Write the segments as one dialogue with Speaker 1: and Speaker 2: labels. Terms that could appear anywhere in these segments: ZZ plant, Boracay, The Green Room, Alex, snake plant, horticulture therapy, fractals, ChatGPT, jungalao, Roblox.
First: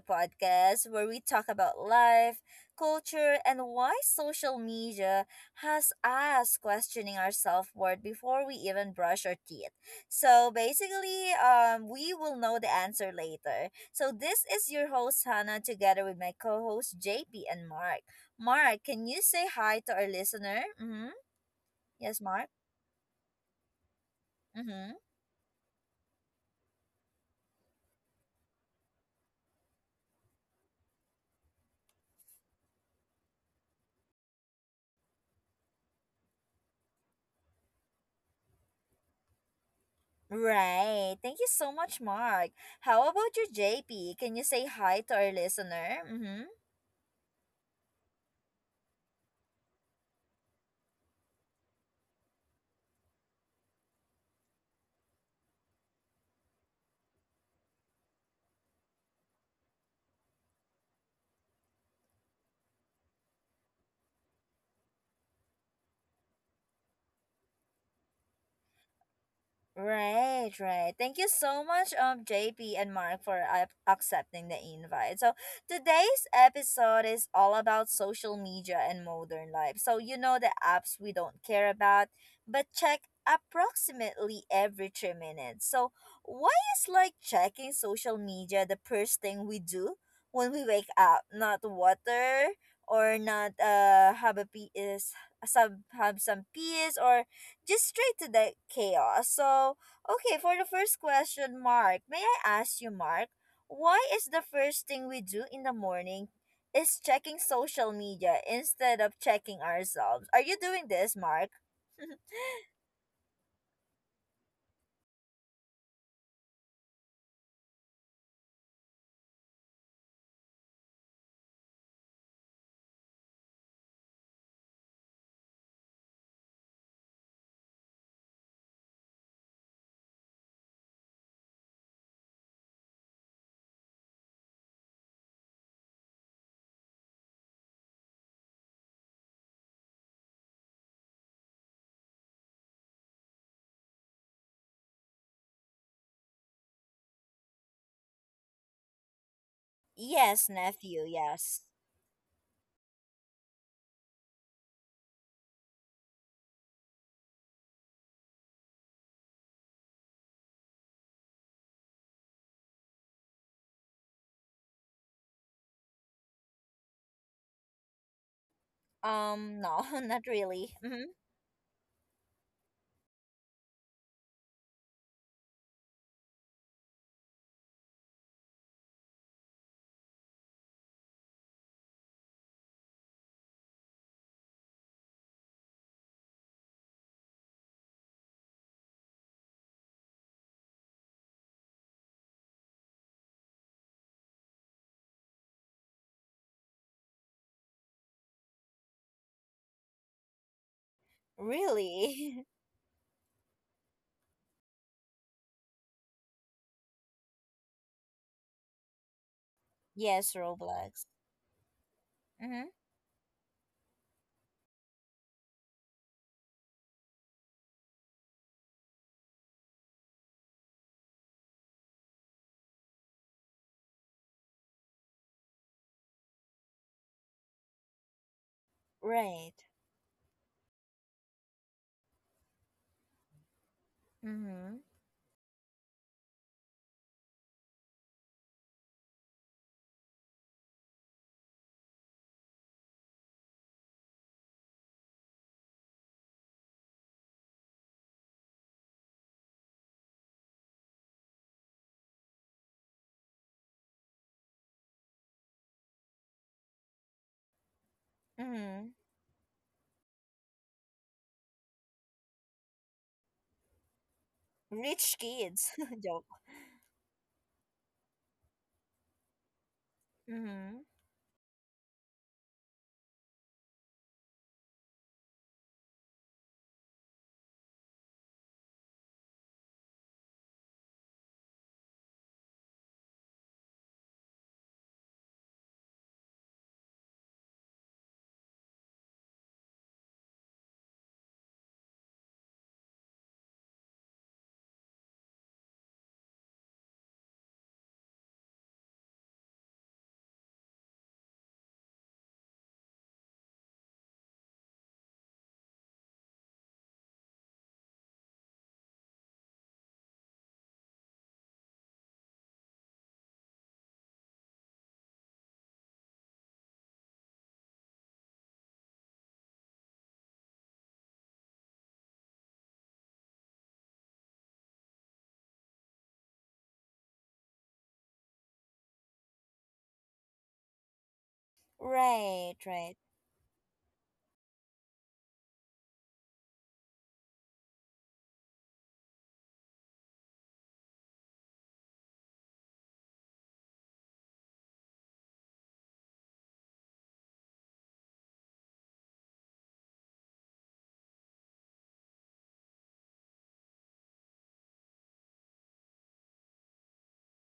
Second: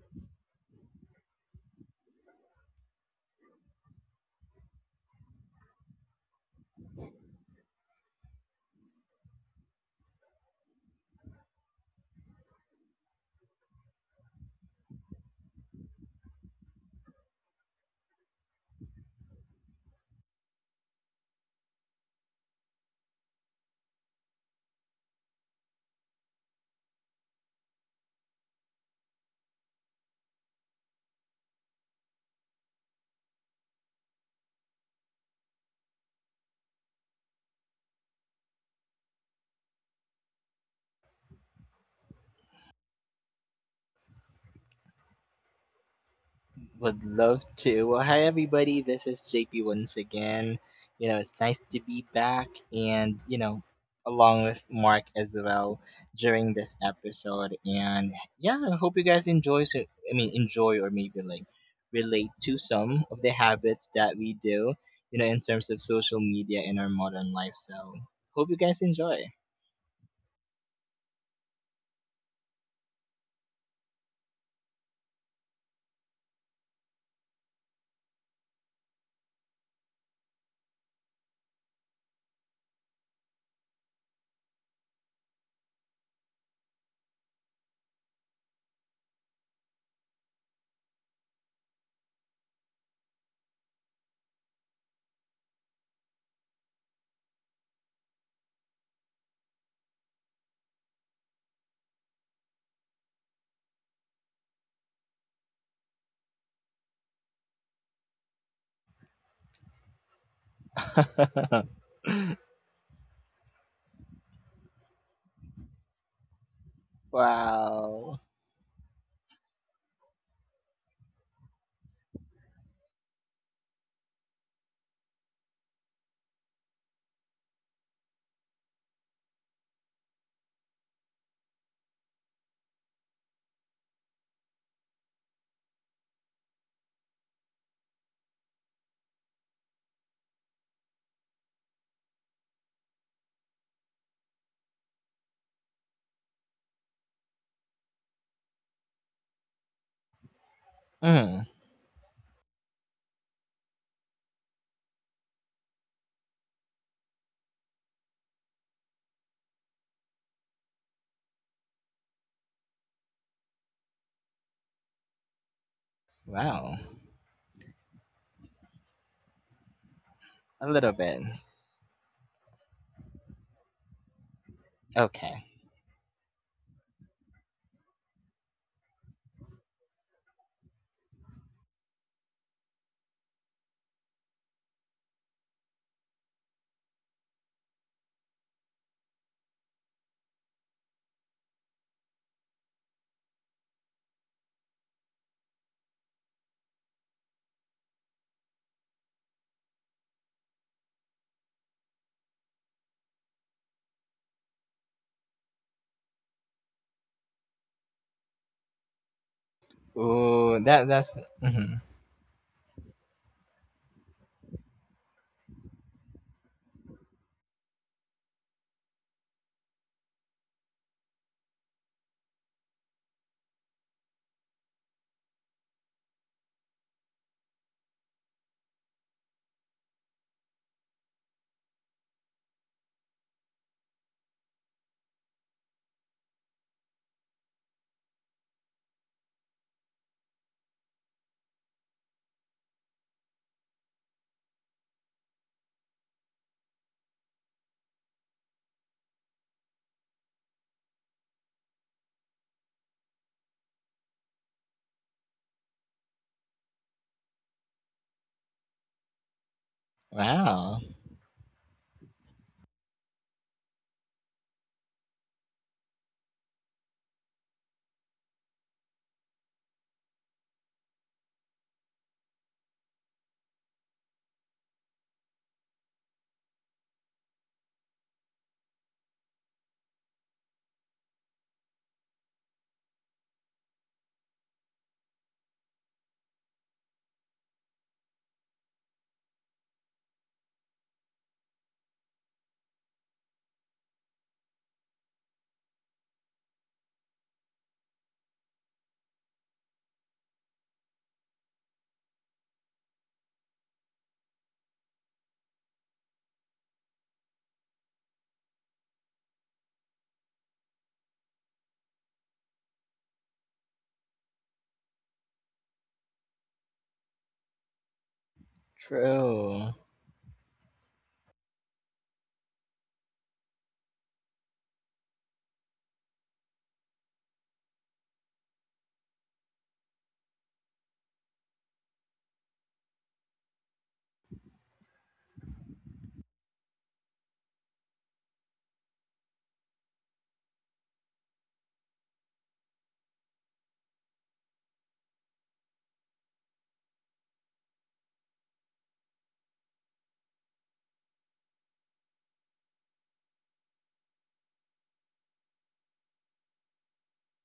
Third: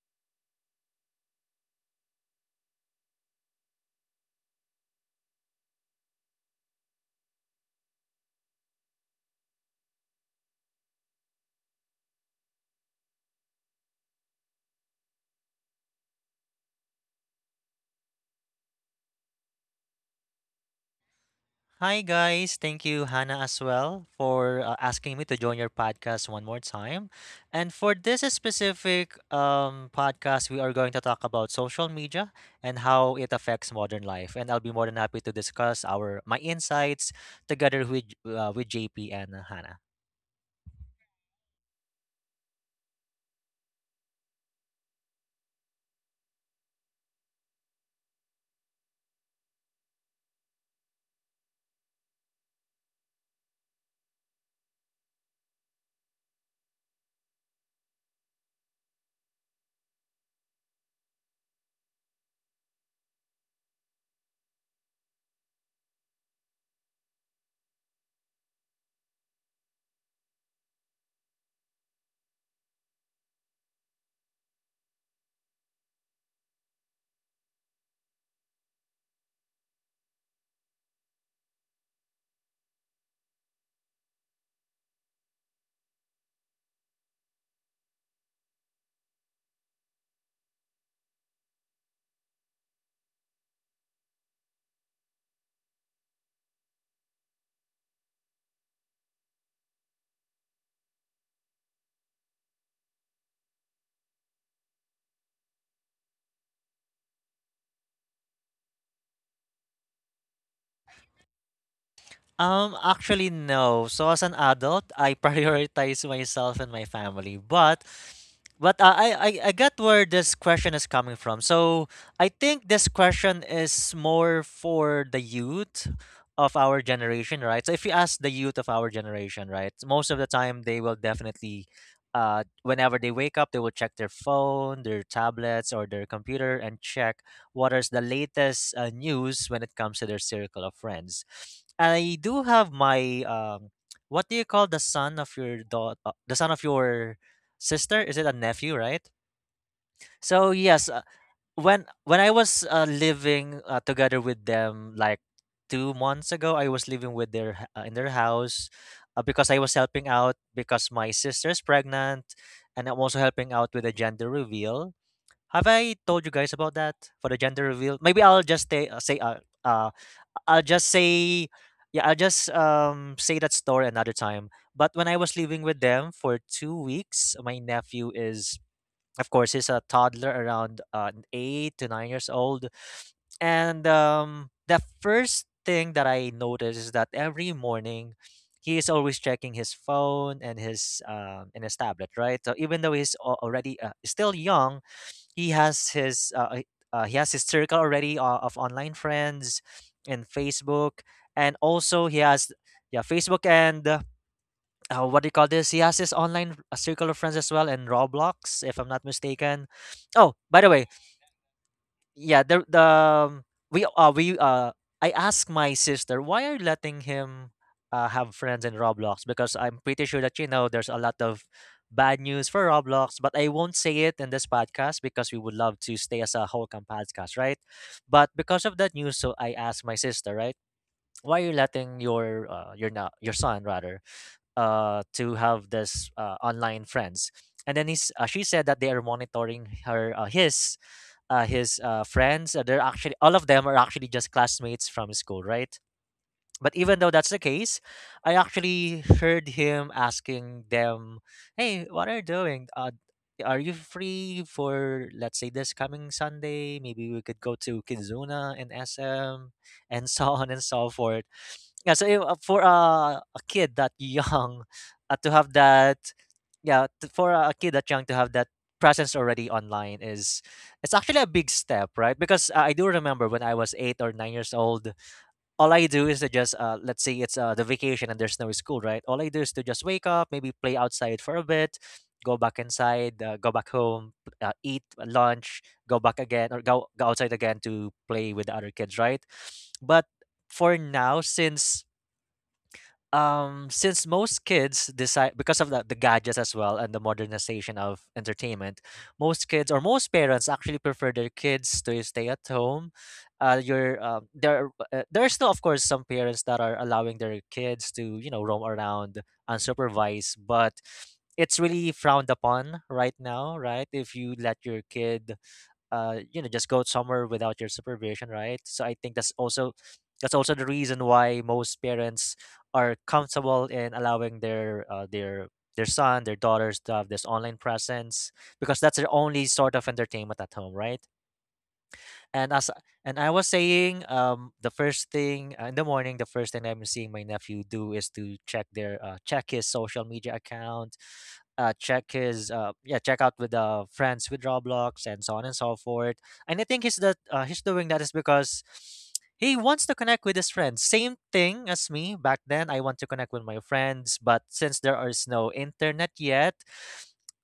Speaker 1: podcast where we talk about life, culture, and why social media has us questioning our self worth before we even brush our teeth. So basically, we will know the answer later. So this is your host Hannah, together with my co-host JP and Mark. Mark, can you say hi to our listener? Mm-hmm.
Speaker 2: Hi
Speaker 1: Yes, Mark.
Speaker 2: guys, thank you Hannah as well for
Speaker 1: Mm-hmm.
Speaker 2: asking me to join your podcast one more time. And for this specific podcast, we are going to talk about social media and how it affects modern life. And I'll be more than happy to discuss our my insights together with with JP and Hannah.
Speaker 1: Right. Thank you so much, Mark. How about you, JP? Can you say hi to our listener? Mm-hmm.
Speaker 3: Would love to. Well, hi everybody. This is JP once again. You know, it's nice to be back and, you know, along with Mark as well during this episode. And yeah, I hope you guys enjoy enjoy or maybe like relate to some of the habits that we do, you know, in terms of social media in our modern life. So, hope you guys enjoy.
Speaker 1: Right, right. Thank you so much, JP and Mark, for accepting the invite. So today's episode is all about social media and modern life. So you know the apps we don't care about, but check approximately every 3 minutes. So why is like checking social media the first thing we do when we wake up? Not water or not have a is some have some peace or just straight to the chaos. So, okay, for the first question, Mark, may I ask you, Mark, why is the first thing we do in the morning is checking social media instead of checking ourselves? Are you doing this, Mark?
Speaker 2: Actually, no. So as an adult, I prioritize myself and my family. But
Speaker 3: Wow.
Speaker 2: but uh, I, I I get where this question is coming from. So I think this question is more for the youth of our generation, right? So if you ask the youth of our generation, right, most of the time they will definitely whenever they wake up, they will check their phone, their tablets, or their computer and check what is the latest news when it comes to their circle of friends. I do have my what do you call the son of your daughter, the son of your sister? Is it a nephew, right? So
Speaker 1: Yes,
Speaker 2: yes, uh,
Speaker 1: nephew,
Speaker 3: Mm,
Speaker 1: yes.
Speaker 2: when when I was living together with them, like 2 months ago, I was living with in their house because I was helping out because my sister's pregnant, and I'm also helping out with the gender reveal. Have I told you guys about
Speaker 3: wow.
Speaker 2: that for the gender reveal? Maybe I'll just
Speaker 1: No,
Speaker 2: uh
Speaker 1: not
Speaker 3: A
Speaker 1: really.
Speaker 3: little
Speaker 1: Hmm.
Speaker 3: bit.
Speaker 2: say, yeah, I'll just say that story another time. But when I was
Speaker 3: Okay.
Speaker 2: living with them for 2 weeks, my nephew is, of course, he's a toddler around 8 to 9 years old, and the first thing that I noticed is that every morning he is always checking his phone and his tablet, right? So even though he's al- already still young, he has his uh, uh, he has his circle already of online friends in Facebook, and also he
Speaker 1: Really?
Speaker 2: has, yeah, Facebook and what do you call this? He has his online circle of friends as well in Roblox, if I'm not mistaken.
Speaker 1: Yes,
Speaker 2: Oh,
Speaker 3: Ooh,
Speaker 2: by the way,
Speaker 3: that
Speaker 1: Roblox.
Speaker 3: that's mhm.
Speaker 2: yeah
Speaker 1: Mm-hmm.
Speaker 2: the we I asked my sister, why are you letting him have friends in Roblox? Because I'm pretty sure that, you know, there's a lot of bad news for Roblox, but I won't say it in this podcast because we would love to stay as a whole camp podcast, right? But because of that news, so I
Speaker 1: Right.
Speaker 2: asked my sister, right, why are you letting your your son, rather,
Speaker 1: Mm-hmm.
Speaker 2: to have this online friends? And then she said that they are monitoring her his friends. They're actually, all of them are actually just classmates from school, right? But even though that's the case, I actually heard him asking them, "Hey, what are you doing? Are you free for, let's say, this coming Sunday? Maybe we could go to Kizuna and
Speaker 1: Mm-hmm.
Speaker 2: SM and so on and
Speaker 3: Wow.
Speaker 2: so forth." Yeah, so if, for a kid that young,
Speaker 1: Rich
Speaker 2: to have
Speaker 1: kids.
Speaker 2: that,
Speaker 1: Joke.
Speaker 2: yeah, t for a kid that young to have that presence already online is,
Speaker 1: Mm-hmm.
Speaker 2: it's actually a big step, right? Because I do remember when I was 8 or 9 years old, all I do is to just let's say it's the vacation and there's no school, right? All I do is to just wake up, maybe play outside for a bit, go back inside, go back home, eat lunch, go back again, or go outside again to play with the other kids, right? But for now, since most kids decide because of the gadgets as well and the modernization of entertainment, most kids or most parents actually prefer their kids to stay at home. You're there There are still, of course, some parents that are allowing their kids to, you know, roam around unsupervised, but it's really frowned upon right now, right? If you let your kid, you know, just go somewhere without your supervision, right? So I think
Speaker 3: True.
Speaker 2: that's also the reason why most parents are comfortable in allowing their their son, their daughters to have this online presence, because that's their only sort of entertainment at home, right? And
Speaker 1: Right,
Speaker 2: as
Speaker 1: right.
Speaker 2: and I was saying, the first thing in the morning, the first thing I'm seeing my nephew do is to check their check his social media account, check his yeah check out with friends with Roblox and so on and so forth. And I think he's doing that is because he wants to connect with his friends, same thing as me back then. I want to connect with my friends, but since there is no internet yet,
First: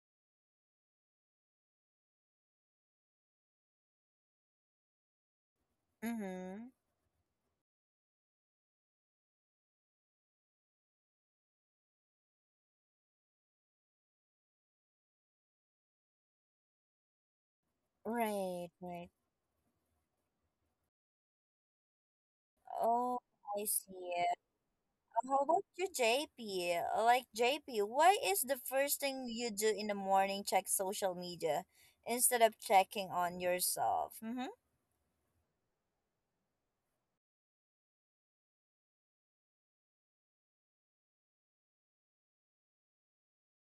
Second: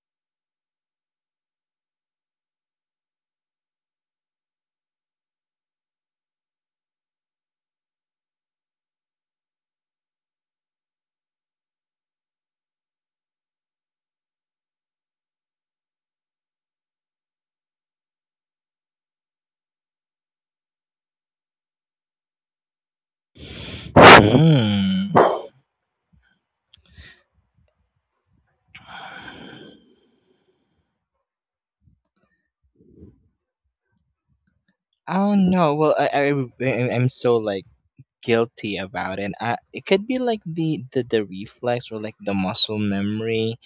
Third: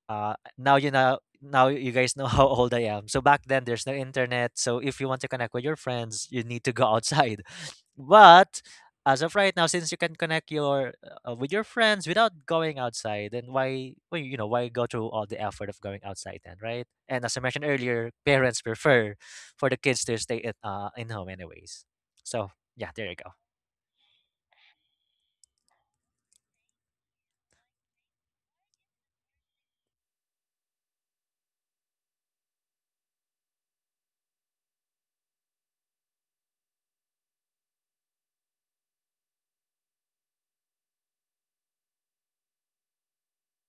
Speaker 2: now you know, now you guys know how old I am. So back then there's no internet, so if you want to connect with your friends, you need
Speaker 1: Mm-hmm.
Speaker 2: to go outside. But as of right now, since you can connect your with your friends without going outside, then why, well, you know, why go through all the effort of going outside then, right? And as I mentioned earlier, parents
Speaker 1: Right, right.
Speaker 2: prefer for the kids to stay in home anyways, so yeah, there you
Speaker 1: Oh,
Speaker 2: go.
Speaker 1: I see it.
Speaker 3: Hmm.
Speaker 1: How about you, JP? Like, JP, why is the first thing you do in the morning check social media instead of checking on yourself? Mm-hmm.
Speaker 3: Not know. Well, I'm so like guilty about it. I, it could be like the reflex or like the muscle memory.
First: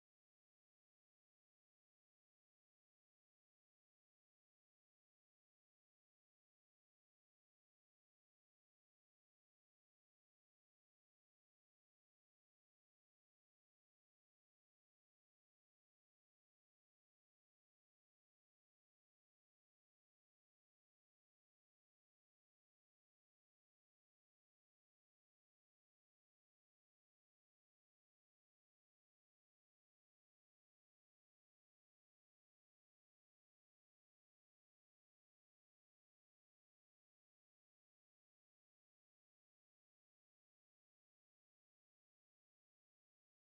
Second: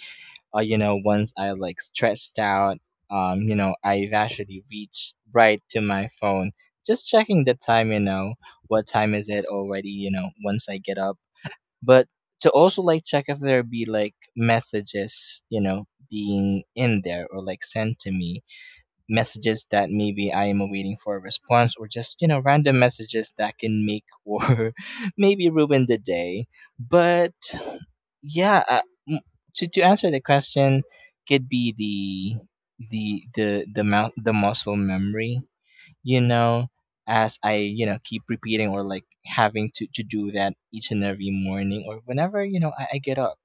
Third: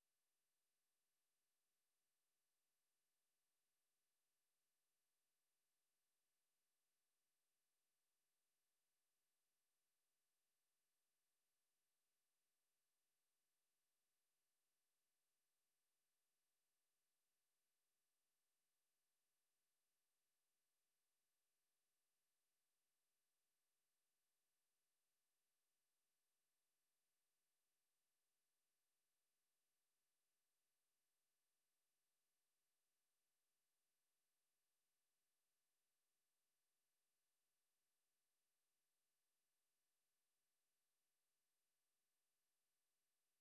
Speaker 3: Or you know, once I like stretched out, you know, I've actually reached right to my phone, just checking the time. You know, what time is it already? You know, once I get up but to also like check if there be like messages, you know, being in there or like sent to me, messages that maybe I am awaiting for a response or just, you know, random messages that can make or maybe ruin the day. But yeah, m- to answer the question, could be the muscle memory, you know, as I, you know, keep repeating or like having to do that each and every morning or whenever, you know, I get up.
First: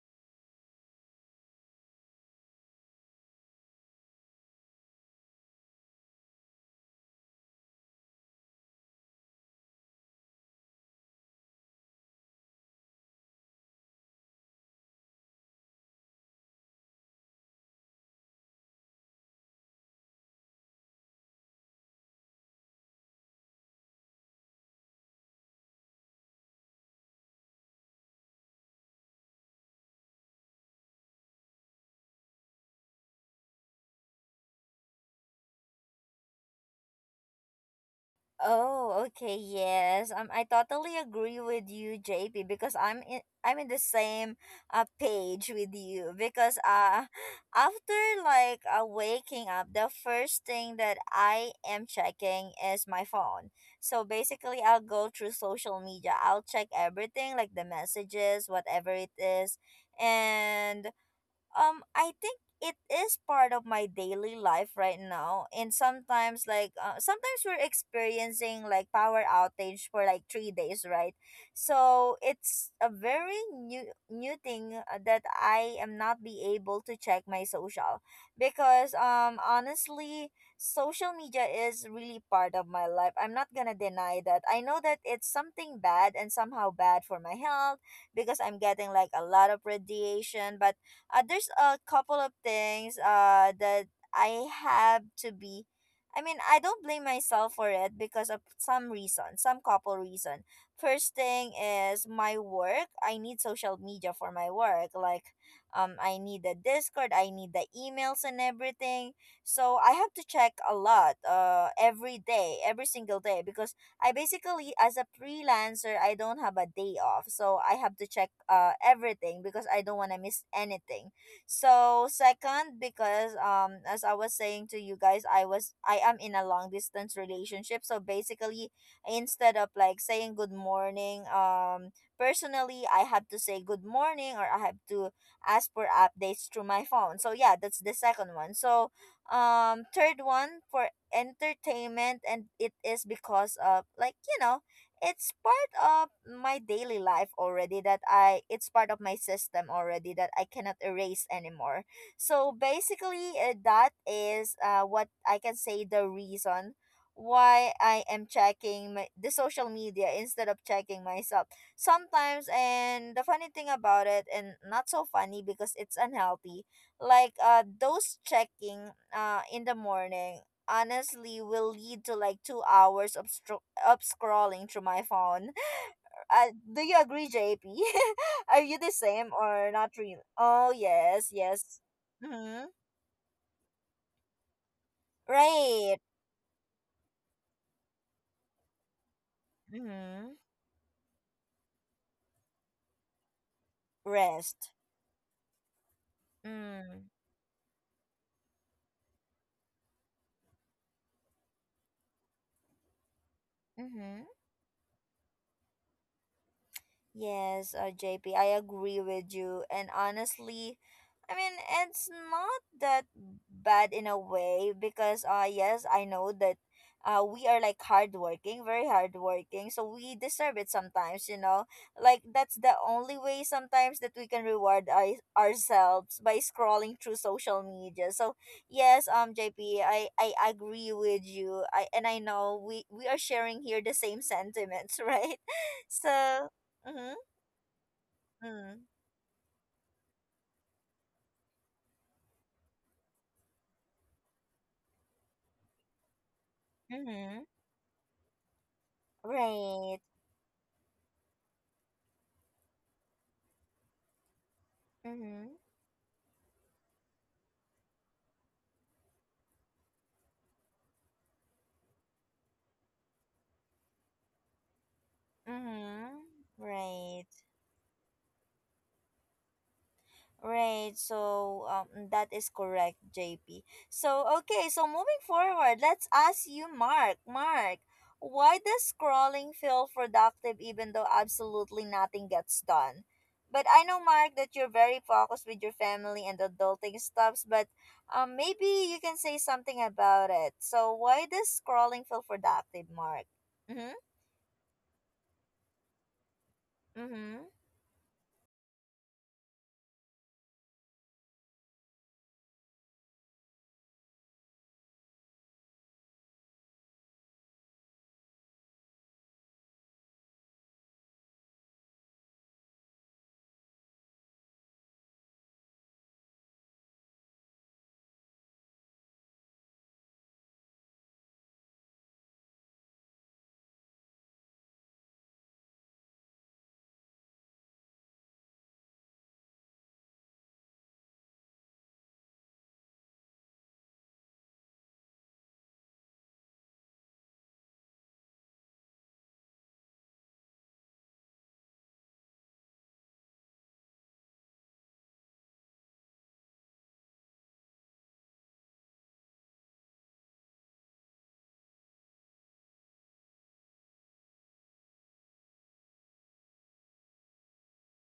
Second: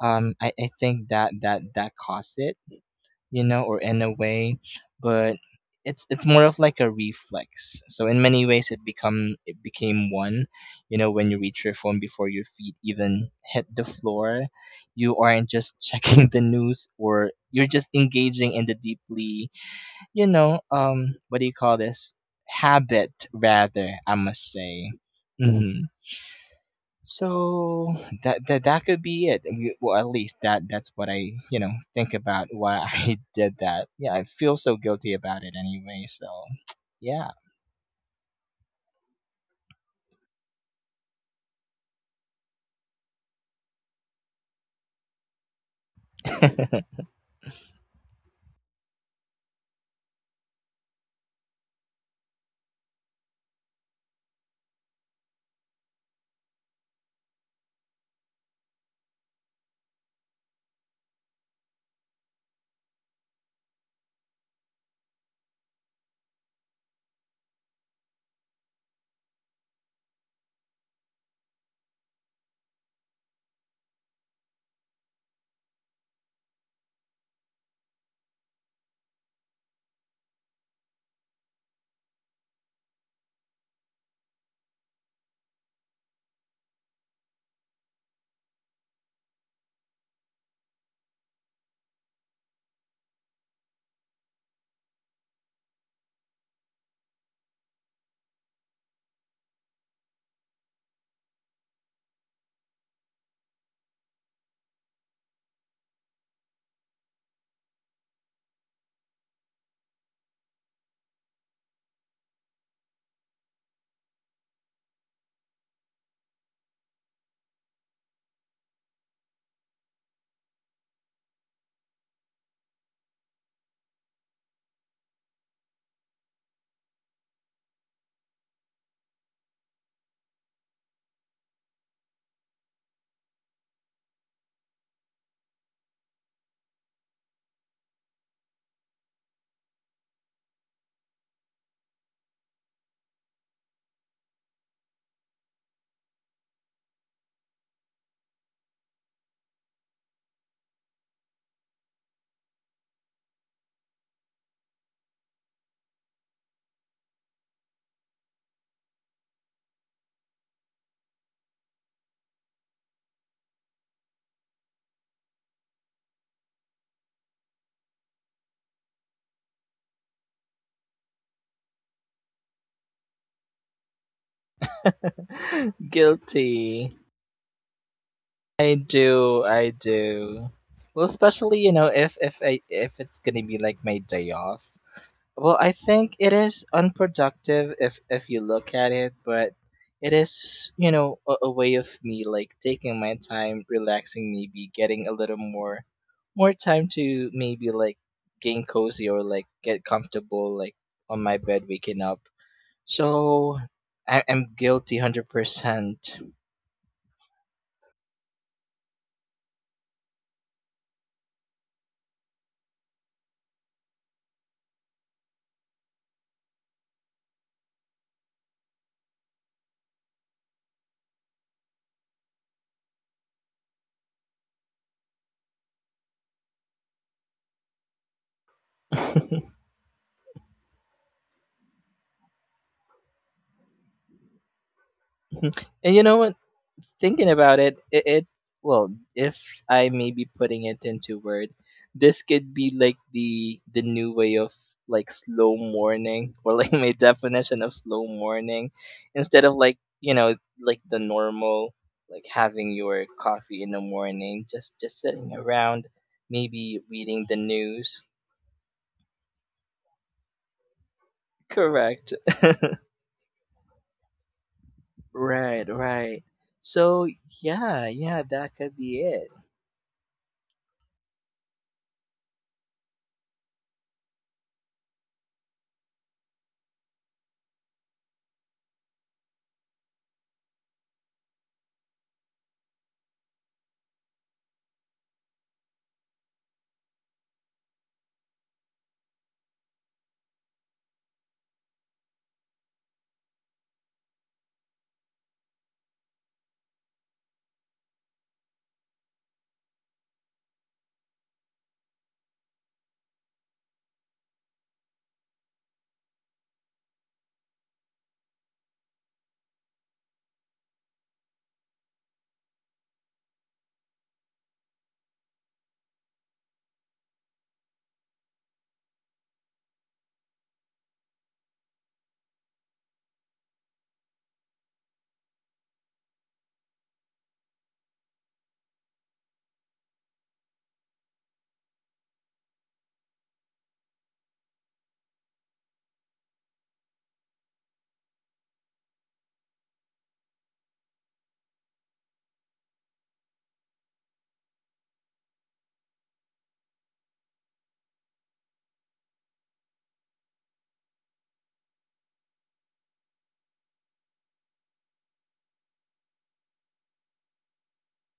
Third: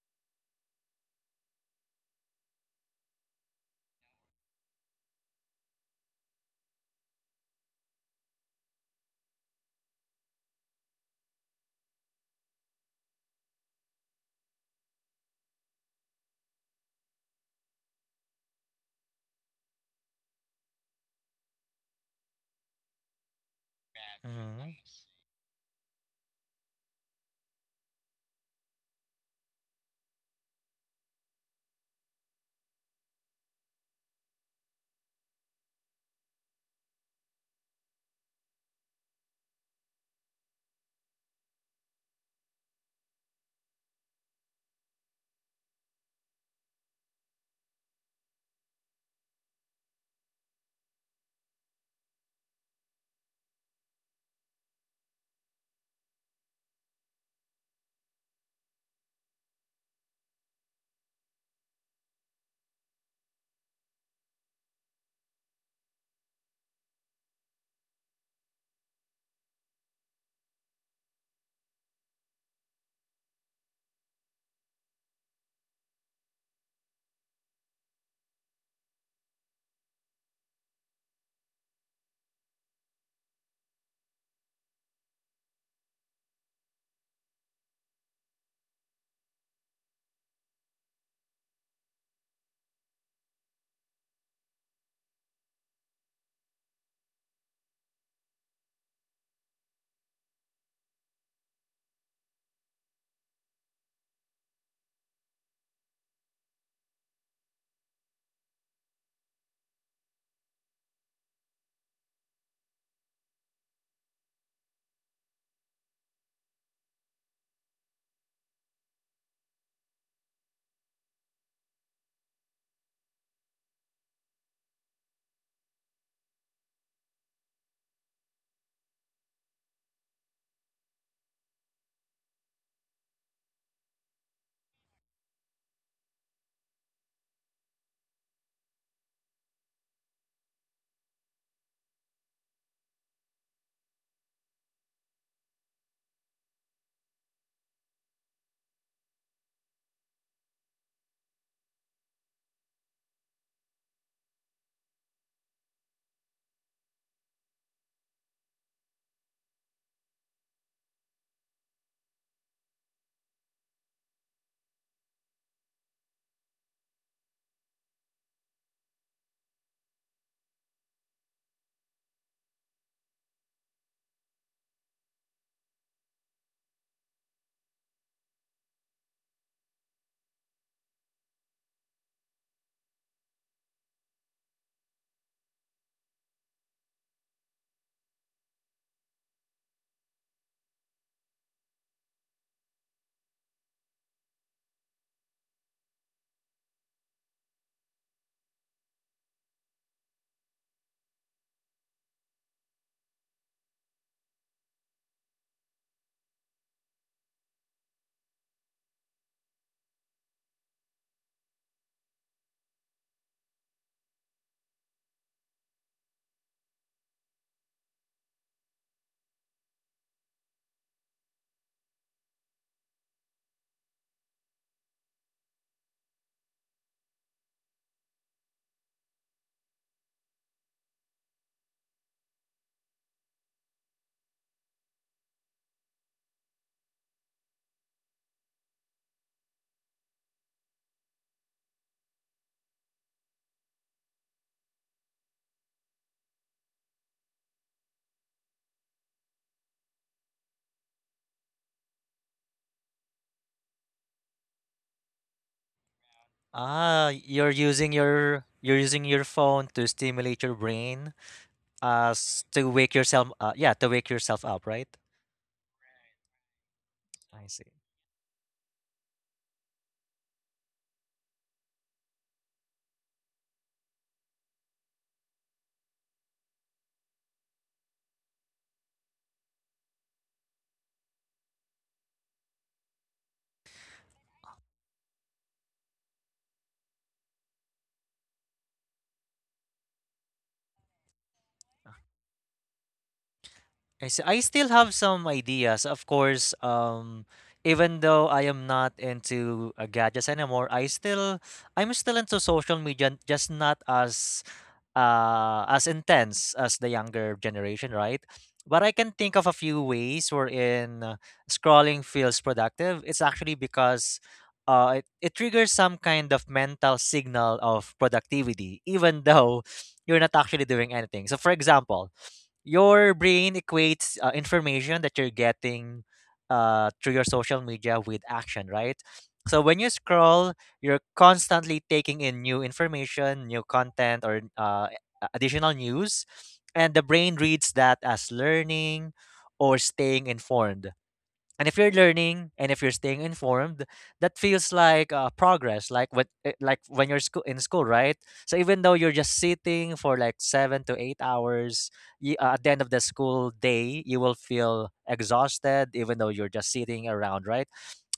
Speaker 3: Um, I think that that costs it, you know, or in a way. But it's more of like a reflex, so in many ways it become it became one. You know, when you reach your phone before your feet even hit the floor, you aren't just checking the news or you're just engaging in the deeply, you know, what do you call this? Habit, rather, I must
Speaker 2: Mhm.
Speaker 3: say. Hmm. So that could be it. Well, at least that's what I, you know, think about why I did that. Yeah, I feel so guilty about it anyway. So yeah,
Speaker 1: Oh, okay, yes. I totally agree with you, JP, because I'm in the same page with you because after like waking up, the first thing that I am checking is my phone. So basically, I'll go through social media. I'll check everything like the messages, whatever it is, and I think it is part of my daily life right now, and sometimes like sometimes we're experiencing like power outage for like 3 days, right? So it's a very new thing that I am not be able to check my social because honestly, social media is really part of my life. I'm not gonna deny that. I know that it's something bad and somehow bad for my health because I'm getting like a lot of radiation, but there's a couple of things that I have to be I mean, I don't blame myself for it because of some reason, some couple reason. First thing is my work. I need social media for my work. Like I need the Discord, I need the emails and everything. So I have to check a lot every day, every single day, because I basically as a freelancer, I don't have a day off. So I have to check everything because I don't want to miss anything. So second, because as I was saying to you guys, I am in a long distance relationship. So basically, instead of like saying good morning, personally I have to say good morning, or I have to ask for updates through my phone. So yeah, that's the second one. So third one for entertainment, and it is because of like you know it's part of my daily life already that I it's part of my system already that I cannot erase anymore. So basically, that is what I can say the reason why I am checking the social media instead of checking myself sometimes. And the funny thing about it, and not so funny because it's unhealthy, like those checking in the morning honestly will lead to like 2 hours of, of scrolling through my phone. Uh, do
Speaker 3: guilty.
Speaker 1: you agree, JP? Are
Speaker 3: I
Speaker 1: you the same
Speaker 3: do, I
Speaker 1: or not really?
Speaker 3: do.
Speaker 1: Oh,
Speaker 3: Well,
Speaker 1: yes,
Speaker 3: especially, you
Speaker 1: yes.
Speaker 3: know, if I
Speaker 1: Mm-hmm.
Speaker 3: if it's gonna be like my day off. Well, I
Speaker 1: Right.
Speaker 3: think it is unproductive if you look at it, but it
Speaker 1: Mm-hmm.
Speaker 3: is, you know, a way of me like taking my time, relaxing, maybe
Speaker 1: Rest.
Speaker 3: getting a little more more time
Speaker 1: Mm-hmm.
Speaker 3: to maybe like gain cozy or like get comfortable like on my bed waking up. So I, I'm guilty 100%.
Speaker 1: Yes, JP, I agree with you. And honestly, I mean, it's not that bad in a way because, yes, I know that we are like hardworking, very hardworking. So we deserve it sometimes, you know? Like, that's the only way sometimes that we can reward ourselves by scrolling through social media. So, yes, JP, I agree with you. I And I know we are sharing here the same sentiments, right?
Speaker 3: And you know what?
Speaker 1: So. Mhm.
Speaker 3: Thinking about it, it
Speaker 1: Mm.
Speaker 3: well, if I may be putting it into word, this could be like the new way of like slow morning, or like my
Speaker 1: Mm-hmm.
Speaker 3: definition of slow morning, instead of like,
Speaker 1: Right.
Speaker 3: you know, like the normal like having your coffee in the morning, just sitting
Speaker 1: Mm-hmm.
Speaker 3: around, maybe
Speaker 2: Ah,
Speaker 3: reading the
Speaker 2: you're using
Speaker 3: news.
Speaker 2: your, you're using your phone to stimulate your brain
Speaker 3: Correct.
Speaker 2: to wake yourself up, right?
Speaker 3: Right. Right.
Speaker 1: Mm-hmm.
Speaker 3: So
Speaker 1: Right.
Speaker 2: I see.
Speaker 3: yeah, yeah, that could be it.
Speaker 1: Right. So that is correct, JP. So okay, so moving forward, let's ask you, Mark. Mark, why does scrolling feel productive even though absolutely nothing gets done? But I know, Mark, that you're very focused with your family and adulting stuffs, but maybe you can say something about it. So why does scrolling feel productive, Mark? Mm-hmm.
Speaker 2: I see. I still have some ideas. Of course,
Speaker 1: Mm-hmm.
Speaker 2: even though I am not into gadgets anymore, I still, I'm still into social media, just not as as intense as the younger generation, right? But I can think of a few ways wherein scrolling feels productive. It's actually because it triggers some kind of mental signal of productivity, even though you're not actually doing anything. So, for example, your brain equates information that you're getting through your social media with action, right? So when you scroll, you're constantly taking in new information, new content, or additional news, and the brain reads that as learning or staying informed. And if you're learning and if you're staying informed, that feels like progress, like when you're school, right? So even though you're just sitting for like 7 to 8 hours, y at the end of the school day, you will feel exhausted even though you're just sitting around, right?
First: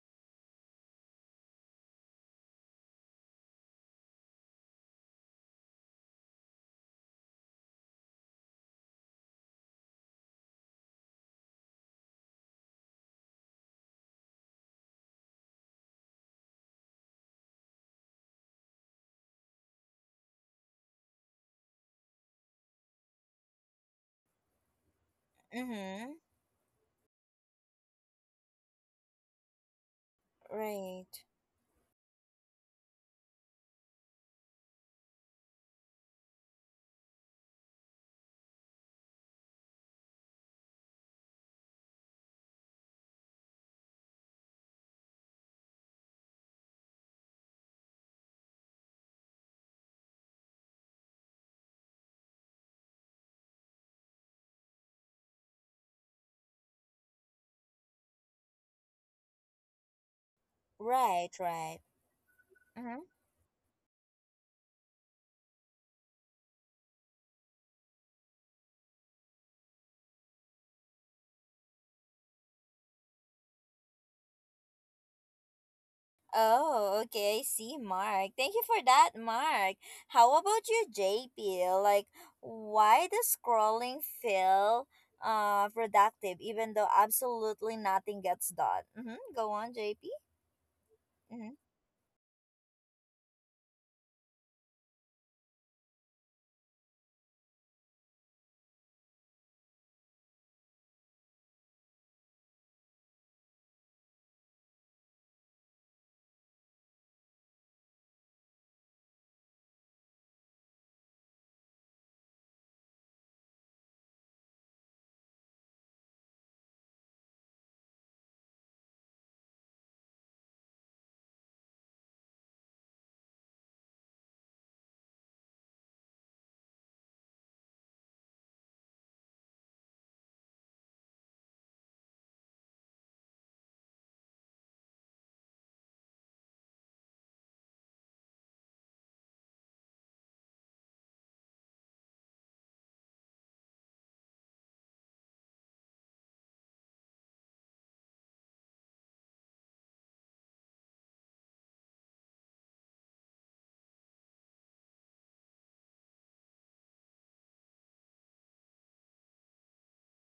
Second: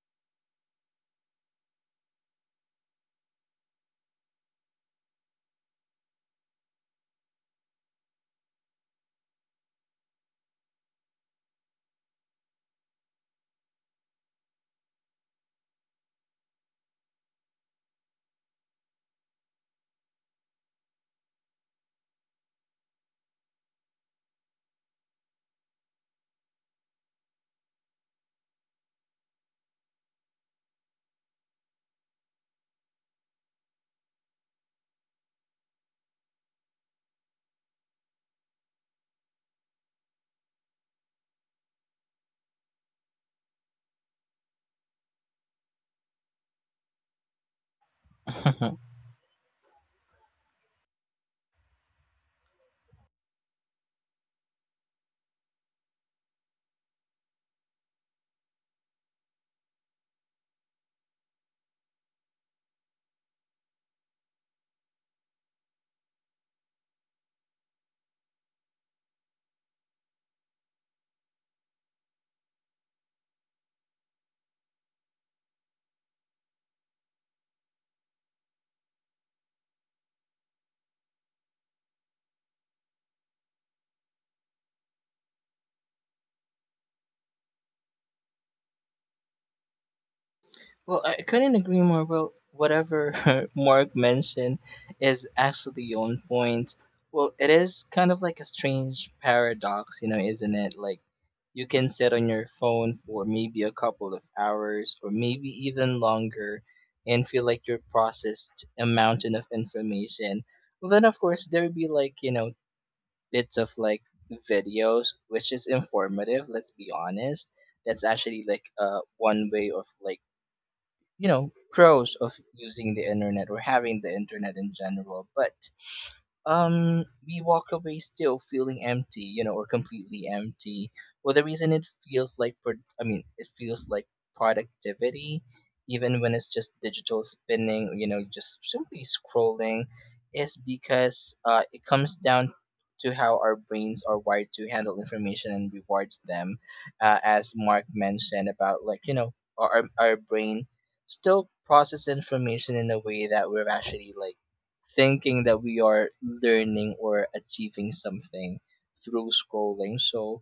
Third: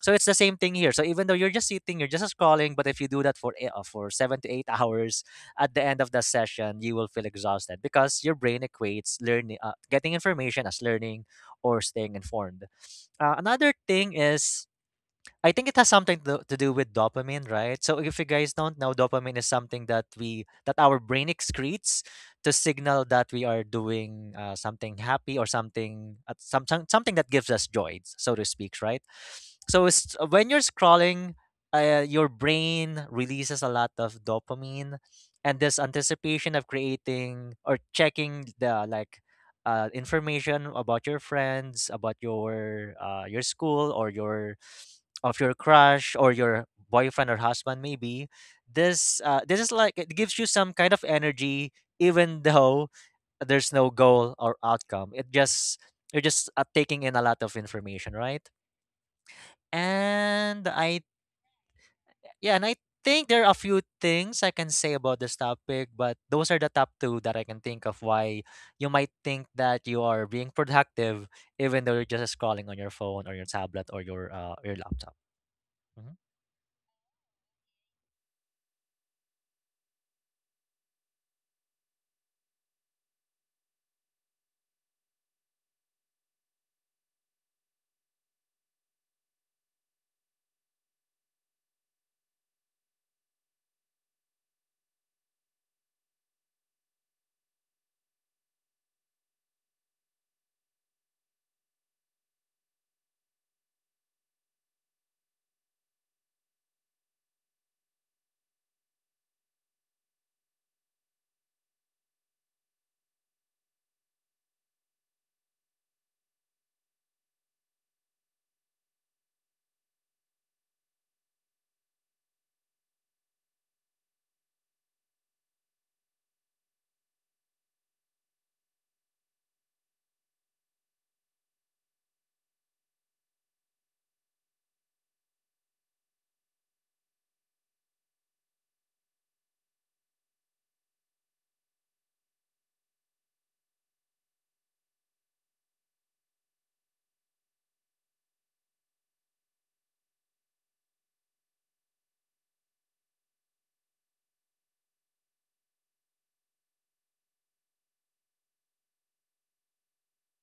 Speaker 2: So it's the same thing here. So even though you're just sitting, you're just scrolling, but if you do that for for seven to eight hours, at the end of the session you will feel exhausted because your brain equates learning getting information as learning or staying informed. Another thing is, I think it has something to do with dopamine, right? So if you guys don't know, dopamine is something that we that our brain excretes to signal that we are doing something happy or
Speaker 1: Mm-hmm.
Speaker 2: something that gives us joy, so to speak, right? So it's, when you're
Speaker 1: Right.
Speaker 2: scrolling, your brain releases a lot of dopamine, and this anticipation of creating or checking the like information about your friends, about your school or your of your crush or your boyfriend or husband maybe, this this is like it gives you some kind of energy, even though there's no goal or outcome, it just, you're just taking in a lot of information, right? and i
Speaker 1: Right, right.
Speaker 2: yeah and i
Speaker 1: Mm-hmm.
Speaker 2: think there are a few things I can say about this topic, but those are the top two that I can think of why you might think that you are being productive even though you're just scrolling on your phone or your tablet or your laptop. Hmm.
Speaker 1: Oh, okay. I see, Mark. Thank you for that, Mark. How about you, JP? Like, why does scrolling feel productive even though absolutely nothing gets done? Mm-hmm. Go on, JP.
Speaker 3: Well, I couldn't
Speaker 1: Mm-hmm.
Speaker 3: agree more. Well, whatever Mark mentioned is actually on point. Well, it is kind of like a strange paradox, you know, isn't it? Like, you can sit on your phone for maybe a couple of hours or maybe even longer and feel like you're processed a mountain of information. Well, then, of course, there'd be like, you know, bits of like videos, which is informative, let's be honest. That's actually like one way of like, you know, pros of using the internet or having the internet in general, but um, we walk away still feeling empty, you know, or completely empty. Well, the reason it feels like it feels like productivity even when it's just digital spinning, you know, just simply scrolling, is because it comes down to how our brains are wired to handle information and rewards them. As Mark mentioned about like, you know, our, our our brain still process information in a way that we're actually like thinking that we are learning or achieving something through scrolling. So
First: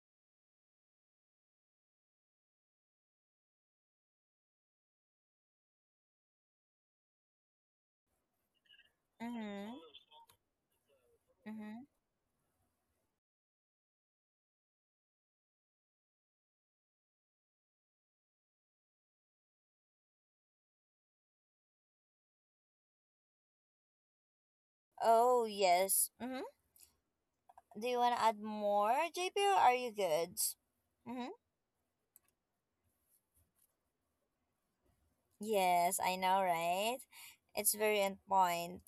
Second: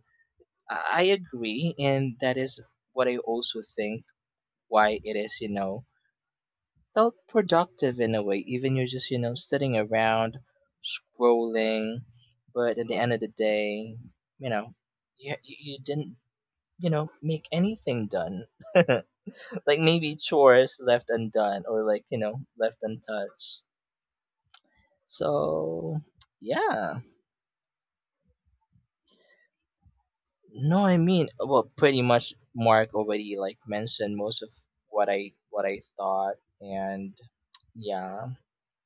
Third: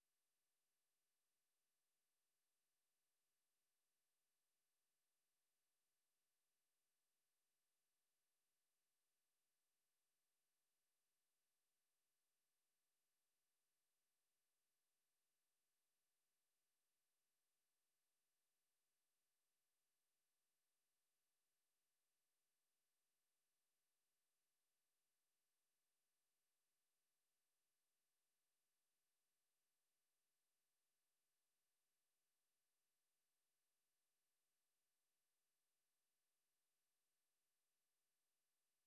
Speaker 3: I agree, and that is what I also think why it is, you know, felt productive in a way. Even you're just, you know, sitting
Speaker 1: Mm-hmm.
Speaker 3: around
Speaker 1: Mm-hmm.
Speaker 3: scrolling, but at the end of the day, you know, you didn't, you know, make anything done. Like maybe chores left undone or like, you know, left untouched.
Speaker 1: Oh,
Speaker 3: So,
Speaker 1: yes. Mm-hmm.
Speaker 3: yeah.
Speaker 1: Do you want to add more, JP, or are you good?
Speaker 3: No, I mean, well, pretty much Mark already like mentioned most of what I
Speaker 1: Yes, I
Speaker 3: thought,
Speaker 1: know, right?
Speaker 3: and
Speaker 1: It's very on
Speaker 3: yeah,
Speaker 1: point.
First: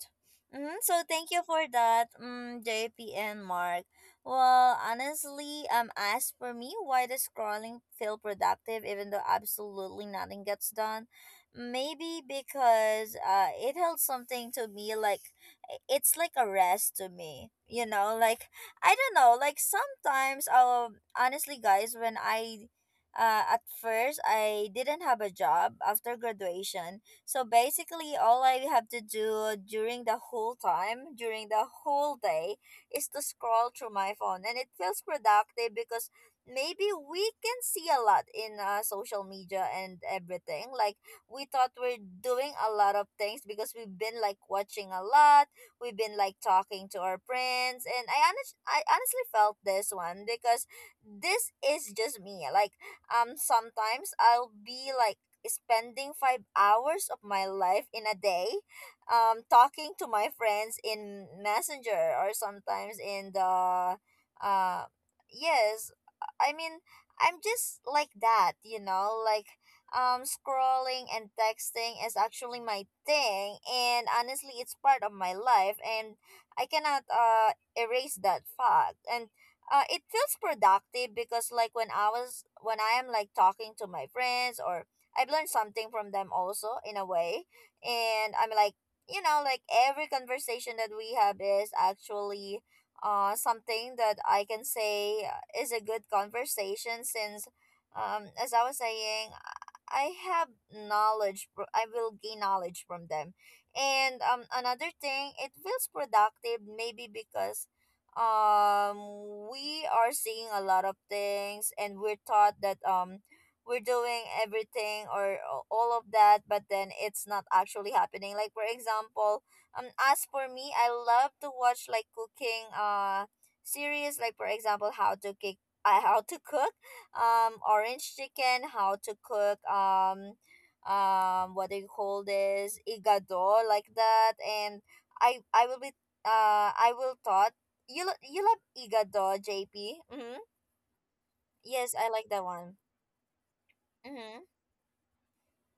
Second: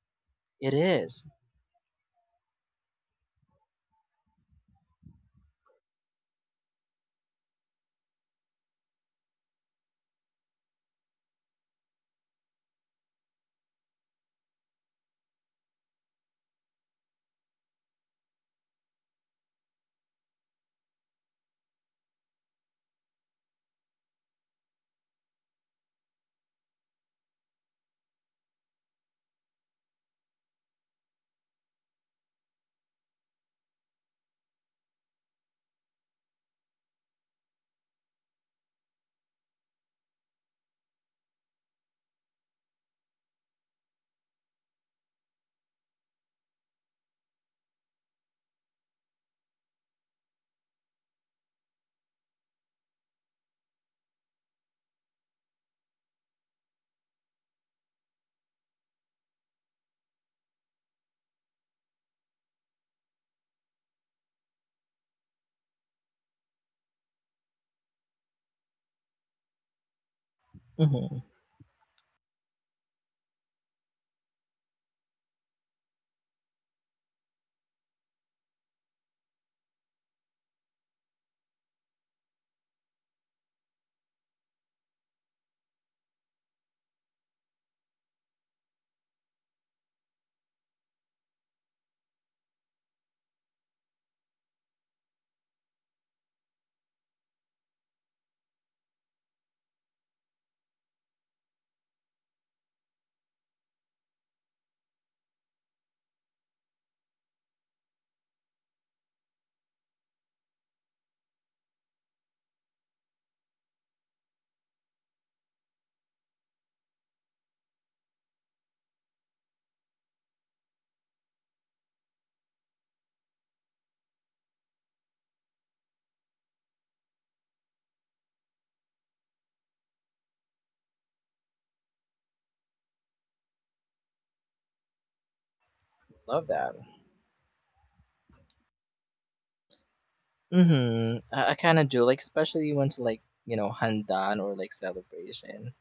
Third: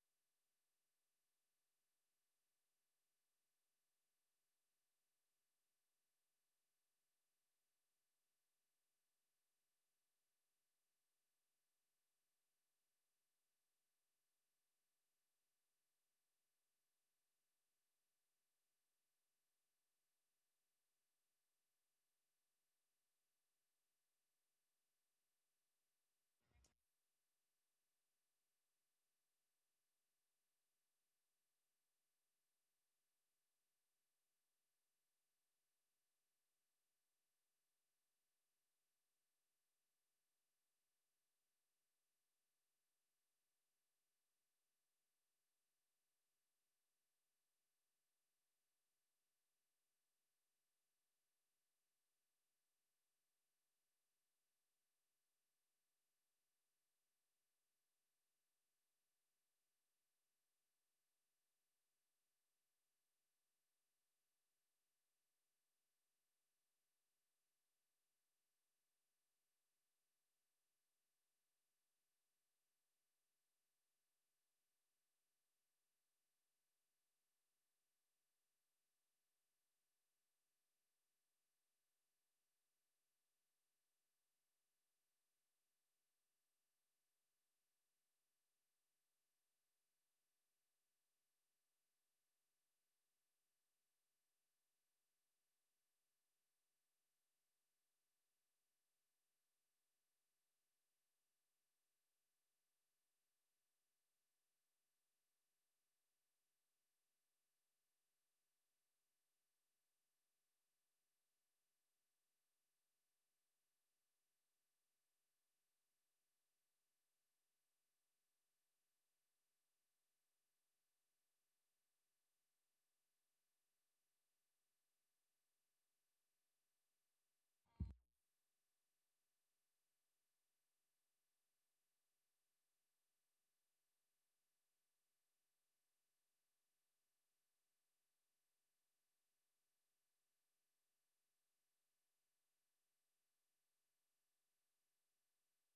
Speaker 3: it
Speaker 1: Mm, so
Speaker 3: is.
Speaker 1: thank you for that, mm, JP and Mark. Well, honestly, as for me, why does scrolling feel productive even though absolutely nothing gets done? Maybe because it held something to me, like it's like a rest to me. You know, like I don't know, like sometimes, honestly, guys, when I at first, I didn't have a job after graduation. So basically, all I have to do during the whole time, during the whole day, is to scroll through my phone. And it feels productive because maybe we can see a lot in social media and everything. Like, we thought we're doing a lot of things because we've been like watching a lot, we've been like talking to our friends. And I honestly felt this one because this is just me. Like, sometimes I'll be like spending 5 hours of my life in a day talking to my friends in Messenger, or sometimes in the uh yes, I mean, I'm just like that, you know, like scrolling
Speaker 3: Mm-hmm.
Speaker 1: and texting is actually my thing, and honestly it's part of my life, and I cannot erase that fact. And it feels productive because like when I am like talking to my friends, or I've learned something from them also in a way, and I'm like, you know, like every conversation that we have is actually something that I can say is a good conversation since as I was saying, I have I will gain knowledge from them. And another thing it feels productive maybe because we are seeing a lot of things, and we're taught that we're doing everything or all of that, but then it's not actually happening. Like for example, um as for me, I love to watch like cooking series, like for example, how to cook uh, how to cook orange chicken, how to cook um what do you call this, igado, like that. And i i will be
Speaker 3: Love that.
Speaker 1: I will thought you you love Igado, JP. Mm-hmm.
Speaker 3: Mm-hmm. I kind of
Speaker 1: Yes,
Speaker 3: do
Speaker 1: I
Speaker 3: like,
Speaker 1: like that
Speaker 3: especially
Speaker 1: one.
Speaker 3: when to like, you know, handan
Speaker 1: Mm-hmm.
Speaker 3: or like celebration.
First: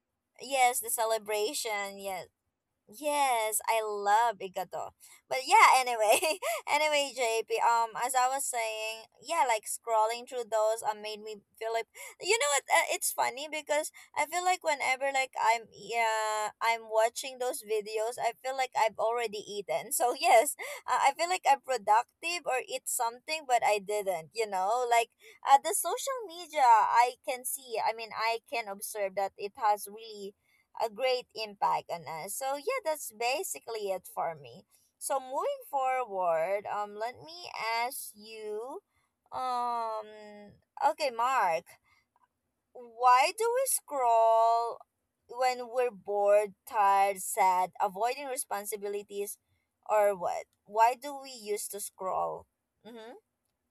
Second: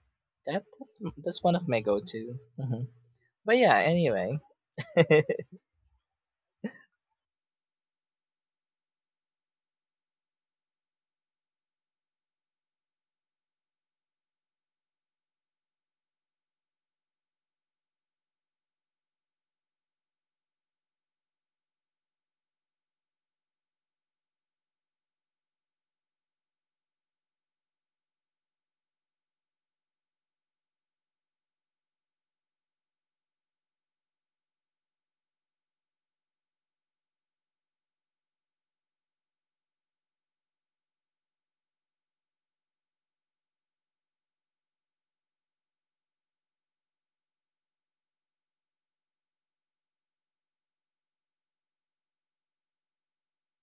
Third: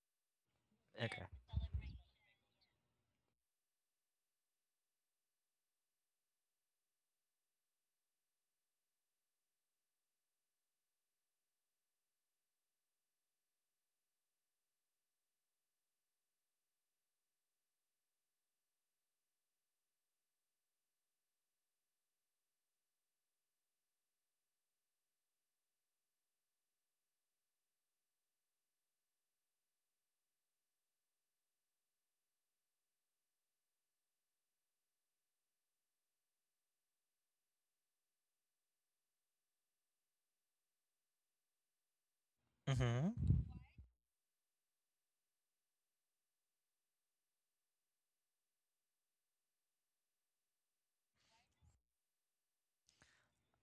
Speaker 3: That
Speaker 1: Yes, the
Speaker 3: that's
Speaker 2: Okay.
Speaker 3: that's one of my
Speaker 1: celebration.
Speaker 3: go
Speaker 1: Yes.
Speaker 3: to. Mm-hmm. But
Speaker 1: Yes,
Speaker 3: yeah,
Speaker 1: I
Speaker 3: anyway.
Speaker 1: love Igato. But yeah, anyway, anyway, JP, as I was saying, yeah, like scrolling through those made me feel like, you know what, it's funny because I feel like whenever like yeah, I'm watching those videos, I feel like I've already eaten. So yes, I feel like I'm productive or eat something, but I didn't, you know, like the social media, I mean, I can observe that it has really a great impact on us. So yeah, that's basically it for me. So moving forward, let me ask you, um, okay, Mark,
Speaker 2: Mm-hmm.
Speaker 1: why do we scroll when we're bored, tired, sad, avoiding responsibilities, or what? Why do we used to scroll? Mhm,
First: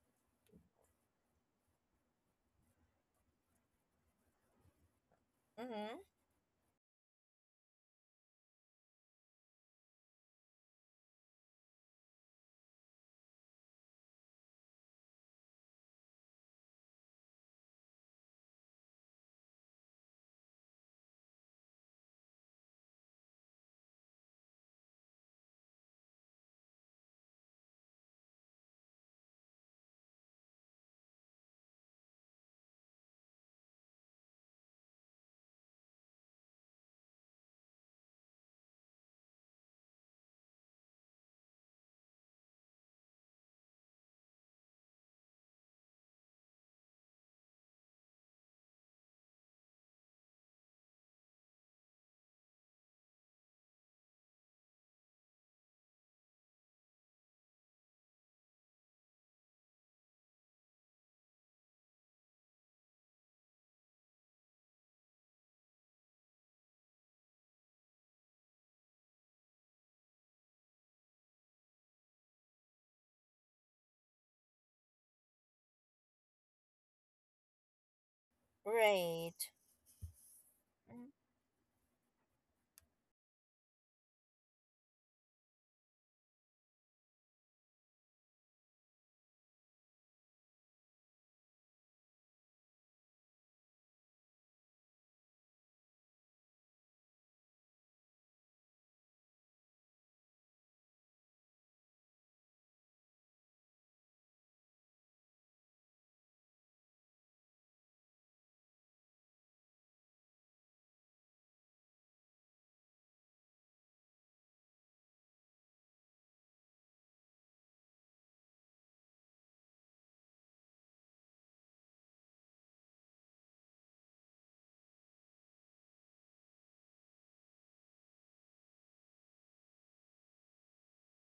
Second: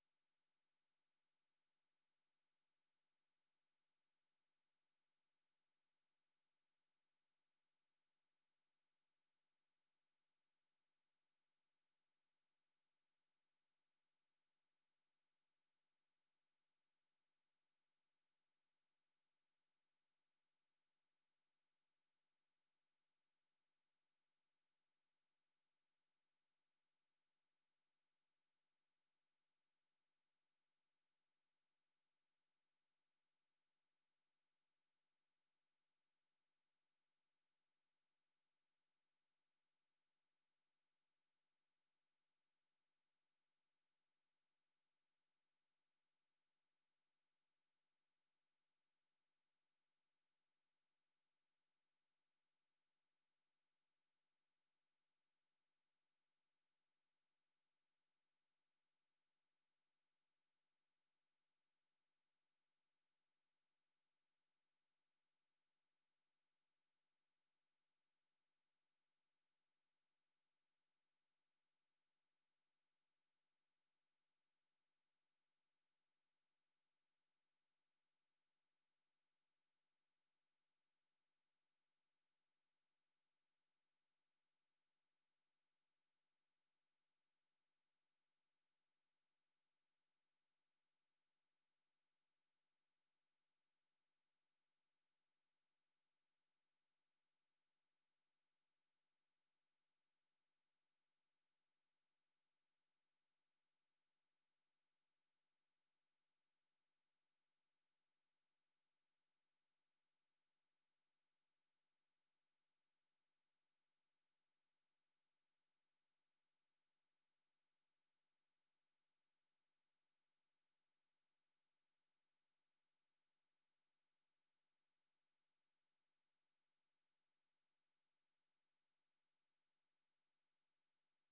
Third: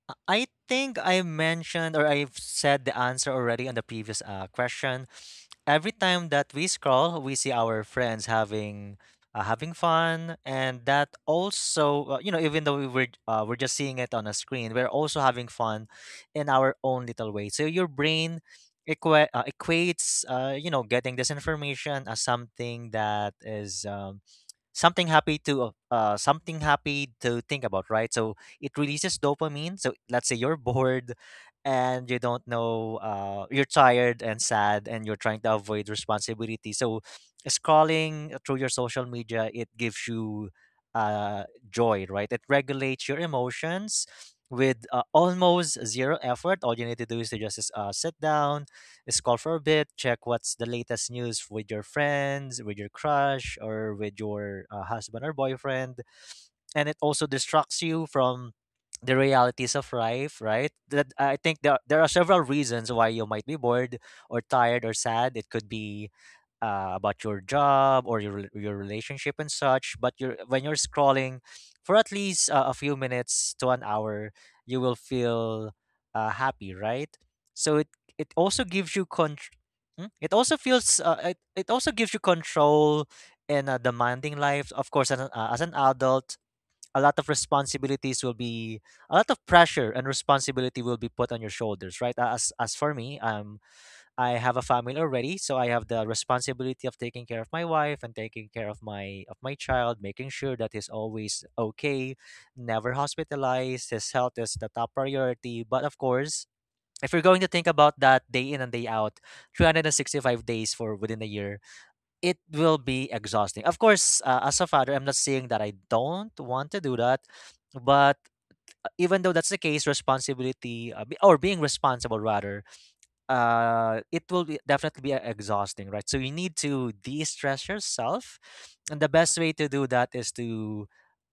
Speaker 2: I think I mentioned, or I've said the answer already on the previous question. Every
Speaker 1: mhm.
Speaker 2: time that we scroll, we see our friends having having fun, and that also, you know, even though we're just seeing it on a screen, we're also having fun in our own little way. So your brain equates, you know, getting this information as something that is. Something happy to something happy to think about, right? So it releases dopamine. So let's say you're bored and you don't know, you're tired and sad and you're trying to avoid responsibility. So scrolling through your social media, it gives you uh joy, right? It regulates your emotions with almost zero effort. All you need to do is to just sit down, scroll for a bit, check what's the latest news with your friends, with your crush, or with your husband or boyfriend. And it also distracts you from the realities of life, right? That I think there are several reasons why you might be bored or tired or sad. It could be about your job or your your relationship and such. But you're when you're scrolling for at least a few minutes to an hour, you will feel happy, right? So it also gives you
Speaker 1: Right.
Speaker 2: control. It also feels
Speaker 1: Mhm.
Speaker 2: it also gives you control in a demanding life. Of course, as an adult, a lot of responsibilities will be a lot of pressure and responsibility will be put on your shoulders, right? As for me, I have a family already, so I have the responsibility of taking care of my wife and taking care of my child, making sure that he's always okay, never hospitalized, his health is the top priority. But of course, if you're going to think about that day in and day out, 365 days for within a year, it will be exhausting. Of course, as a father, I'm not saying that I don't want to do that, but even though that's the case, responsibility or being responsible rather, it will be definitely be exhausting, right? So you need to de-stress yourself, and the best way to do that is to,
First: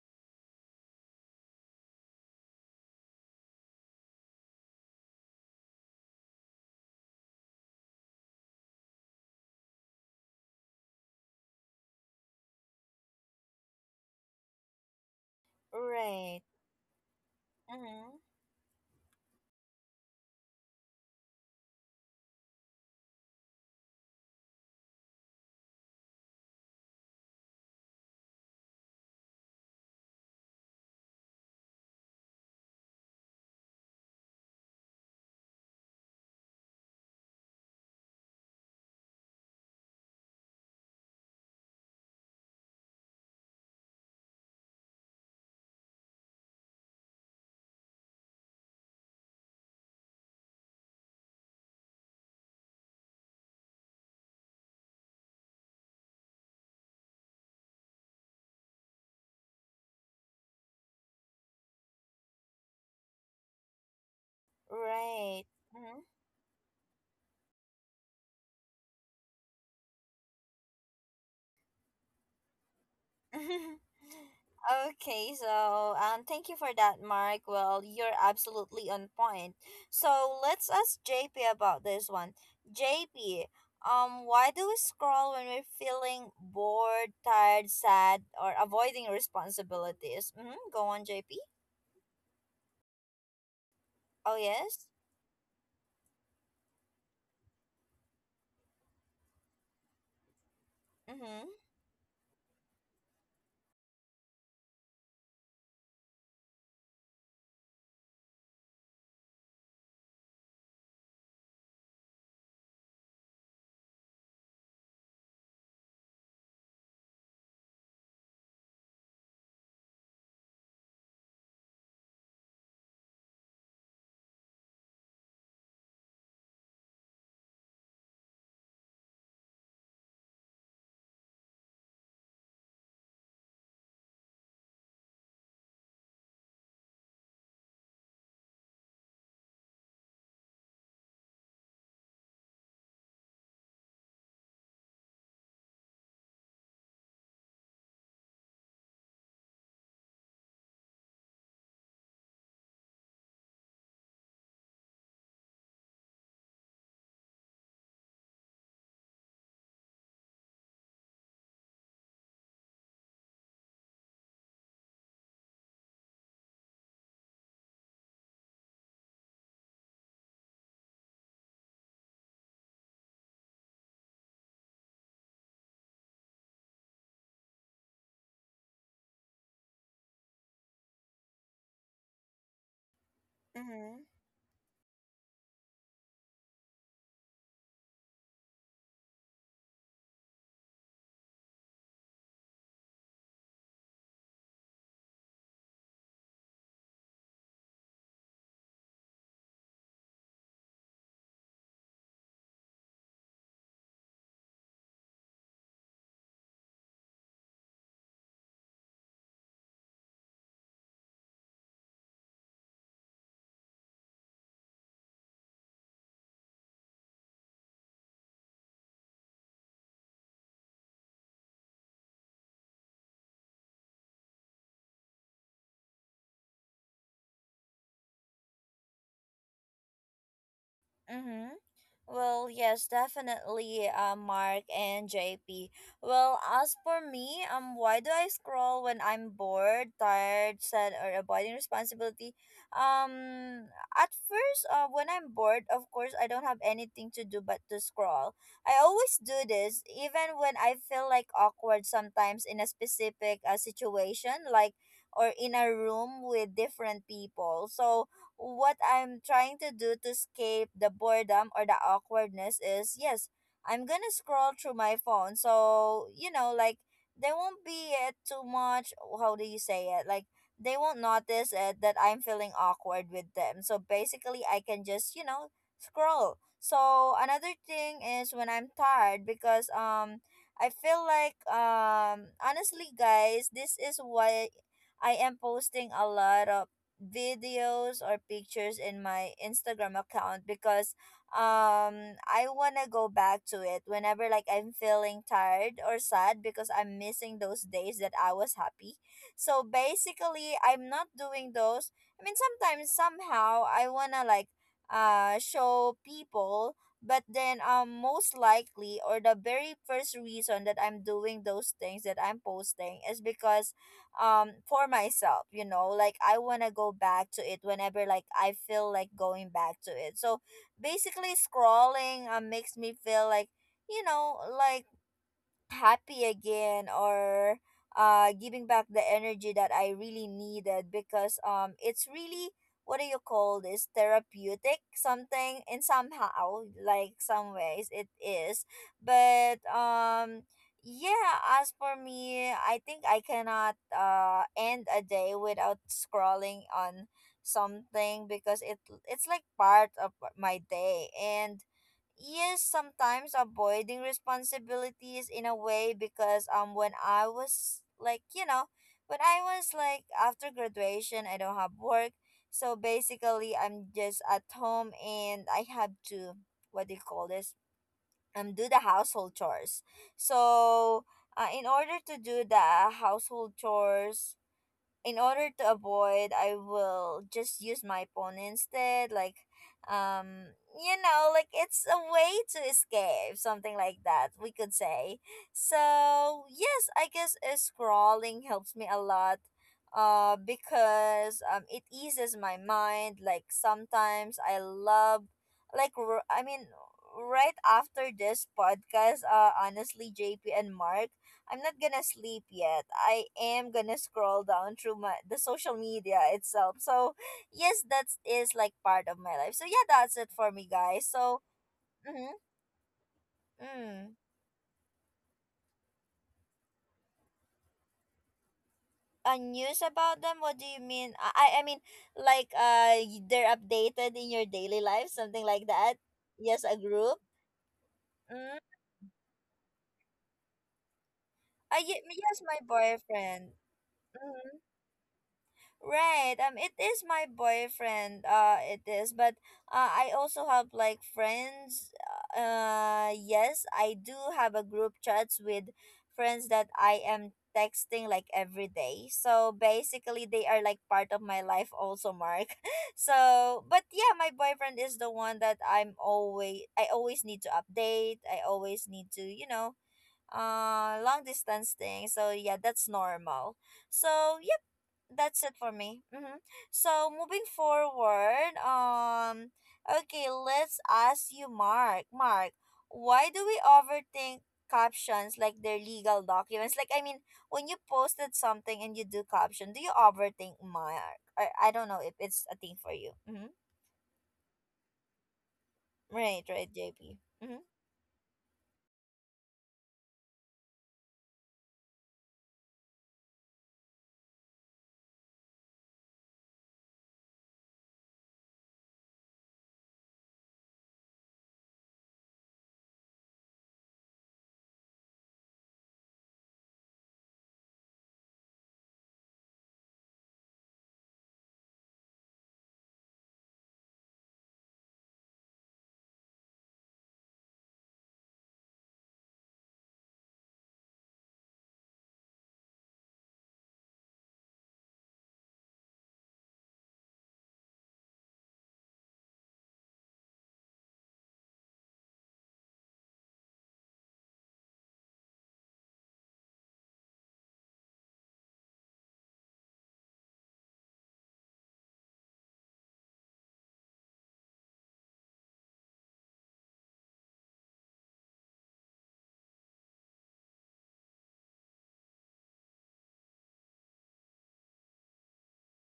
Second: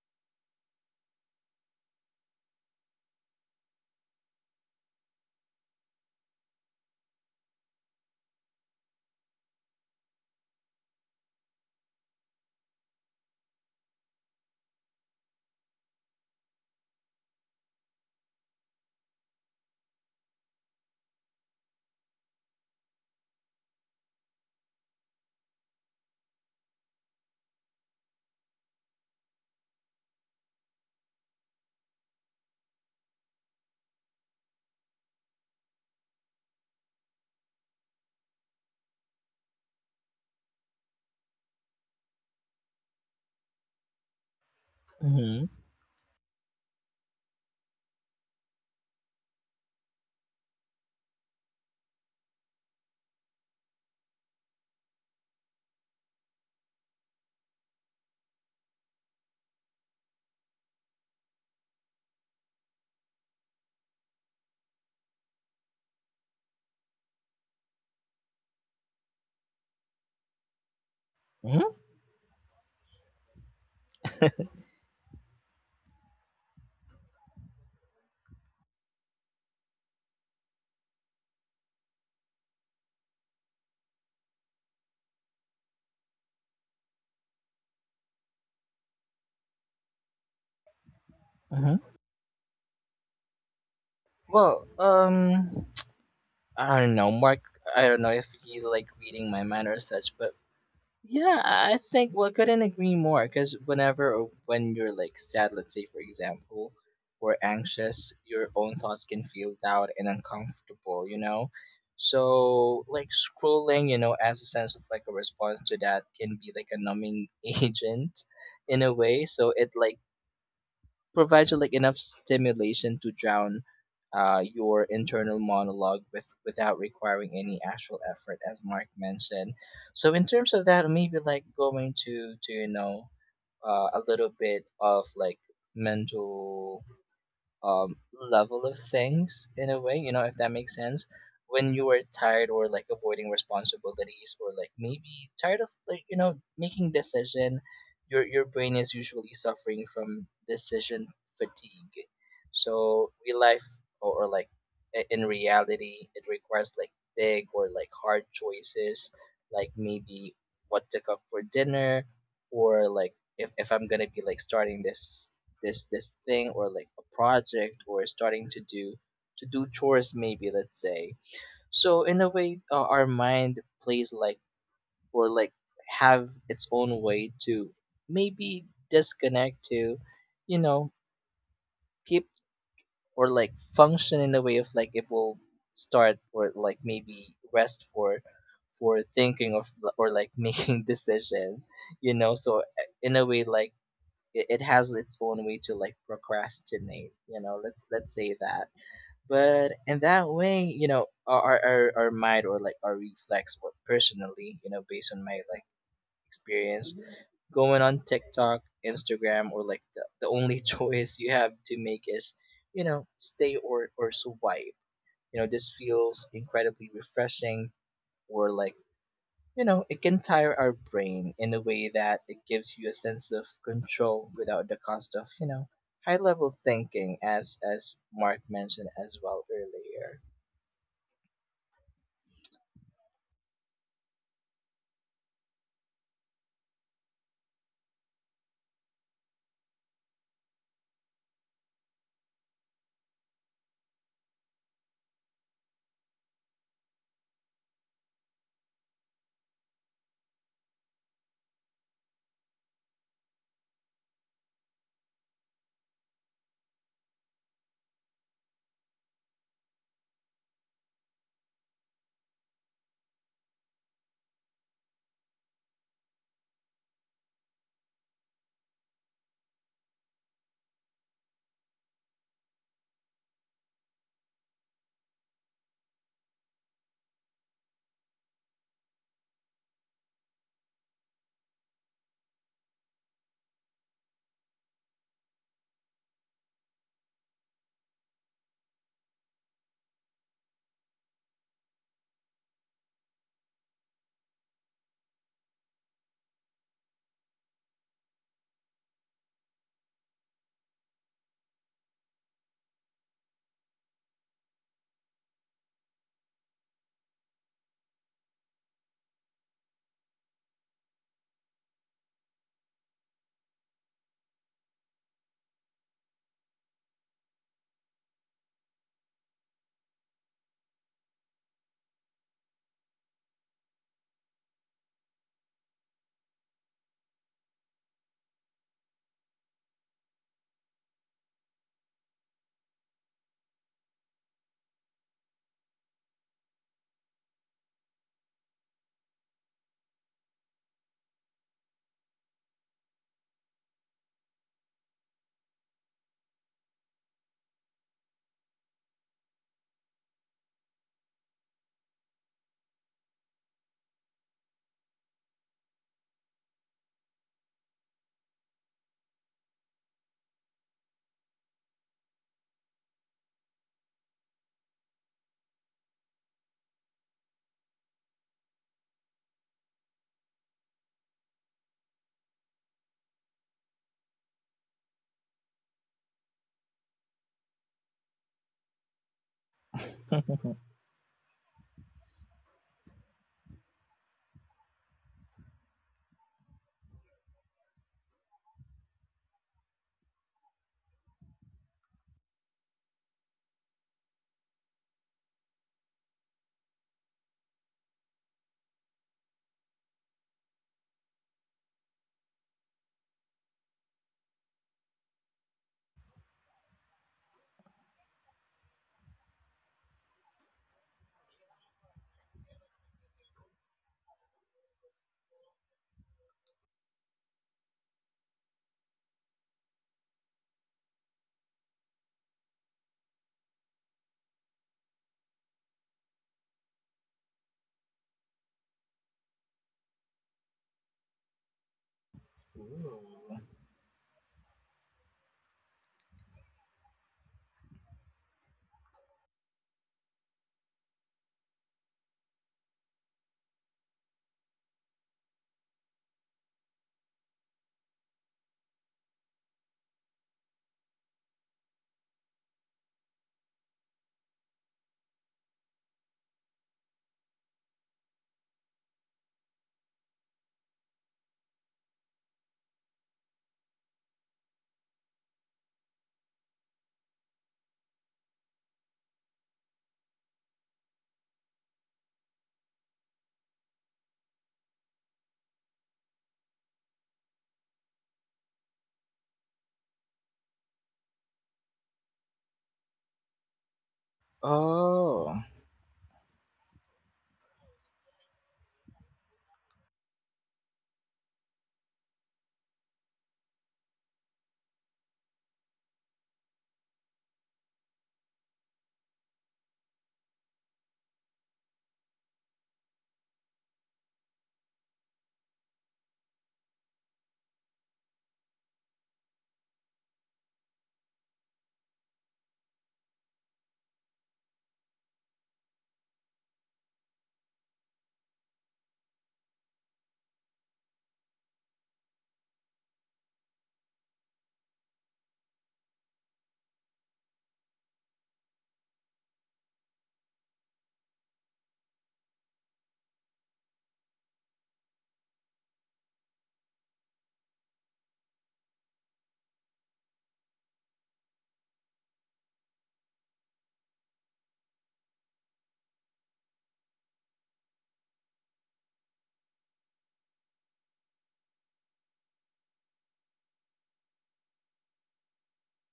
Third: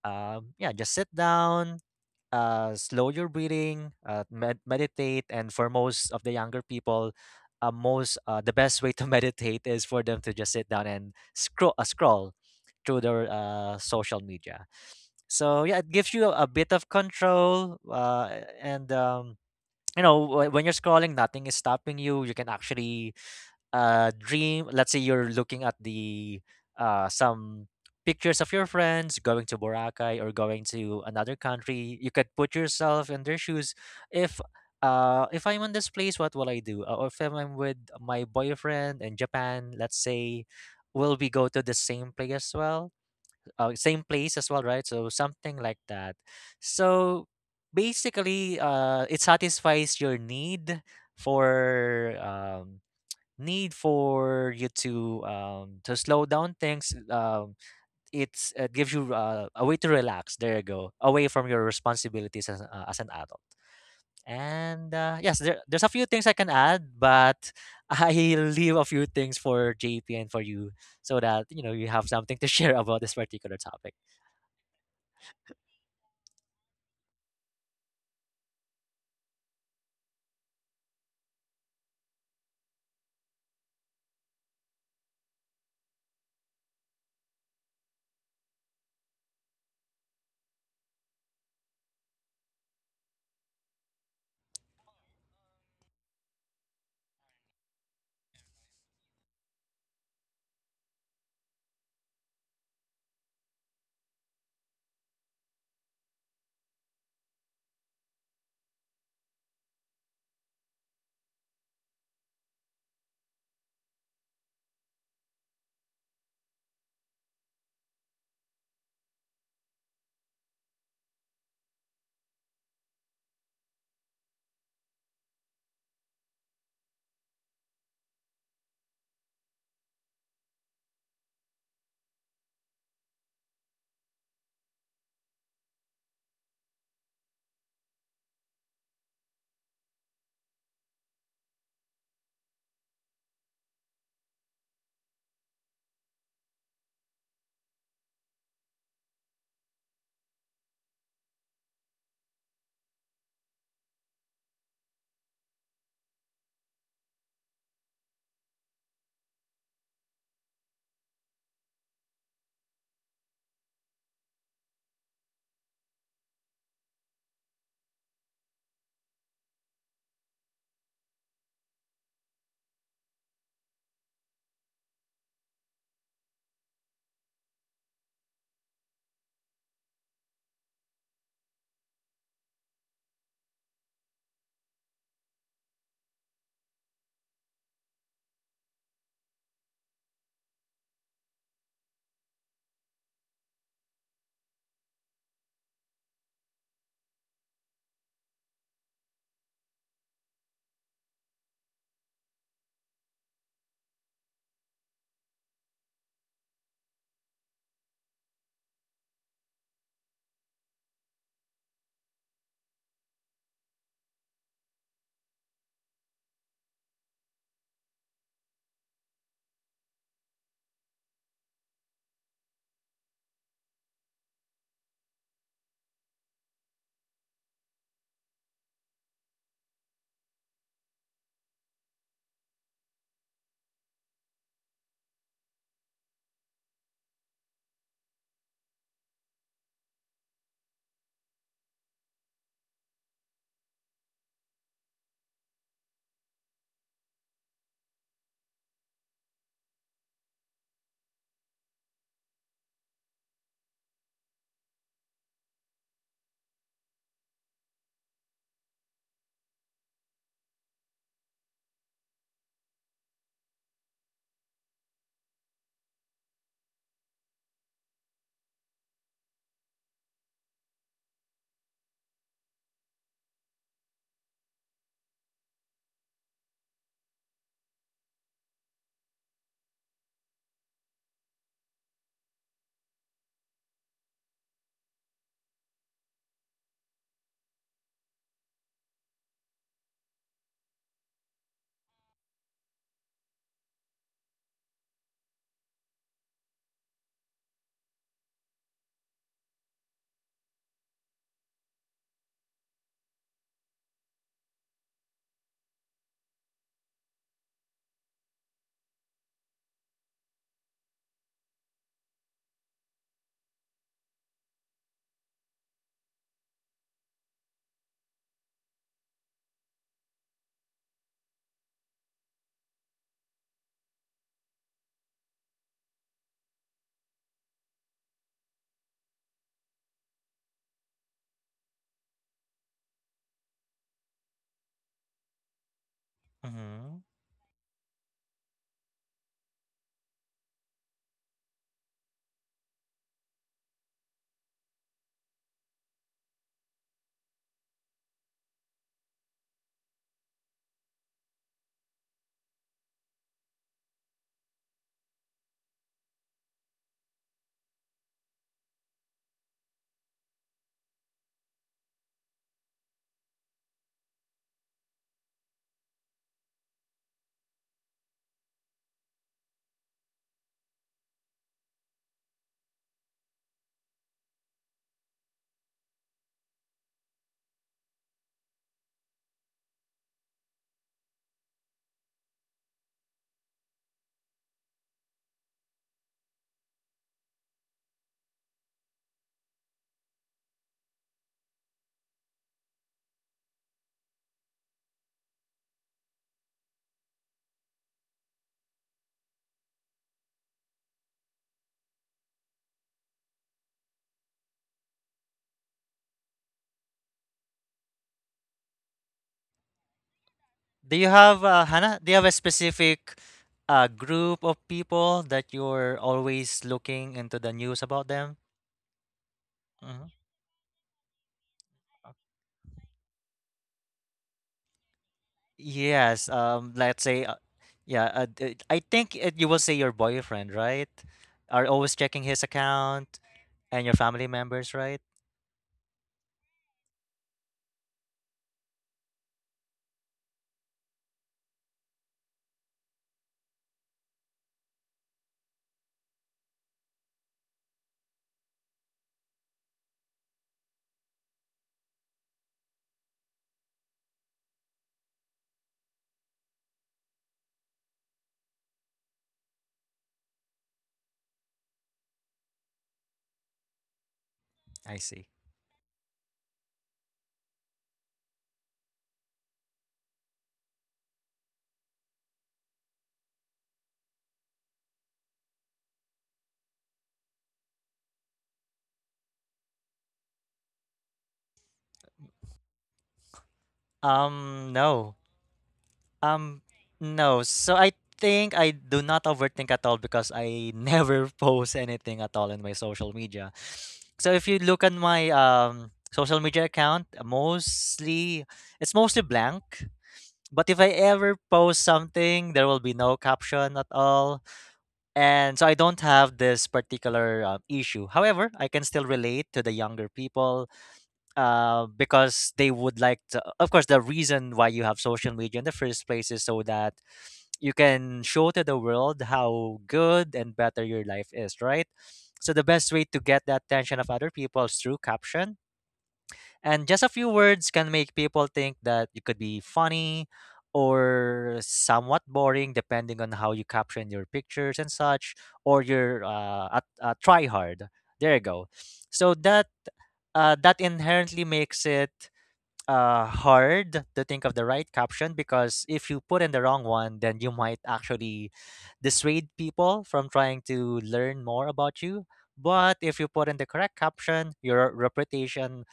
Speaker 2: yeah, just sit down, slow your breathing, meditate, and for most of the younger people, most the best way to meditate is for them to just sit down and scroll through their social media. So yeah, it gives you
Speaker 1: Right.
Speaker 2: a bit of control,
Speaker 1: Mhm.
Speaker 2: and you know when you're scrolling, nothing is stopping you. You can actually dream. Let's say you're looking at the some pictures of your friends going to Boracay or going to another country. You could put yourself in their shoes. If if I'm in this place, what will I do? Or if I'm with my boyfriend in Japan, let's say, will we go to the same place as well same place as well, right? So
Speaker 3: Mm-hmm.
Speaker 2: something like that. So basically, it satisfies your need for um, need for you to slow down things. It's it gives you a way to relax. There you go, away from your responsibilities as an adult. And yes,
Speaker 1: Right.
Speaker 2: there's a
Speaker 1: Mm-hmm.
Speaker 2: few things I can add, but I leave a few things for JP and for you, so that you know you have something to share about this particular topic.
Speaker 1: Okay, so thank you for that, Mark. Well, you're absolutely on point. So let's ask JP about this one. JP, why do we scroll when we're feeling bored, tired, sad, or avoiding responsibilities? Mm-hmm. Go on, JP.
Speaker 3: Hmm.
Speaker 1: Oh
Speaker 3: Well,
Speaker 1: yes.
Speaker 3: I don't know, Mark. I don't know if he's like reading my mind or such, but yeah,
Speaker 1: Mm-hmm.
Speaker 3: I think, well, couldn't agree more. Because whenever or when you're like sad, let's say for example, or anxious, your own thoughts can feel loud and uncomfortable. You know, so like scrolling, you know, as a sense of like a response to that can be like a numbing agent, in a way. So it like provides you like enough stimulation to drown your internal monologue with without requiring any actual effort, as Mark mentioned. So in terms of that, maybe like going to, you know, a little bit of like mental um, level of things in a way, you know, if that makes sense. When you are tired or like avoiding responsibilities or like maybe tired of like, you know, making decision, your brain is usually suffering from decision fatigue. So real life or in reality, it requires like big or like hard choices, like maybe what to cook for dinner, or like if, I'm gonna be like starting this this thing or like a project or starting to do chores, maybe let's say. So in a way, our mind plays like or like have its own way to maybe disconnect to, you know, keep or like
Speaker 1: Mm-hmm.
Speaker 3: function in the way of like it will start or like maybe rest for thinking of or like making decision. You know, so in a way, like it has its own way to like procrastinate, you know, let's say that. But in that way, you know, our our mind or like our reflex, or personally, you know, based on my like experience going on TikTok, Instagram, or like the only choice you have to make is, you know, stay or swipe. You know, this feels incredibly refreshing, or like, you know, it can tire our brain in a way that it gives you a sense of control without the cost of, you know, high level thinking as Mark mentioned as well earlier.
Speaker 1: Mm-hmm. Well, yes, definitely, Mark and JP. Well, as for me, why do I scroll when I'm bored, tired, sad, or avoiding responsibility? At first, when I'm bored, of course, I don't have anything to do but to scroll. I always do this, even when I feel like awkward sometimes in a specific situation, like or in a room with different people. So, what I'm trying to do to escape the boredom or the awkwardness is, yes, I'm gonna scroll through my phone. So, you know, like there won't be it too much how do you say it? Like They won't notice it that I'm feeling awkward with them. So basically I can just, you know, scroll. So another thing is when I'm tired because I feel like honestly guys, this is why I am posting a lot of videos or pictures in my Instagram account because I want to go back to it whenever like I'm feeling tired or sad because I'm missing those days that I was happy. So basically I'm not doing those. I mean sometimes somehow I want to like show people, but then most likely or the very first reason that I'm doing those things that I'm posting is because for myself, you know, like I want to go back to it whenever like I feel like going back to it. So basically scrolling makes me feel like, you know, like happy again or giving back the energy that I really needed because it's really, what do you call this, therapeutic something in somehow,
Speaker 2: Hmm.
Speaker 1: like some ways it is. But yeah, as for me, I think I cannot end a day without scrolling on something because it's like part of my day. And yes, sometimes avoiding responsibilities in a way because when I was like, you know, when I was like after graduation, I don't have work. So basically I'm just at home and I have to, what do you call this, do the household chores. So in order to do the household chores, in order to avoid, I will just use my phone instead, like you know, like it's a way to escape something like that, we could say. So yes, I guess scrolling helps me a lot because it eases my mind. Like sometimes I love like right after this podcast, honestly JP and Mark, I'm not gonna sleep yet. I am gonna scroll down through my the social media itself. So yes, that is like part of my life. So yeah, that's it for me,
Speaker 2: Do
Speaker 1: guys.
Speaker 2: you
Speaker 1: So
Speaker 2: have Hannah? Do you have a
Speaker 1: mm-hmm,
Speaker 2: specific
Speaker 1: mm.
Speaker 2: group of people that you're always looking into the news about them?
Speaker 1: News
Speaker 2: Hmm.
Speaker 1: about them? What do you mean? I mean like they're updated in your daily life, something like that.
Speaker 2: Yes.
Speaker 1: Yes, a
Speaker 2: Let's
Speaker 1: group.
Speaker 2: say, yeah.
Speaker 1: Mm.
Speaker 2: I think it, you will say your boyfriend, right? Are
Speaker 1: I,
Speaker 2: always checking
Speaker 1: yes,
Speaker 2: his
Speaker 1: my
Speaker 2: account
Speaker 3: Ooh.
Speaker 1: boyfriend.
Speaker 2: and your family
Speaker 1: Mm-hmm.
Speaker 2: members, right?
Speaker 1: Right. It is my boyfriend. It is. But I also have like friends. Yes, I do have a group chats with friends that I am texting like every day. So basically, they are like part of my life also, Mark. So, but yeah, my boyfriend is the one that I'm always. I always need to update. I always need to, you know, long distance thing. So yeah, that's normal. So
Speaker 2: I see.
Speaker 1: that's it for me. Hmm. So moving forward, okay, let's ask you, Mark. Mark, why do we overthink captions like they're legal documents? Like, I mean, when you posted something and you do caption, do you overthink, Mark? I don't know if it's a thing for you. Mm-hmm.
Speaker 2: No.
Speaker 3: Oh,
Speaker 1: Right,
Speaker 2: Um,
Speaker 1: right, JP.
Speaker 2: no.
Speaker 1: Mm-hmm.
Speaker 2: So I think I do not overthink at all because I never post anything at all in my social media. So if you look at my social media account, mostly it's mostly blank. But if I ever post something, there will be no caption at all. And so I don't have this particular issue. However, I can still relate to the younger people because they would like to, of course the reason why you have social media in the first place is so that you can show to the world how good and better your life is, right? So the best way to get the attention of other people is through caption, and just a few words can make people think that you could be funny or somewhat boring depending on how you caption your pictures and such, or your a try hard, there you go. So that that inherently makes it hard to think of the right caption, because if you put in the wrong one, then you might actually dissuade people from trying to learn more about you. But if you put in the correct caption, your reputation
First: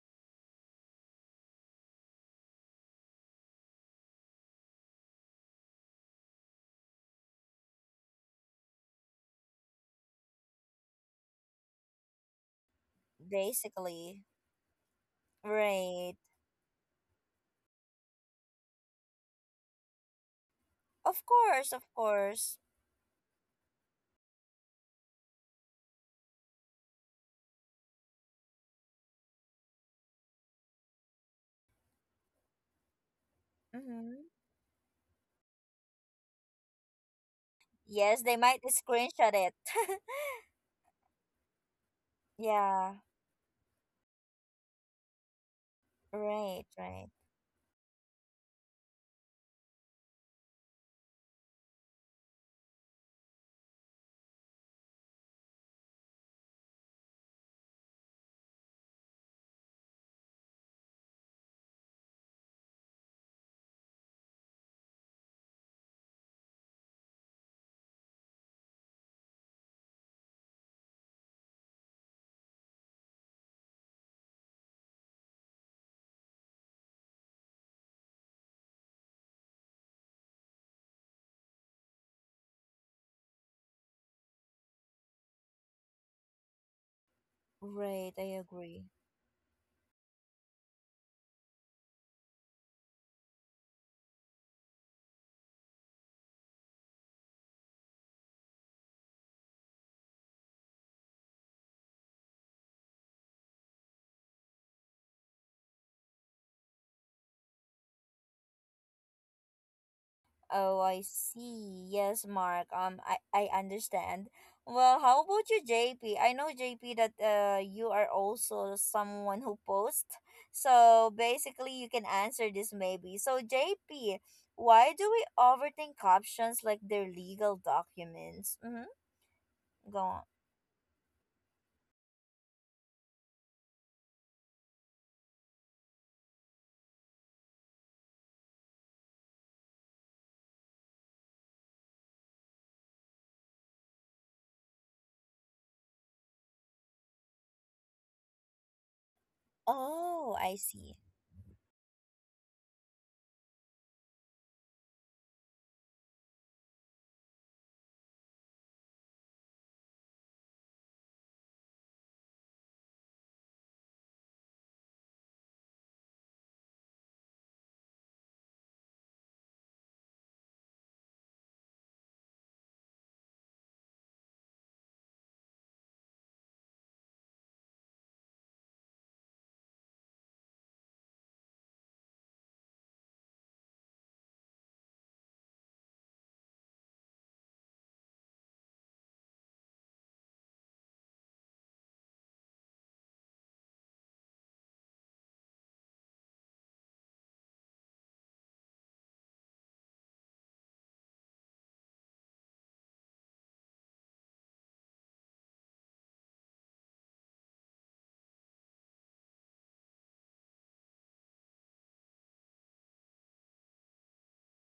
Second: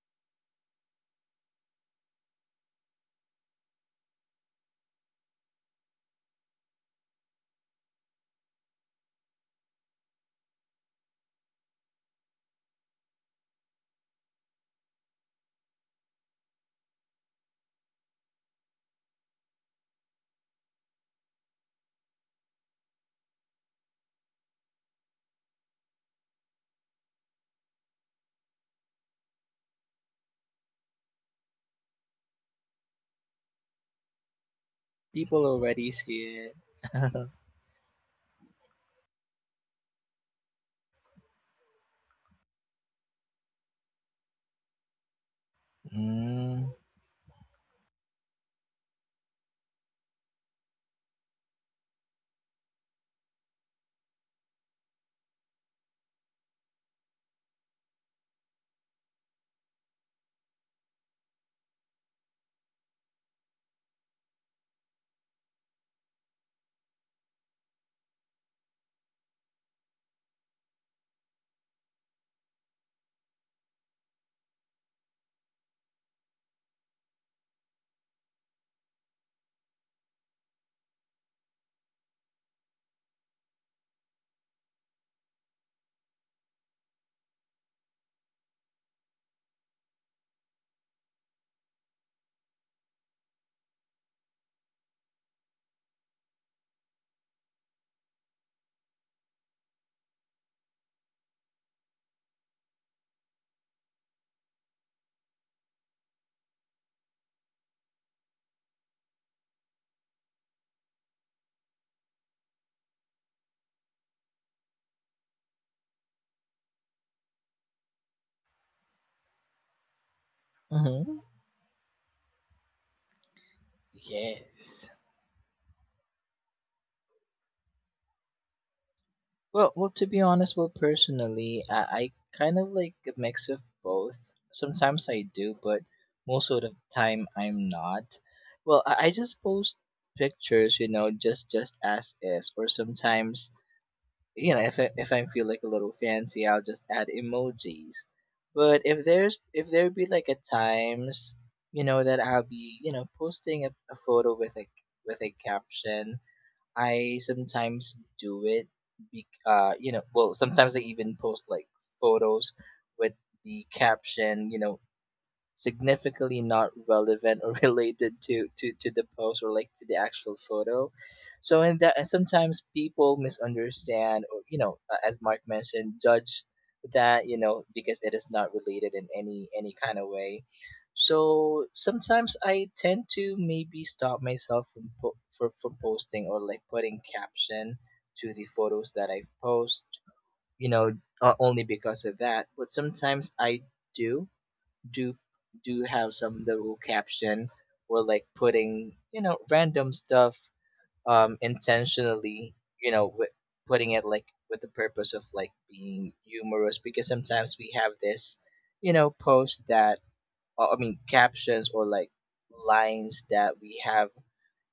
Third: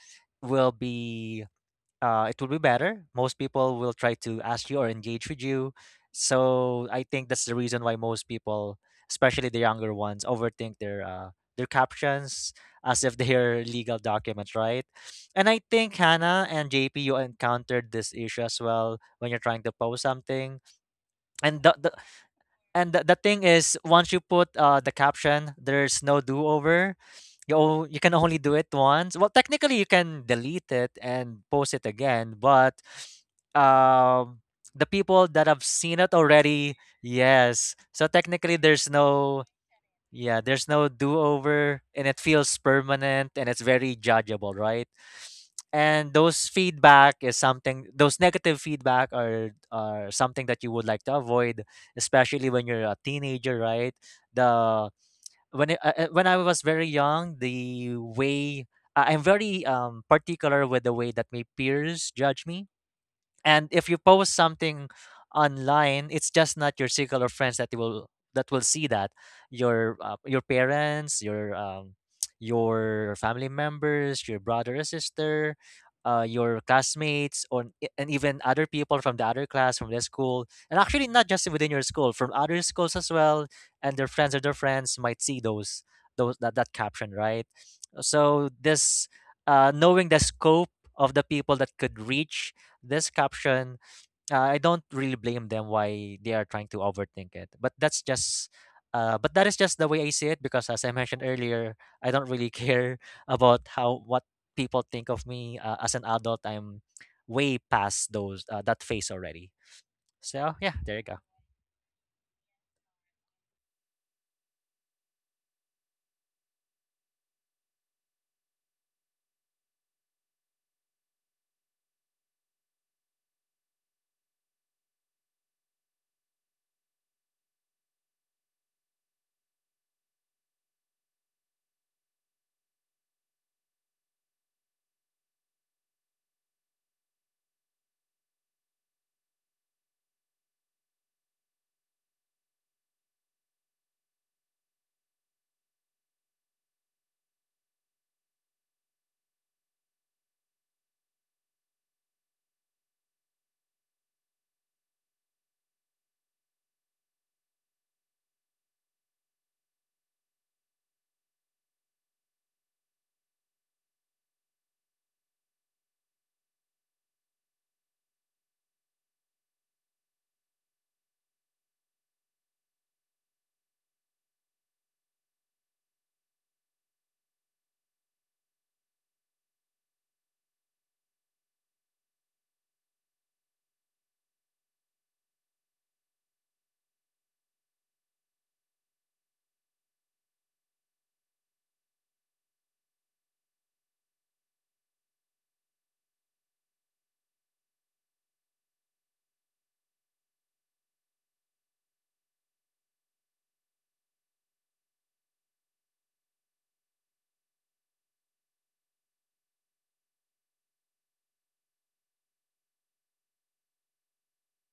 Speaker 2: will be it will be better. Most people will try to ask you or engage with you. So I think that's the reason why most people, especially the younger ones, overthink their captions as if they are legal
Speaker 1: Basically,
Speaker 2: documents, right? And I think
Speaker 1: right.
Speaker 2: Hannah and JP, you encountered this issue as well when you're trying to post something.
Speaker 1: Of
Speaker 2: And
Speaker 1: course,
Speaker 2: the,
Speaker 1: of
Speaker 2: the
Speaker 1: course.
Speaker 2: and the, the thing is, once you put the caption, there's no do over. You you can only do it once. Well, technically, you can delete it and post it again, but
Speaker 1: Mm-hmm.
Speaker 2: um, the people
Speaker 3: people
Speaker 2: that have
Speaker 3: already
Speaker 2: seen it
Speaker 3: see it.
Speaker 2: already, yes. So
Speaker 1: Yes, they
Speaker 2: technically,
Speaker 1: might
Speaker 2: there's
Speaker 1: screenshot
Speaker 2: no
Speaker 1: it.
Speaker 2: yeah, there's no do over, and it feels
Speaker 1: Yeah,
Speaker 2: permanent and it's very judgeable, right? And those
Speaker 1: right,
Speaker 3: Mm-hmm.
Speaker 1: right.
Speaker 2: feedback is something, those negative feedback are something that you would like to avoid, especially when you're a teenager, right? The when when I was very young, the way I'm very particular with the way that my peers judge me. And if you post something online, it's just not your circle of friends that will see that. Your parents, your your family members, your brother or sister, your classmates, and even other people from the other class, from the school, and actually not just within your school, from other schools as well, and their friends or their friends might see those that, that caption, right?
Speaker 1: Right, I
Speaker 2: So
Speaker 1: agree.
Speaker 2: this knowing the scope of the people that could reach this caption, I don't really blame them why they are trying to overthink it, but that's just but that is just the way I see it, because as I mentioned earlier, I don't really care about how what people think of me. As an adult, I'm way past those that phase already. So yeah,
Speaker 1: Oh,
Speaker 2: there
Speaker 1: I
Speaker 2: you go.
Speaker 1: see. Yes, Mark. I understand. Well, how about you, JP? I know, JP, that you are also someone who posts. So basically, you can answer this maybe. So, JP,
Speaker 3: Yes.
Speaker 1: why do we overthink captions like they're legal documents? Mm-hmm.
Speaker 3: Well, well,
Speaker 1: Go
Speaker 3: to be
Speaker 1: on.
Speaker 3: honest, well, personally, I kind of like a mix of both. Sometimes I do, but most of the time I'm not. Well, I just post pictures, you know, just as is. Or sometimes, you know, if I feel like a little fancy, I'll just add emojis. But if there's if there be like
Speaker 1: Oh,
Speaker 3: at
Speaker 1: I see.
Speaker 3: times, you know, that I'll be, you know, posting a photo with a caption, I sometimes do it. Be, you know, well, sometimes I even post like photos with the caption, you know, significantly not relevant or related to to the post or like to the actual photo. So in that, and sometimes people misunderstand or, you know, as Mark mentioned, judge that, you know, because it is not related in any kind of way. So sometimes I tend to maybe stop myself from from posting or like putting caption to the photos that I've post, you know, only because of that. But sometimes I do do do have some little caption or like putting, you know, random stuff, um, intentionally, you know, with putting it like with the purpose of like being humorous, because sometimes we have this, you know, post that, captions or like lines that we have,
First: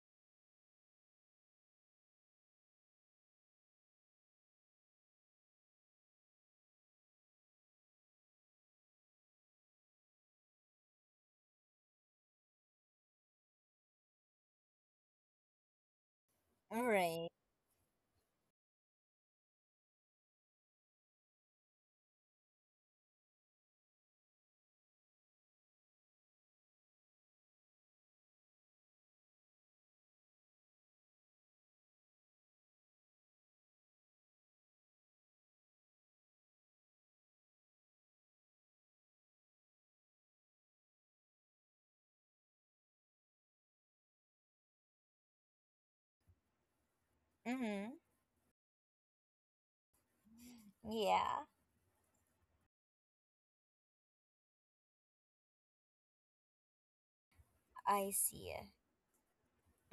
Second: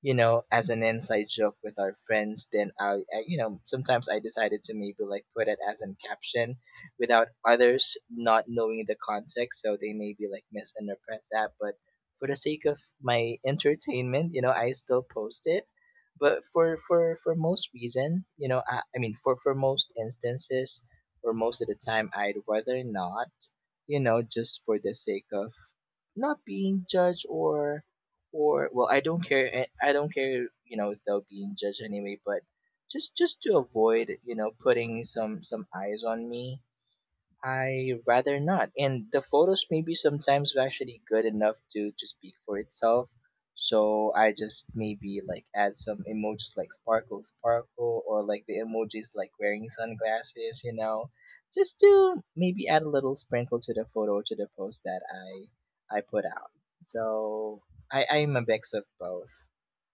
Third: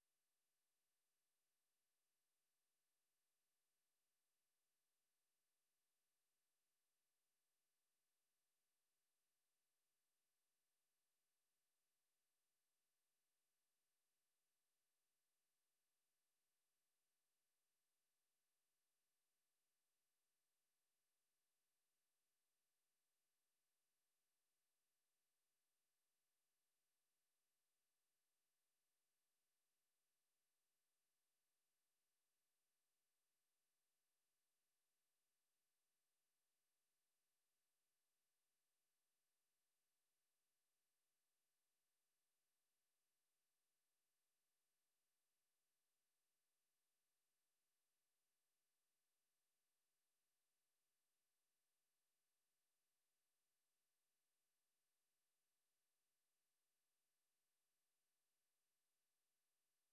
Speaker 3: you know, as an inside joke with our friends, then I, you know, sometimes I decided to maybe like put it as an caption without others not knowing the context, so they maybe like misinterpret that. But for the sake of my entertainment, you know, I still post it. But for for
Speaker 1: Right.
Speaker 3: for most reason, you know, I mean, for most instances or most of the time, I'd rather not, you know, just for the sake of not being judged or well I don't care, I don't care, you know, without being judged anyway. But just to avoid, you know, putting some eyes on me, I rather not. And the photos maybe sometimes were actually good enough to speak for itself. So I just maybe like add some emojis like sparkle
Speaker 1: Mm-hmm.
Speaker 3: sparkle, or like the emojis like wearing sunglasses, you know,
Speaker 1: Yeah,
Speaker 3: just to maybe add a little sprinkle to the photo, to the post that I put out. So I
Speaker 1: I
Speaker 3: I'm a
Speaker 1: see.
Speaker 3: mix of both.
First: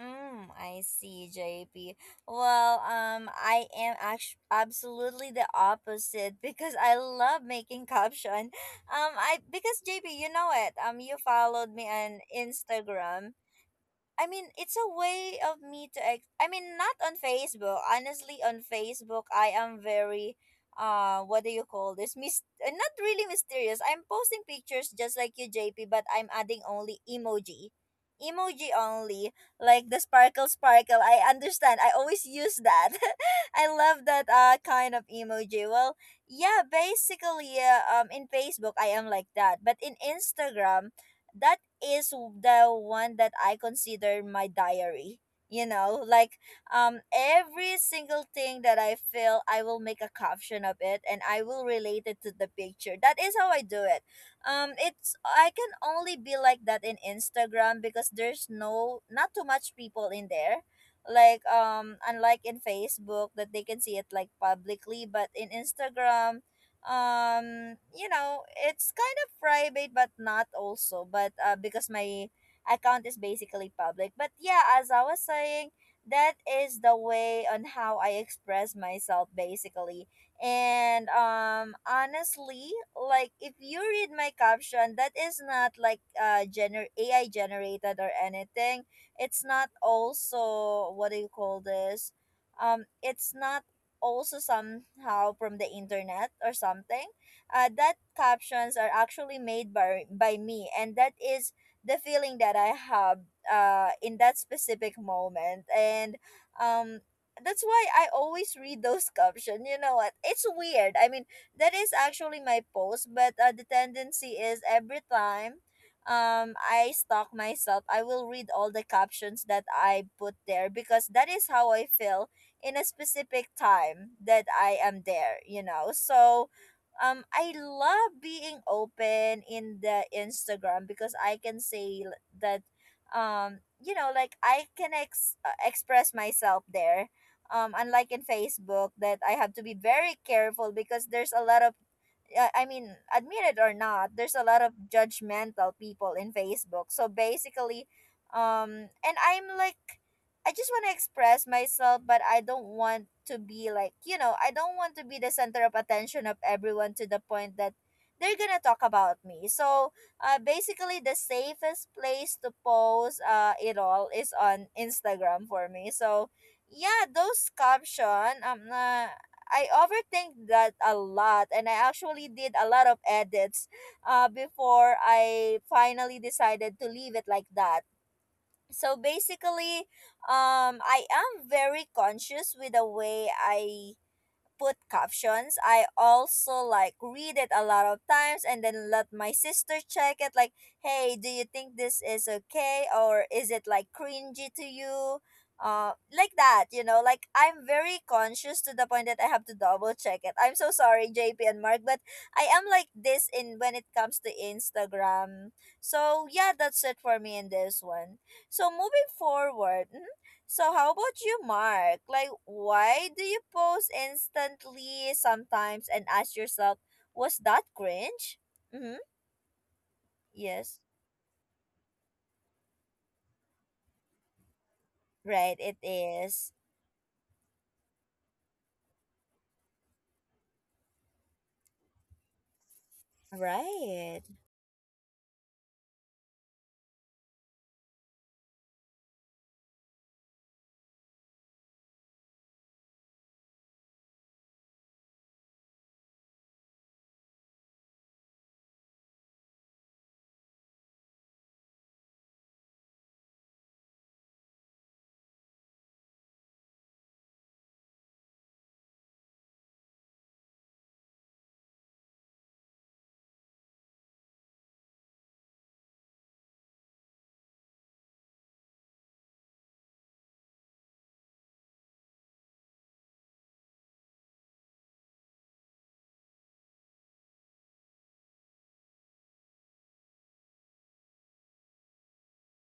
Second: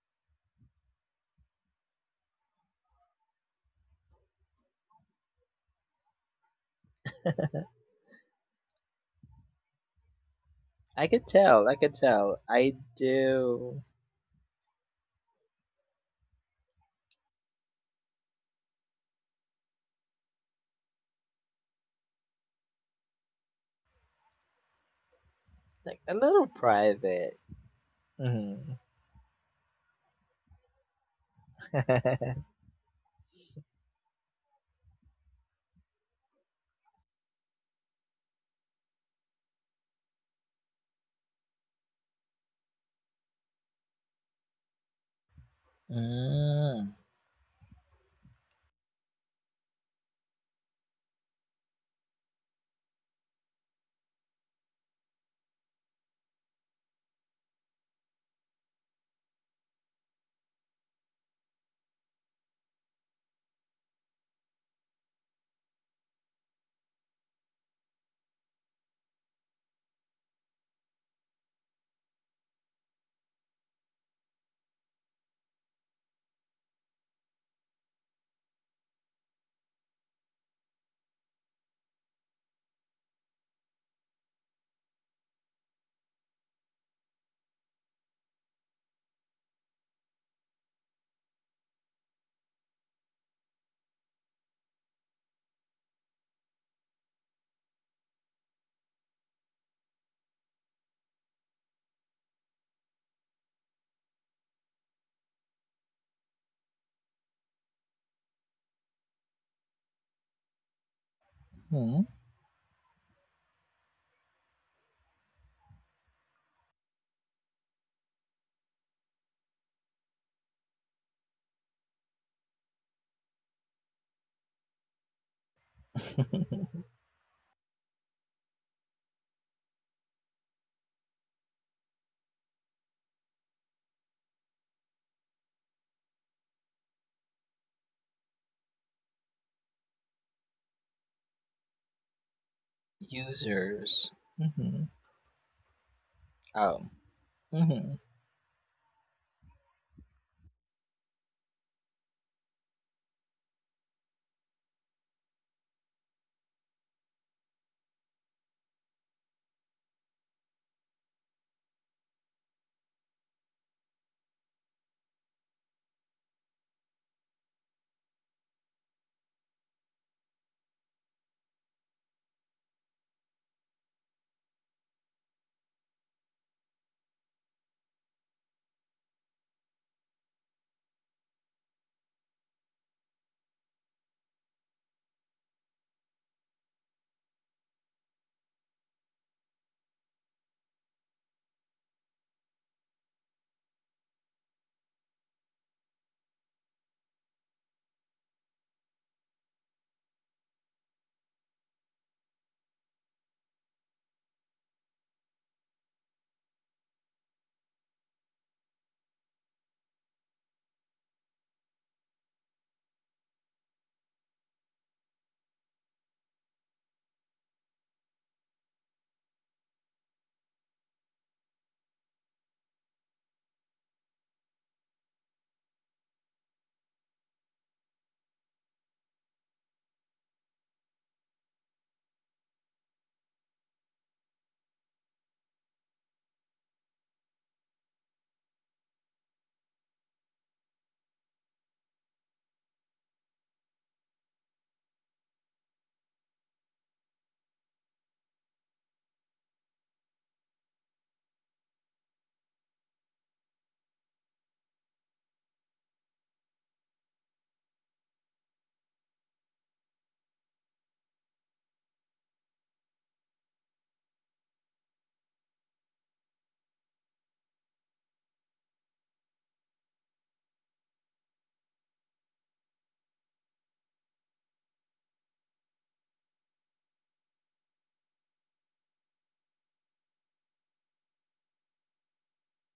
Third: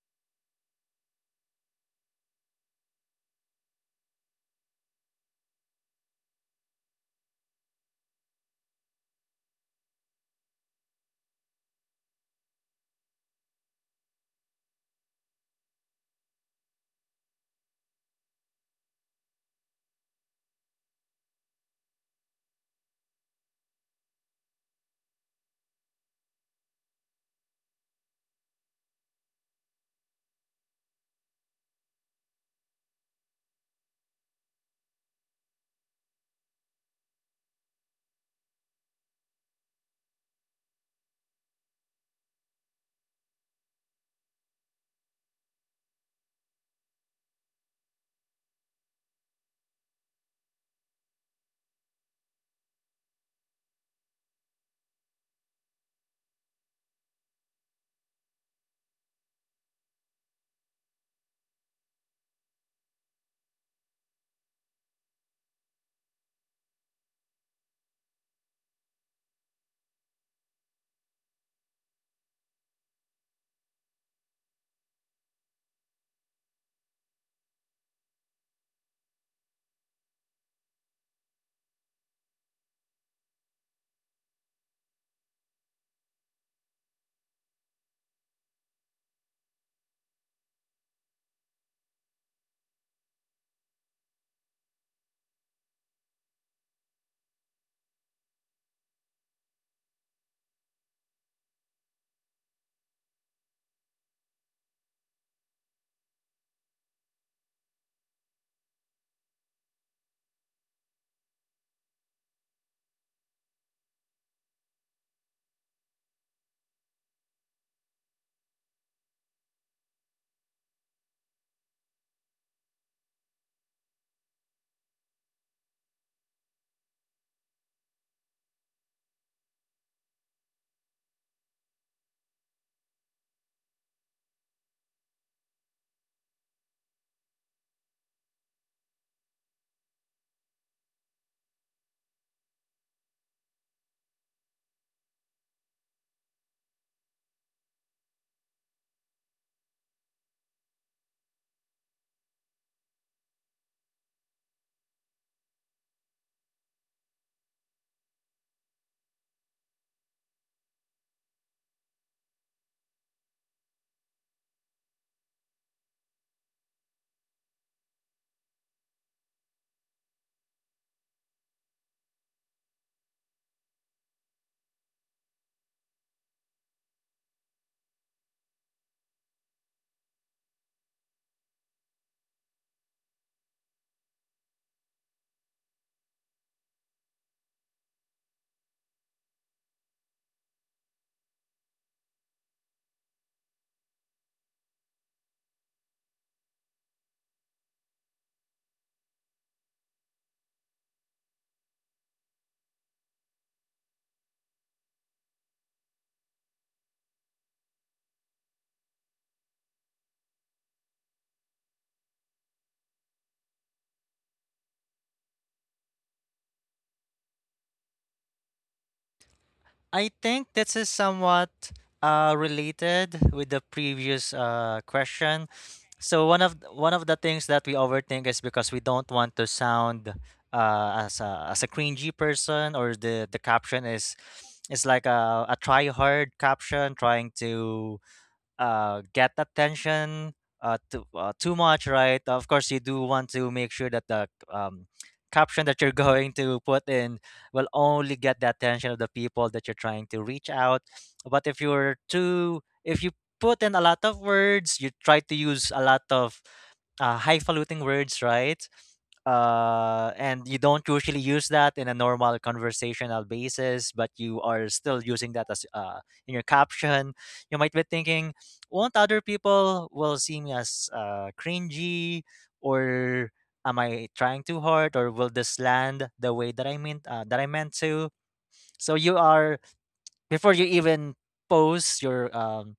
Speaker 1: Mm, I see, JP. Well, I am absolutely the opposite because I love making caption. I, because JP, you know it.
Speaker 3: I
Speaker 1: You
Speaker 3: could tell,
Speaker 1: followed
Speaker 3: I
Speaker 1: me
Speaker 3: could
Speaker 1: on
Speaker 3: tell. I
Speaker 1: Instagram.
Speaker 3: do
Speaker 1: I mean, it's a way of me to I mean, not on Facebook. Honestly, on Facebook, I am very what do you call this? Not really mysterious. I'm posting pictures just like you, JP,
Speaker 3: like
Speaker 1: but
Speaker 3: a
Speaker 1: I'm
Speaker 3: little
Speaker 1: adding only
Speaker 3: private.
Speaker 1: emoji.
Speaker 3: hmm
Speaker 1: Emoji only, like the sparkle sparkle. I understand. I always use that. I love that kind of emoji. Well, yeah, basically, in Facebook I am like that, but in Instagram, that is the one that I consider my diary. You know, like
Speaker 3: Mm.
Speaker 1: every single thing that I feel, I will make a caption of it and I will relate it to the picture. That is how I do it. It's I can only be like that in Instagram because there's no not too much people in there. Like unlike in Facebook that they can see it like publicly, but in Instagram, you know, it's kind of private but not also, but uh, because my account is basically public. But yeah, as I was saying, that is the way on how I express myself basically. And honestly, like if you read my caption, that is not like gener AI generated or anything. It's not also, what do you call this, it's not also somehow from the internet or something. Uh, that captions are actually made by me, and that is the feeling that I have in that specific moment. And um that's why I always read those captions. You know what, it's weird. I mean, that is
Speaker 3: Hmm.
Speaker 1: actually my post, but the tendency is every time I stalk myself, I will read all the captions that I put there because that is how I feel in a specific time that I am there, you know. So I love being open in the Instagram because I can say that you know, like I can express myself there. Um, unlike in Facebook that I have to be very careful because there's a lot of I mean, admit it or
Speaker 3: Users.
Speaker 1: not, there's a lot of
Speaker 3: Mm-hmm.
Speaker 1: judgmental people in Facebook.
Speaker 3: Um.
Speaker 1: So basically,
Speaker 3: Mm-hmm.
Speaker 1: and I'm like, I just want to express myself, but I don't want to be like, you know, I don't want to be the center of attention of everyone to the point that they're gonna talk about me. So, basically, the safest place to post it all is on Instagram for me. So yeah, those caption I overthink that a lot, and I actually did a lot of edits before I finally decided to leave it like that. So basically, I am very conscious with the way I put captions. I also like read it a lot of times and then let my sister check it like, "Hey, do you think this is okay or is it like cringy to you?" Like that, you know, like I'm very conscious to the point that I have to double check it. I'm so sorry, JP and Mark, but I am like this in when it comes to Instagram. So yeah, that's it for me in this one. So moving forward, so how about you, Mark? Like, why do you pause instantly sometimes and ask yourself, was that cringe? Mm-hmm.
Speaker 2: I think this
Speaker 1: Yes.
Speaker 2: is somewhat related with the previous question.
Speaker 1: Right, it
Speaker 2: So one
Speaker 1: is.
Speaker 2: of the things that we overthink is because we don't want to sound as a cringy person, or the caption
Speaker 1: Right.
Speaker 2: is like a try hard caption trying to get attention too much, right? Of course, you do want to make sure that the caption that you're going to put in will only get the attention of the people that you're trying to reach out. But if you're too, if you put in a lot of words, you try to use a lot of highfalutin words, right? And you don't usually use that in a normal conversational basis, but you are still using that as in your caption. You might be thinking, won't other people will see me as cringy, or am I trying too hard, or will this land the way that I meant to? So you are before you even post your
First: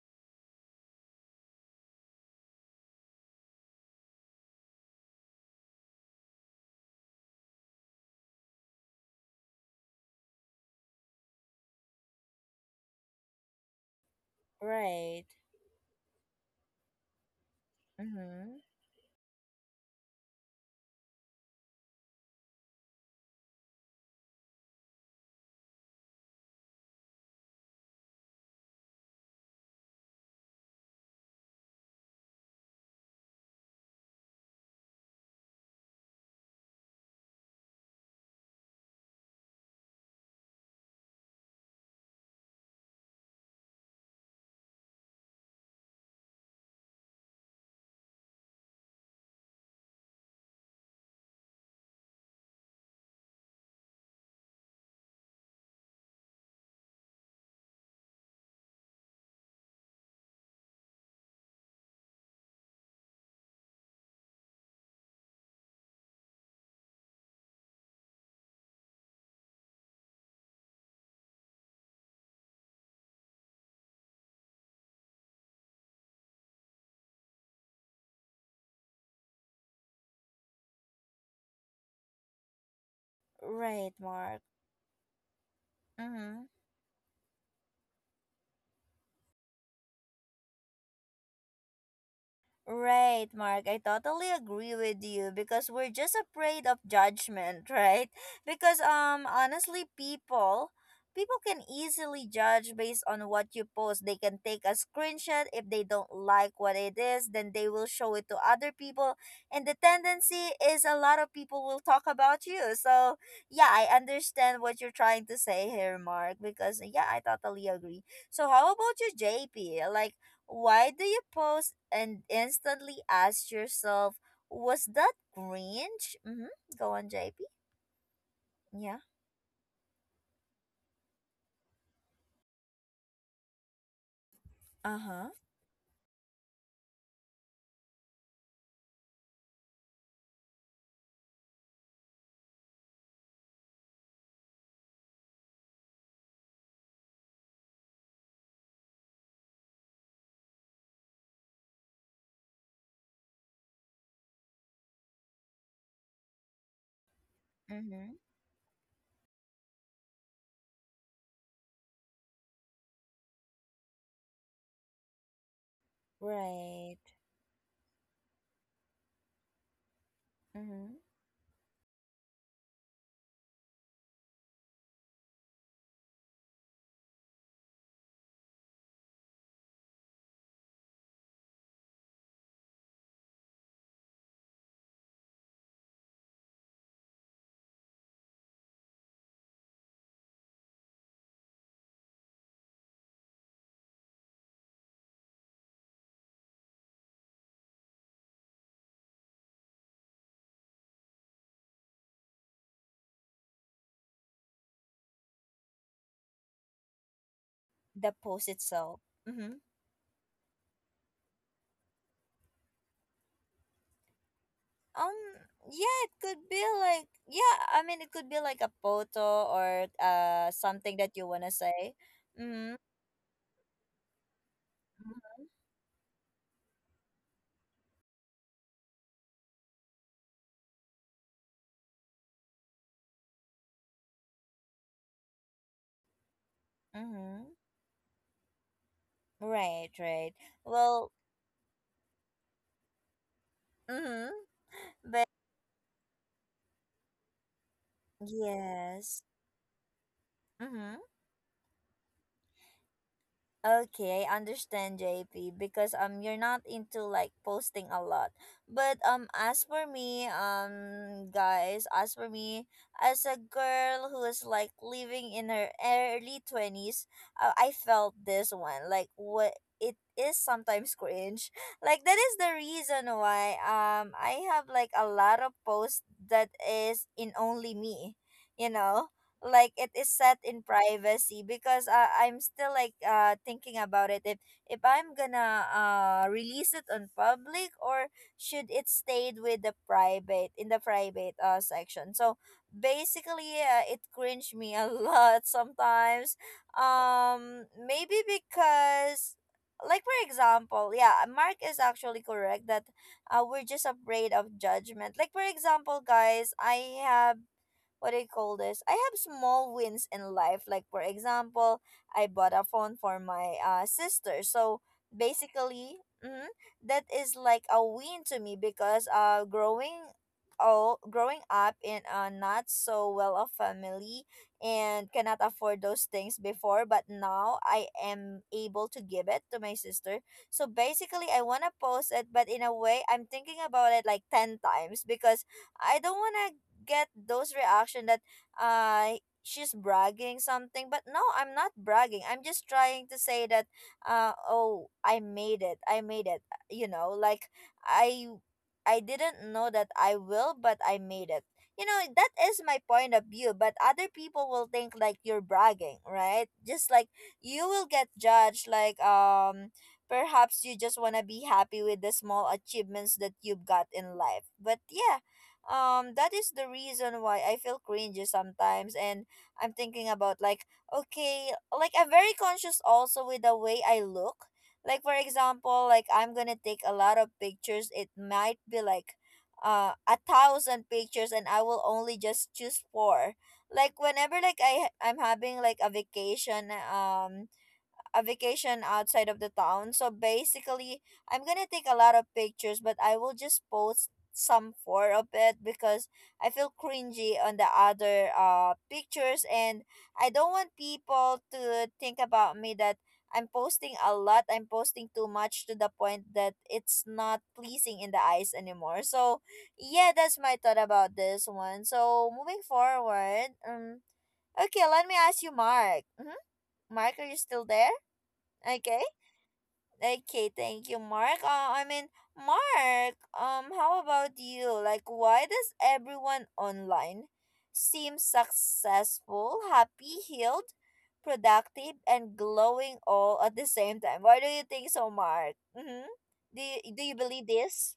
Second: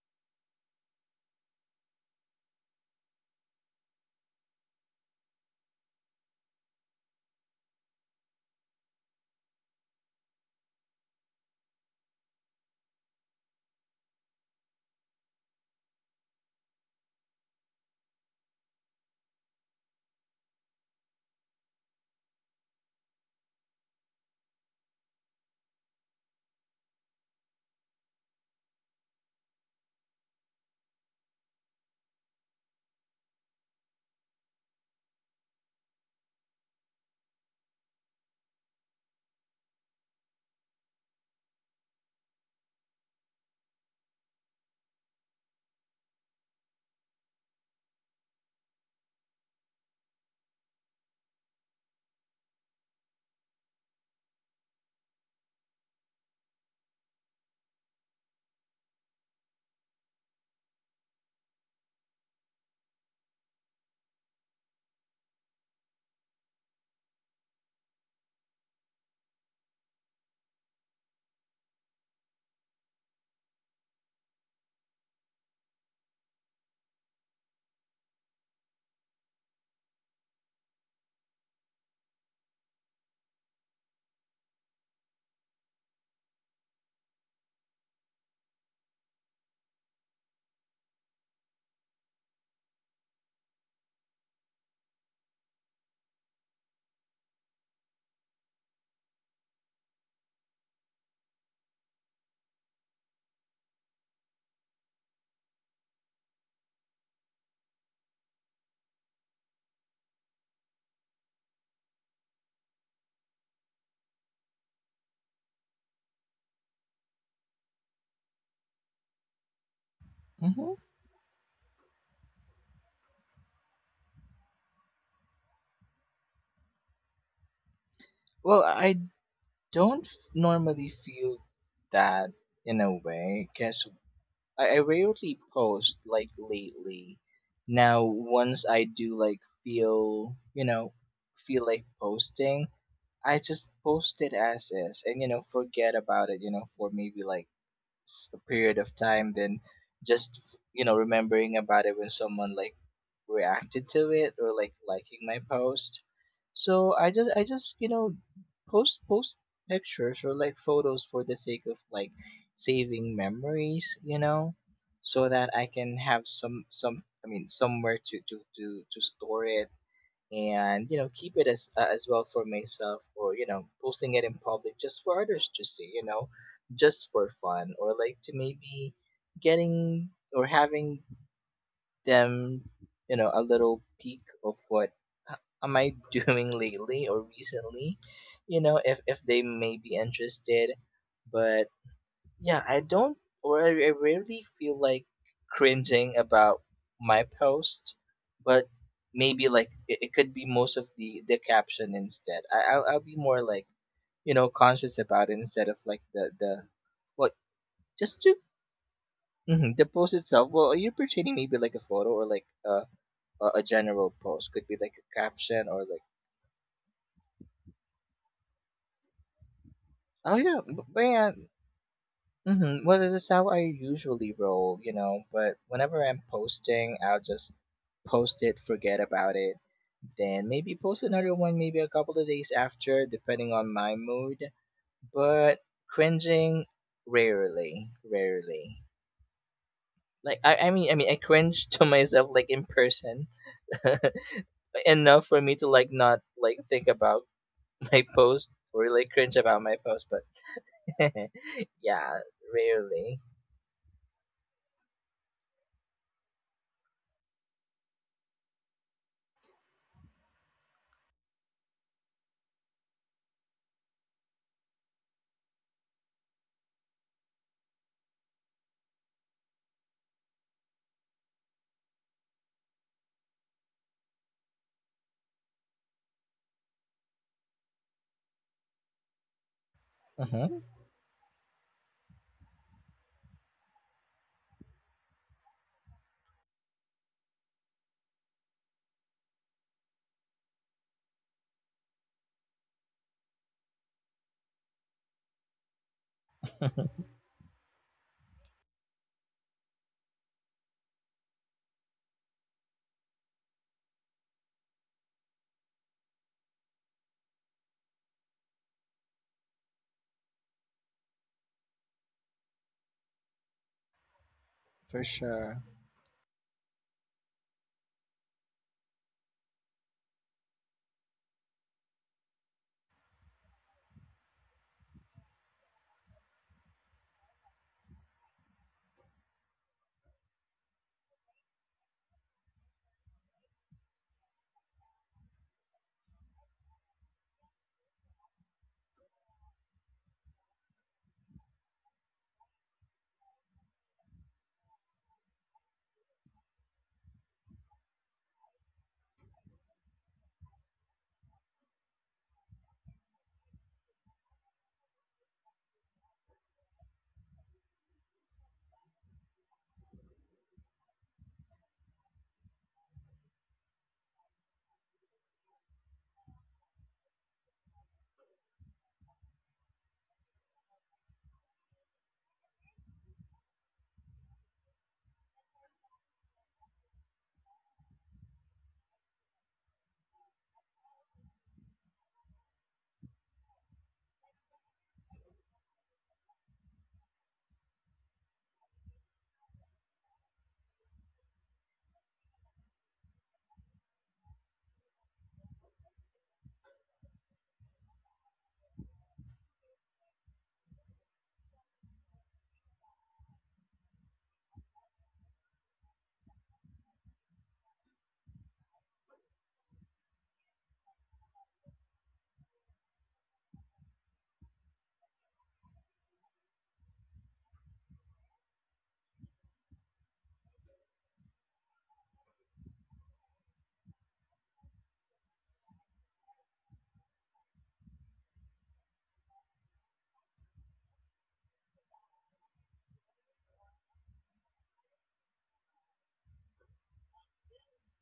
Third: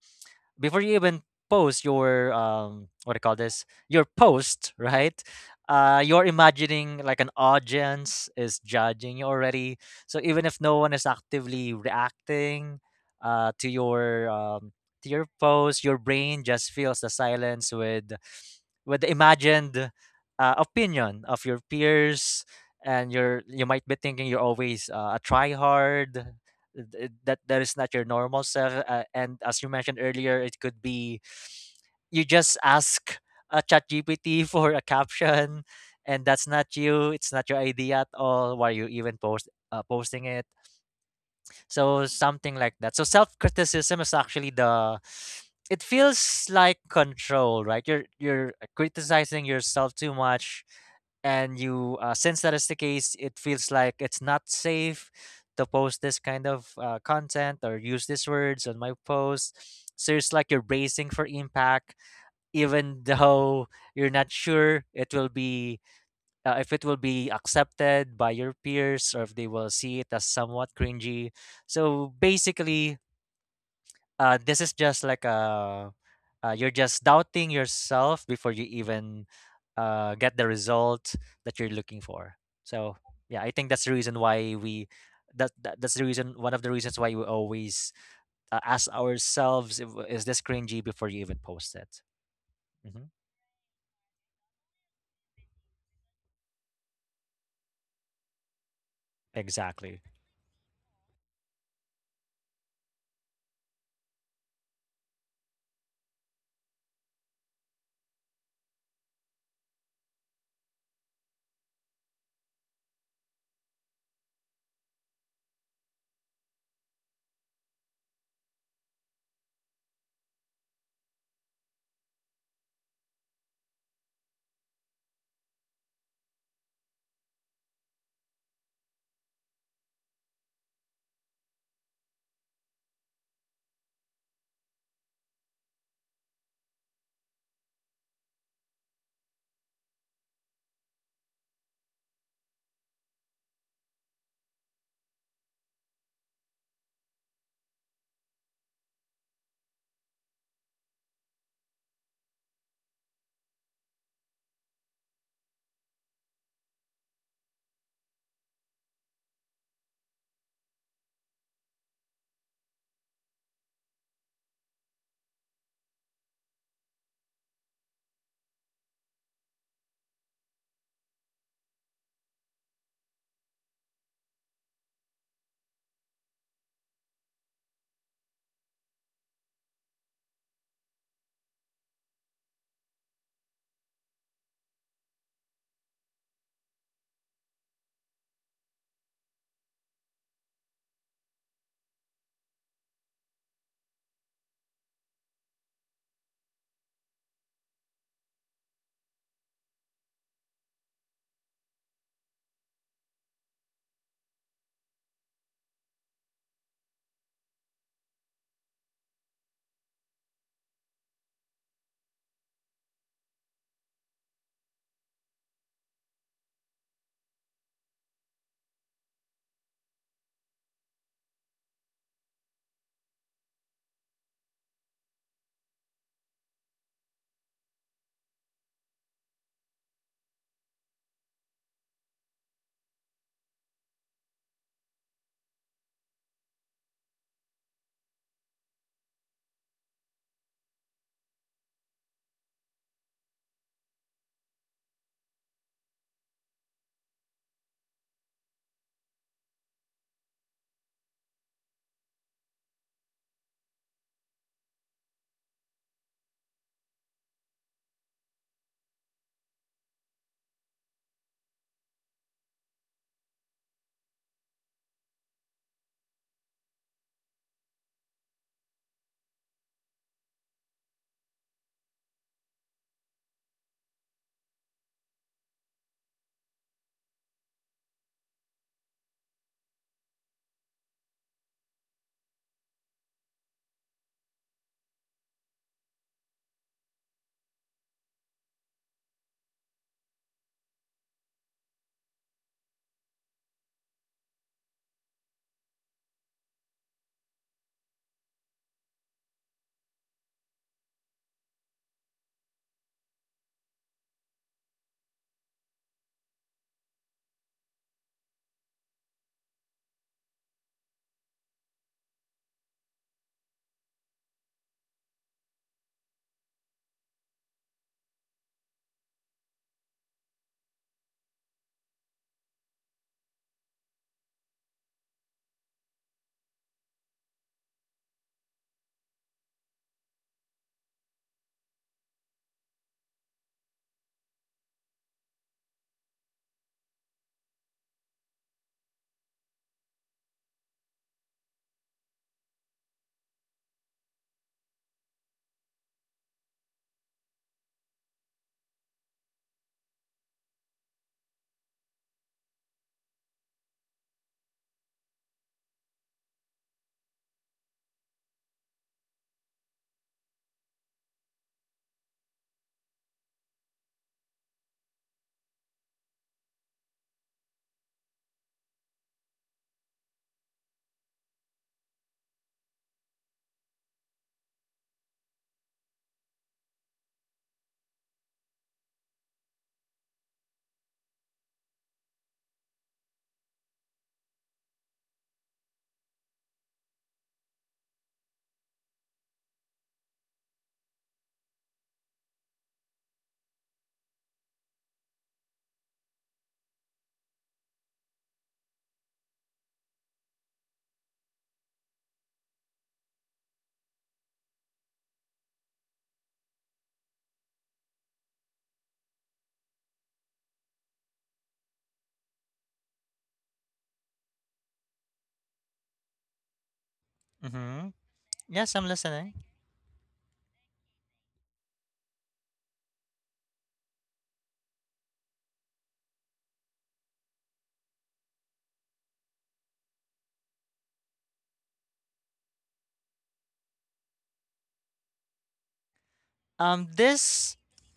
Speaker 2: before you even post your what do you call this, your post, right? You're imagining like an audience is judging you already. So even if no one is actively reacting uh to your um to
Speaker 1: Right.
Speaker 2: your post, your brain just fills the silence
Speaker 1: Mm-hmm.
Speaker 2: with the imagined opinion of your peers. And you're you might be thinking you're always a try hard, th- that that is not your normal self. And as you mentioned earlier, it could be you just ask a chat gpt for a caption, and that's not you, it's not your idea at all, why are you even posting it? So something like that. So self criticism is actually the it feels like control, right? You're criticizing yourself too much, and you since that is the case, it feels like it's not safe to post this kind of content or use these words on my post. So it's like you're bracing for impact, even though you're not sure it will be if it will be accepted by your peers, or if they will see it as somewhat cringy. So basically, this is just like a you're just doubting yourself before you even get the result that you're looking for. So yeah, I think that's
Speaker 1: Right,
Speaker 2: the reason
Speaker 1: Mark.
Speaker 2: why we that, that that's the reason,
Speaker 1: Mm-hmm.
Speaker 2: one of the reasons why we always ask ourselves if, is this cringy before you even post it. Hmm.
Speaker 1: Right, Mark. I totally agree with you because we're just afraid of judgment, right? Because honestly,
Speaker 2: Exactly.
Speaker 1: people can easily judge based on what you post. They can take a screenshot if they don't like what it is, then they will show it to other people, and the tendency is a lot of people will talk about you. So yeah, I understand what you're trying to say here, Mark, because yeah, I totally agree. So, how about you, JP? Like,
Speaker 3: Mm-hmm.
Speaker 1: why do you pause and instantly ask yourself, was that grinch? Mm-hmm. Go on, JP.
Speaker 3: Well, I
Speaker 1: Yeah.
Speaker 3: don't normally feel that in a way, because I
Speaker 1: Uh huh.
Speaker 3: rarely post like lately. Now, once I do like feel, you know, feel like posting, I just post it as is and, you know, forget about it, you know, for maybe like period of time, than just, you know, remembering about it when someone like reacted to it or like liking my post. So I just, you know,
Speaker 1: Mm-hmm.
Speaker 3: post pictures or like photos for the sake of like saving memories, you know, so that I can have some,
Speaker 1: Right.
Speaker 3: I mean, somewhere to to store it, and, you
Speaker 1: Mm-hmm.
Speaker 3: know, keep it as well for myself, or, you know, posting it in public just for others to see, you know, just for fun, or like to maybe getting or having them, you know, a little peek of what h- am I doing lately or recently, you know, if they may be interested. But yeah, I don't, or I rarely feel like cringing about my post. But maybe like it could be most of the caption instead. I'll be more like, you know, conscious about it instead of like the what,
Speaker 1: The
Speaker 3: just to,
Speaker 1: post itself.
Speaker 3: mhm, the post itself. Well, are you portraying maybe like a photo or like a general post? Could be like a
Speaker 1: Um,
Speaker 3: caption or like,
Speaker 1: yeah, it could be like, yeah, I mean, it could be like a photo or
Speaker 3: oh yeah,
Speaker 1: something that you
Speaker 3: man,
Speaker 1: want to say. Mm-hmm.
Speaker 3: mm-hmm. Well, this how I usually roll, you know, but whenever I'm posting, I'll just post it, forget about it, then maybe post another one maybe a couple of days after, depending on my mood. But cringing,
Speaker 1: Mm-hmm.
Speaker 3: rarely, rarely.
Speaker 1: Right,
Speaker 3: Like
Speaker 1: right.
Speaker 3: I mean, I
Speaker 1: Well,
Speaker 3: cringe to myself like in person
Speaker 1: mm-hmm.
Speaker 3: enough
Speaker 1: But
Speaker 3: for me to like not like think about my post or like
Speaker 1: yes.
Speaker 3: cringe about my post. But
Speaker 1: Mm-hmm.
Speaker 3: yeah, rarely.
Speaker 1: Okay, I understand, JP, because you're not into like posting a lot. But as for me, guys, as for me, as a girl who is like living in her early 20s, I felt this one. Like what it is sometimes cringe. Like that is the reason why I have like a lot of posts that is in only me, you know? Like it is set
Speaker 3: Mm-hmm.
Speaker 1: in privacy because I'm still like thinking about it if I'm gonna release it on public or should it stayed with the private in the private section. So basically it cringed me a lot sometimes. Um, maybe because like for example, yeah, Mark is actually correct that we're just afraid of judgment. Like for example, guys, I have, what do you call this, I have small wins in life. Like for example, I bought a phone for my sister. So
Speaker 3: For sure.
Speaker 1: basically, mm, that is like a win to me because growing up in a not so well off family and cannot afford those things before, but now I am able to give it to my sister. So basically I wanna post it, but in a way I'm thinking about it like ten times because I don't wanna get those reaction that uh she's bragging something. But no, I'm not bragging, I'm just trying to say that oh I made it. you know like i I didn't know that I will, but I made it. You know, that is my point of view, but other people will think like you're bragging, right? Just like you will get judged. Like perhaps you just want to be happy with the small achievements that you've got in life, but yeah, that is the reason why I feel cringy sometimes. And I'm thinking about like, okay, like I'm very conscious also with the way I look. Like for example, like I'm gonna take a lot of pictures, it might be like a thousand pictures, and I will only just choose four. Like whenever like I'm having like a vacation, a vacation outside of the town. So basically, I'm gonna take a lot of pictures, but I will just post some four of it because I feel cringy on the other pictures, and I don't want people to think about me that I'm posting a lot. I'm posting too much to the point that it's not pleasing in the eyes anymore. So yeah, that's my thought about this one. So moving forward, okay, let me ask you, Mark. Mm-hmm. Mark, are you still
Speaker 2: Hmm.
Speaker 1: there?
Speaker 2: Yes, I'm
Speaker 1: Okay.
Speaker 2: listening.
Speaker 1: Okay, thank you, Mark. I mean, Mark, how about you? Like, why does everyone online seem successful, happy, healed, productive, and glowing all at the same time? Why do you think so, Mark? Mm-hmm. Do you, do you believe
Speaker 2: This
Speaker 1: this?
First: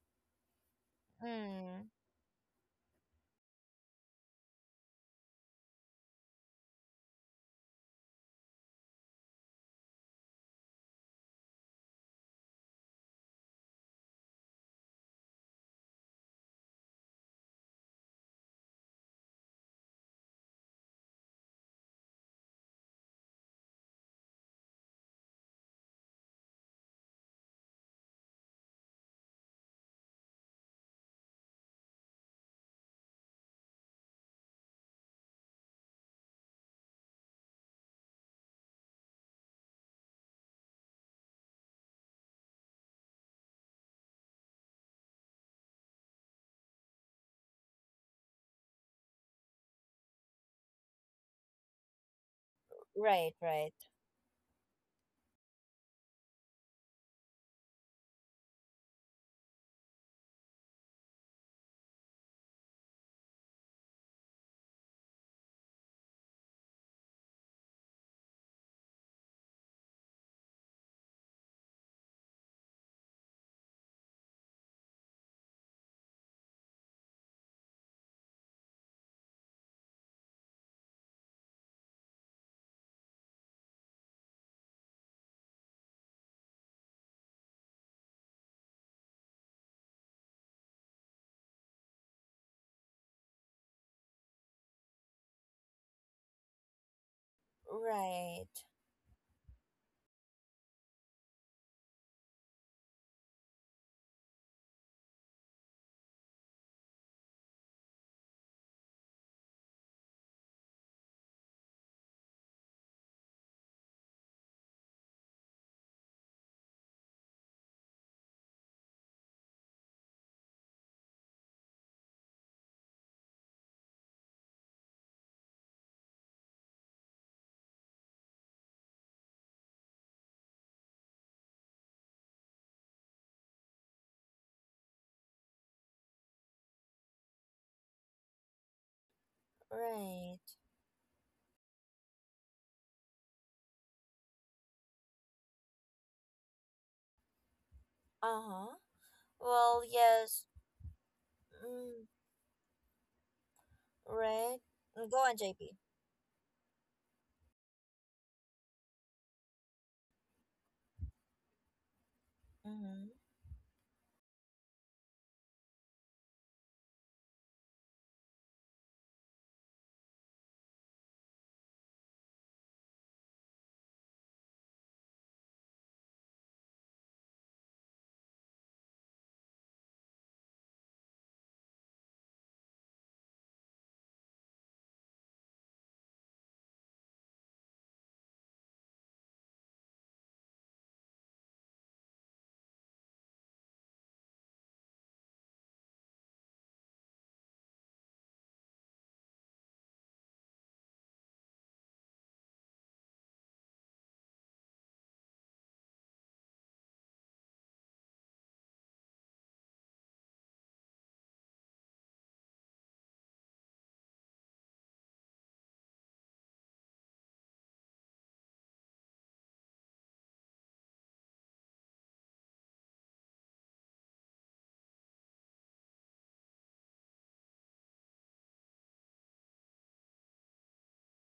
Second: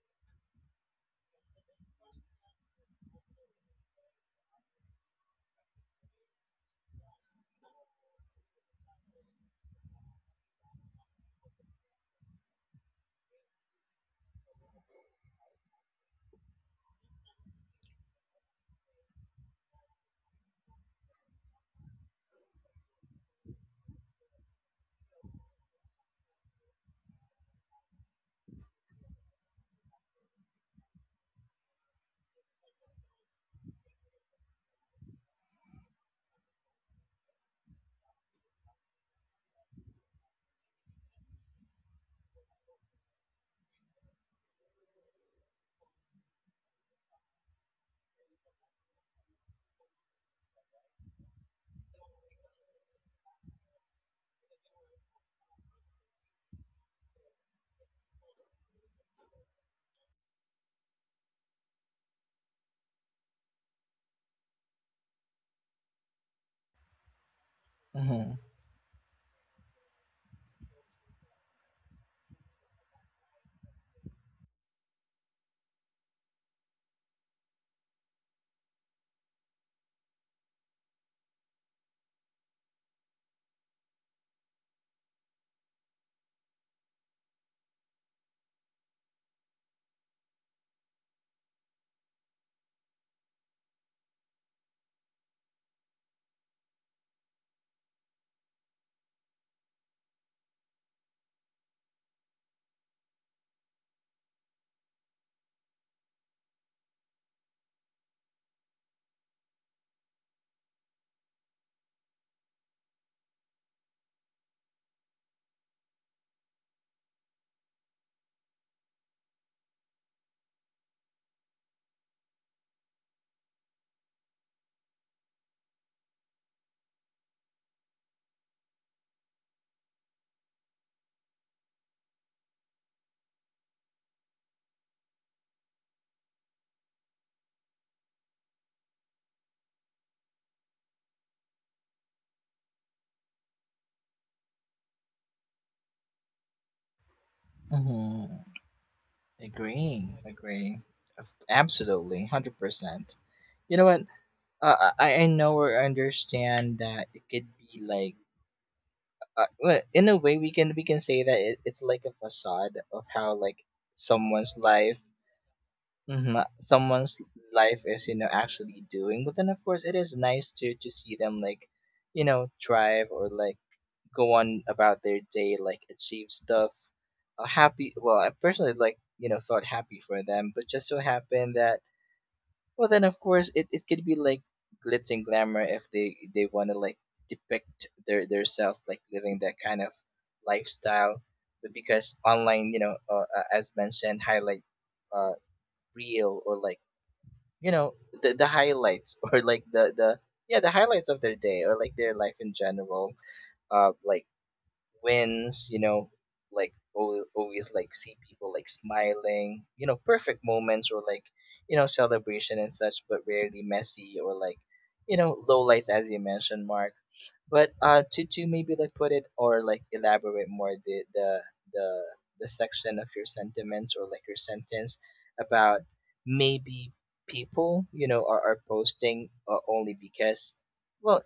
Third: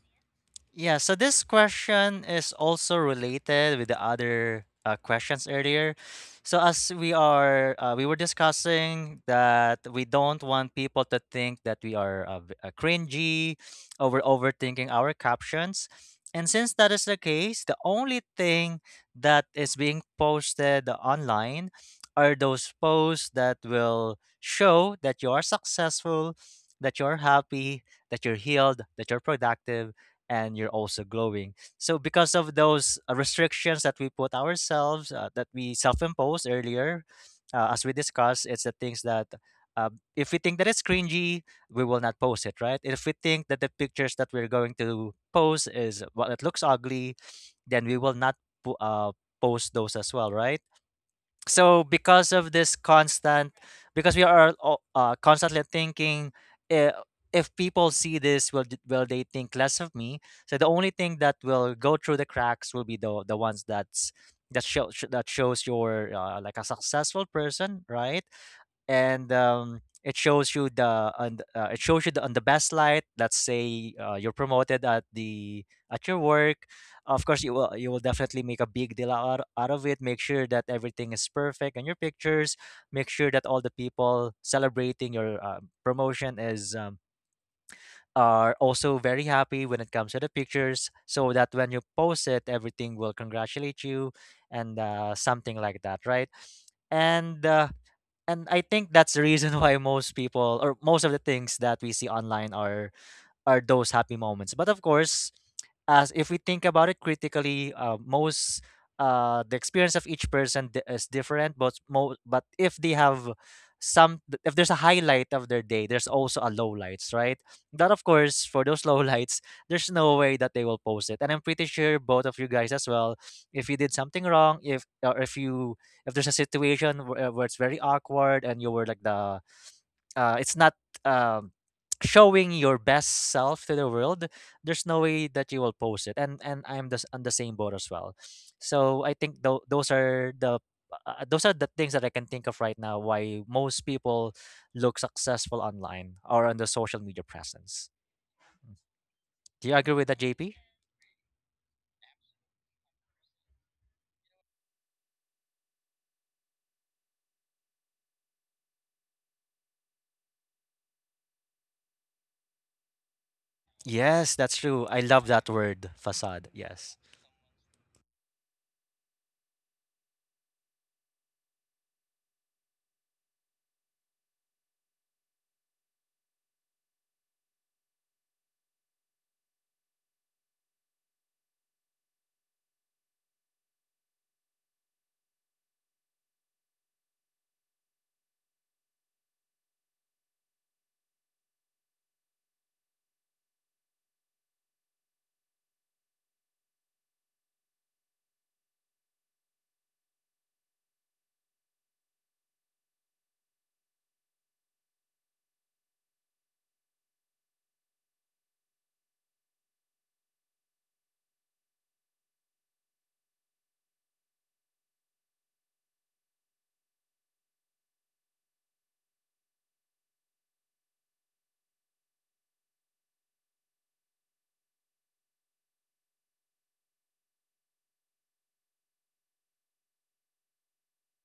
Speaker 2: yeah, so this
Speaker 1: Mm,
Speaker 2: question is also related with the other questions earlier. So as we are we were discussing that we don't want people to think that we are cringy or we're overthinking our captions. And since that is the case, the only thing that is being posted online are those posts that will show that you are successful, that you're happy, that you're healed, that you're productive, and you're also glowing. So because of those restrictions that we put ourselves, that we self-impose earlier, as we discussed, it's the things that uh, if we think that it's cringy, we will not post it, right? If we think that the pictures that we're going to post is, well, it looks ugly, then we will not po- uh, post those as well, right? So because of this
Speaker 1: right,
Speaker 2: constant,
Speaker 1: right,
Speaker 2: because we are all, constantly thinking, uh, if people see this, will will they think less of me, so the only thing that will go through the cracks will be the ones that's that shows you're like a successful person, right?
Speaker 3: Mhm.
Speaker 2: And it shows you the it shows you the on the best light. Let's say you're promoted at the at your work. Of course, you will, you will definitely make a big deal out of it. Make sure that everything is perfect in your pictures. Make sure that all the people celebrating your promotion is, are also very happy when it comes to the pictures, so that when you post it, everything will congratulate you and something like that, right? And uh,
Speaker 1: right,
Speaker 2: and I think that's the reason why most people or most of the things that we see online are those happy moments. But of course, as if we think about it critically, most the experience of each person is different. But if they have some, if there's a highlight of their day, there's also a low lights, right? That of course, for those low lights, there's no way that they will post it. And I'm pretty sure both of you guys as well. If you did something wrong, if you, if there's a situation where it's very awkward and you were like the it's not, um, showing your best self to the world, there's no way that you will post it. And I'm the, on the same boat as well. So I think
Speaker 1: right.
Speaker 2: those are the things that I can think of right now why most people look successful online or on the social media presence.
Speaker 3: Mhm.
Speaker 1: Uh-huh.
Speaker 2: Do you
Speaker 1: Well,
Speaker 2: agree with that,
Speaker 3: Agree.
Speaker 1: yes.
Speaker 2: JP?
Speaker 3: Agree. Of-
Speaker 1: Mm,
Speaker 3: absolutely. 100%. You know what?
Speaker 1: right. Mm, go
Speaker 3: I
Speaker 1: on,
Speaker 3: know
Speaker 1: JP.
Speaker 3: or understand that it could be like, well, in a way we can say that it's like a facade of
Speaker 1: Mm-hmm.
Speaker 3: how like
Speaker 2: Yes,
Speaker 3: someone's
Speaker 2: that's true. I
Speaker 3: life,
Speaker 2: love that word
Speaker 3: mhm,
Speaker 2: facade. Yes.
Speaker 3: someone's life is, you know, actually doing. But then of course it is nice to see them like, you know, thrive, or like go on about their day, like achieve stuff. Happy. Well, I personally like, you know, thought happy for them, but just so happened that, well, then of course it could be like glitz and glamour if they want to like depict their self like living that kind of lifestyle. But because online, you know, as mentioned, highlight uh real, or like, you know, the highlights or like the, yeah, the highlights of their day or like their life in general, uh, like wins, you know, like always like see people like smiling, you know, perfect moments, or like, you know, celebration and such, but rarely messy, or like, you know, low lights as you mentioned, Mark. But uh, to maybe like put it, or like elaborate more the the section of your sentiments, or like your sentence about maybe people, you know, are posting, only because, well,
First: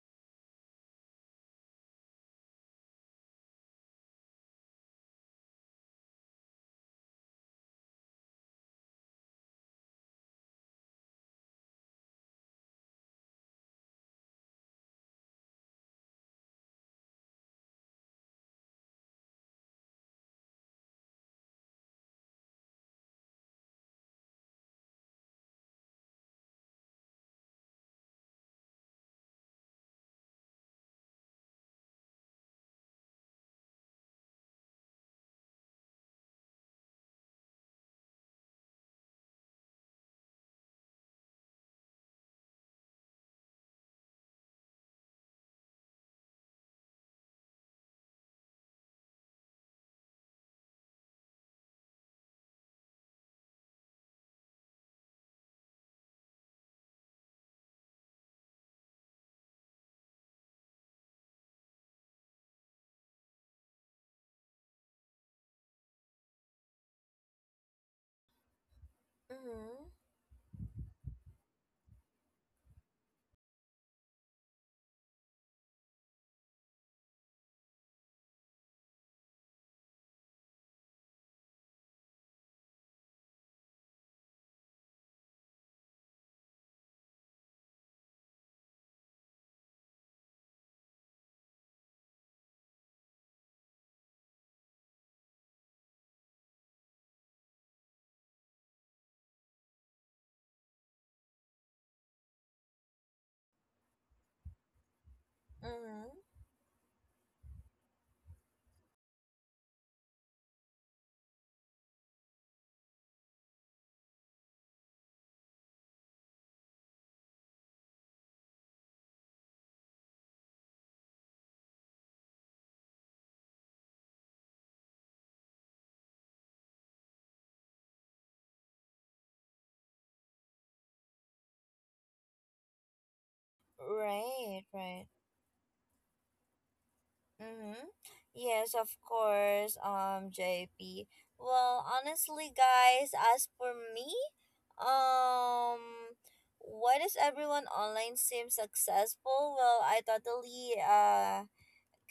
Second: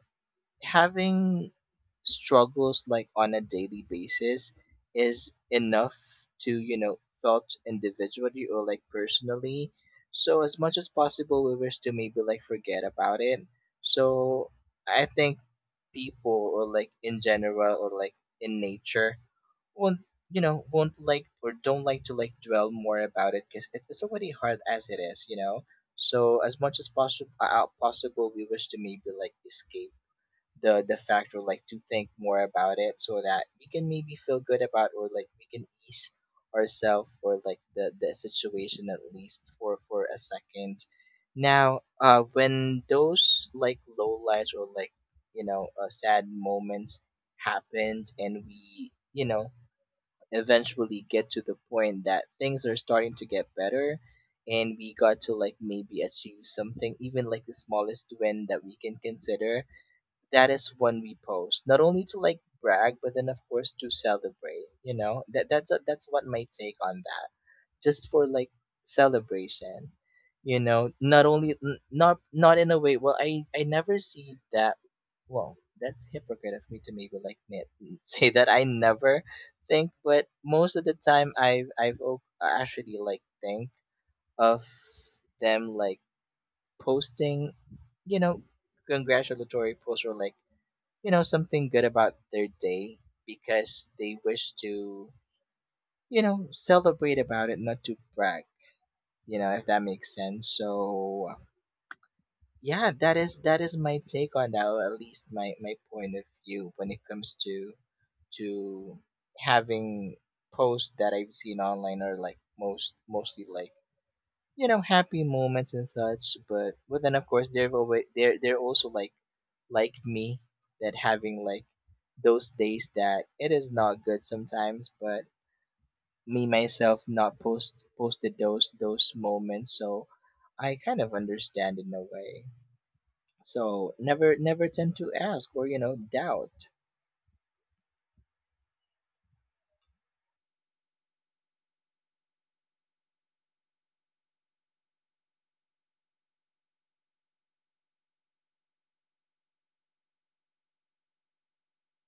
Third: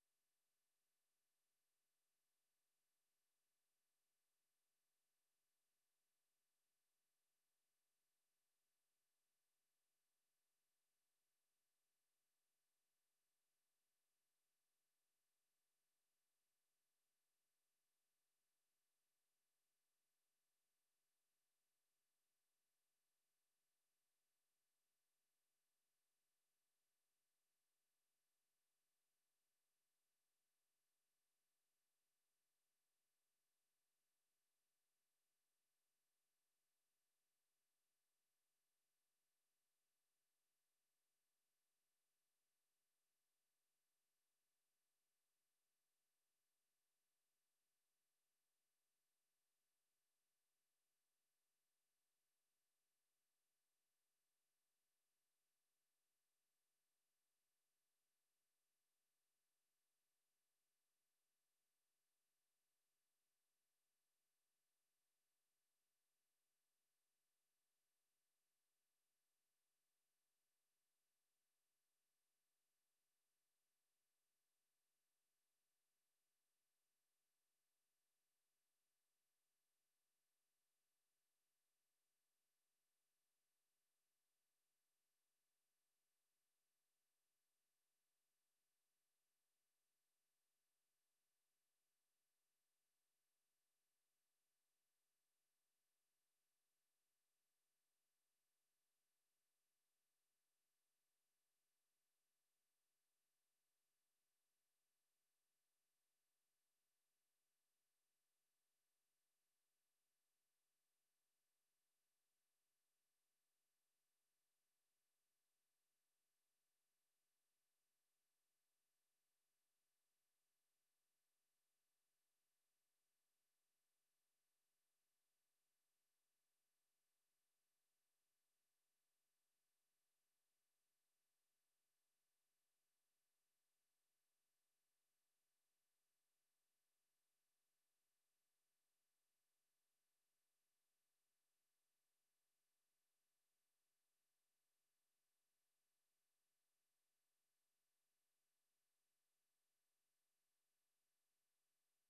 Speaker 3: having struggles like on a daily basis is enough to, you know, felt individually or like personally. So as much as possible, we wish to maybe like forget about it. So I think people, or like in general, or like in nature, won't, you know, won't like, or don't like to like dwell more about it, because it's already hard as it is, you know. So as much as possible, we wish to maybe like escape the factor, like to think more about it, so that we can maybe feel good about, or like we can ease ourselves, or like the situation, at least for a second. Now uh, when those like low lights, or like, you know, sad moments happened, and we, you know, eventually get to the point that things are starting to get better, and we got to like maybe achieve something, even like the smallest win that we can consider, that is when we post, not only to like brag, but then of course to celebrate, you know. That that's what my take on that, just for like
Speaker 1: Mm-hmm.
Speaker 3: celebration, you know, not only, not in a way, well, I never see that. Well, that's hypocrite of me to maybe like admit, say that I never think. But most of the time, I've actually like think of them like posting, you know, congratulatory posts, or like, you know, something good about their day, because they wish to, you know, celebrate about it, not to brag, you know, if that makes sense. So yeah, that is my take on that, or at least my
Speaker 1: Mm-hmm.
Speaker 3: point of view when it comes to to having posts that I've seen online, or like most, mostly like, you know, happy moments and such. But then of course, they're always, they're also like me, that having like those days that it is not good sometimes. But me myself not posted those moments. So I kind of understand in a way, so never,
Speaker 1: Right,
Speaker 3: never tend
Speaker 1: right.
Speaker 3: to ask or, you know, doubt.
Speaker 1: Mm-hmm. Yes, of course, JP. Well, honestly, guys, as for me, um, why does everyone online seem successful? Well, I totally,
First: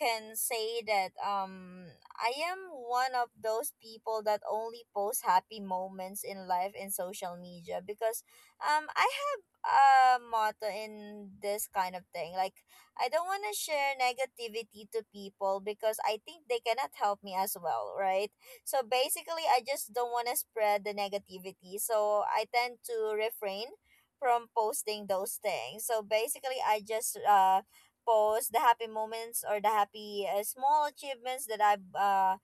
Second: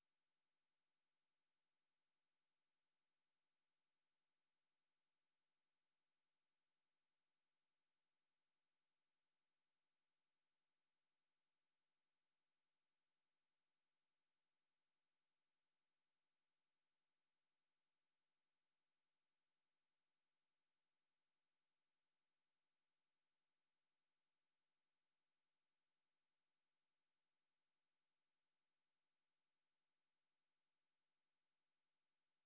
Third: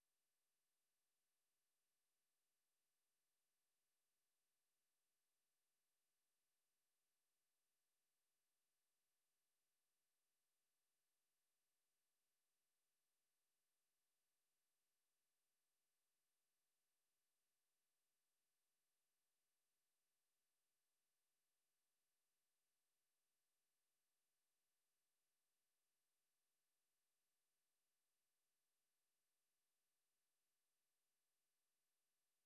Speaker 1: can say that I am one of those people that only post happy moments in life in social media because I have a motto in this kind of thing. Like I don't want to share negativity to people because I think they cannot help me as well, right? So basically I just don't want to spread the negativity. So I tend to refrain from posting those things. So basically I just post the happy moments or the happy small achievements that I've uh,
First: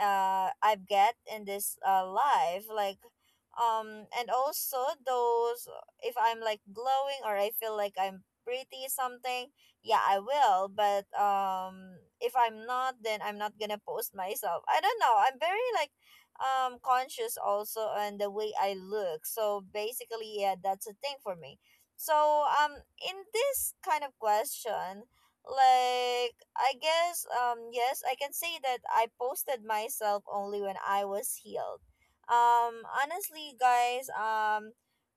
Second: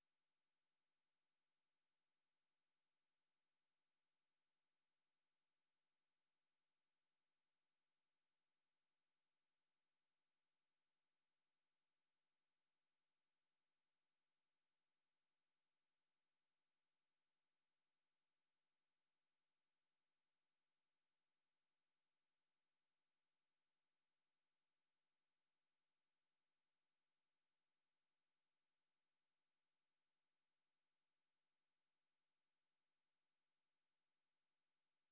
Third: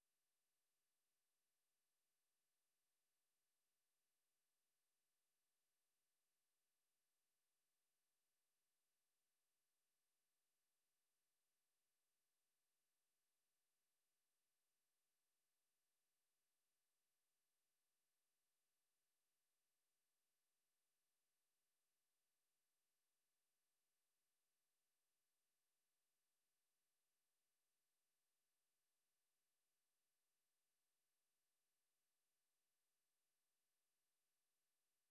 Speaker 1: uh, I've get in this life. Like and also those, if I'm like glowing or I feel like I'm pretty something, yeah I will. But if I'm not, then I'm not gonna post myself. I don't know, I'm very like conscious also on the way I look. So basically, yeah, that's a thing for me. So in this kind of question, like I guess, yes, I can say that I posted myself only when I was healed. Honestly guys,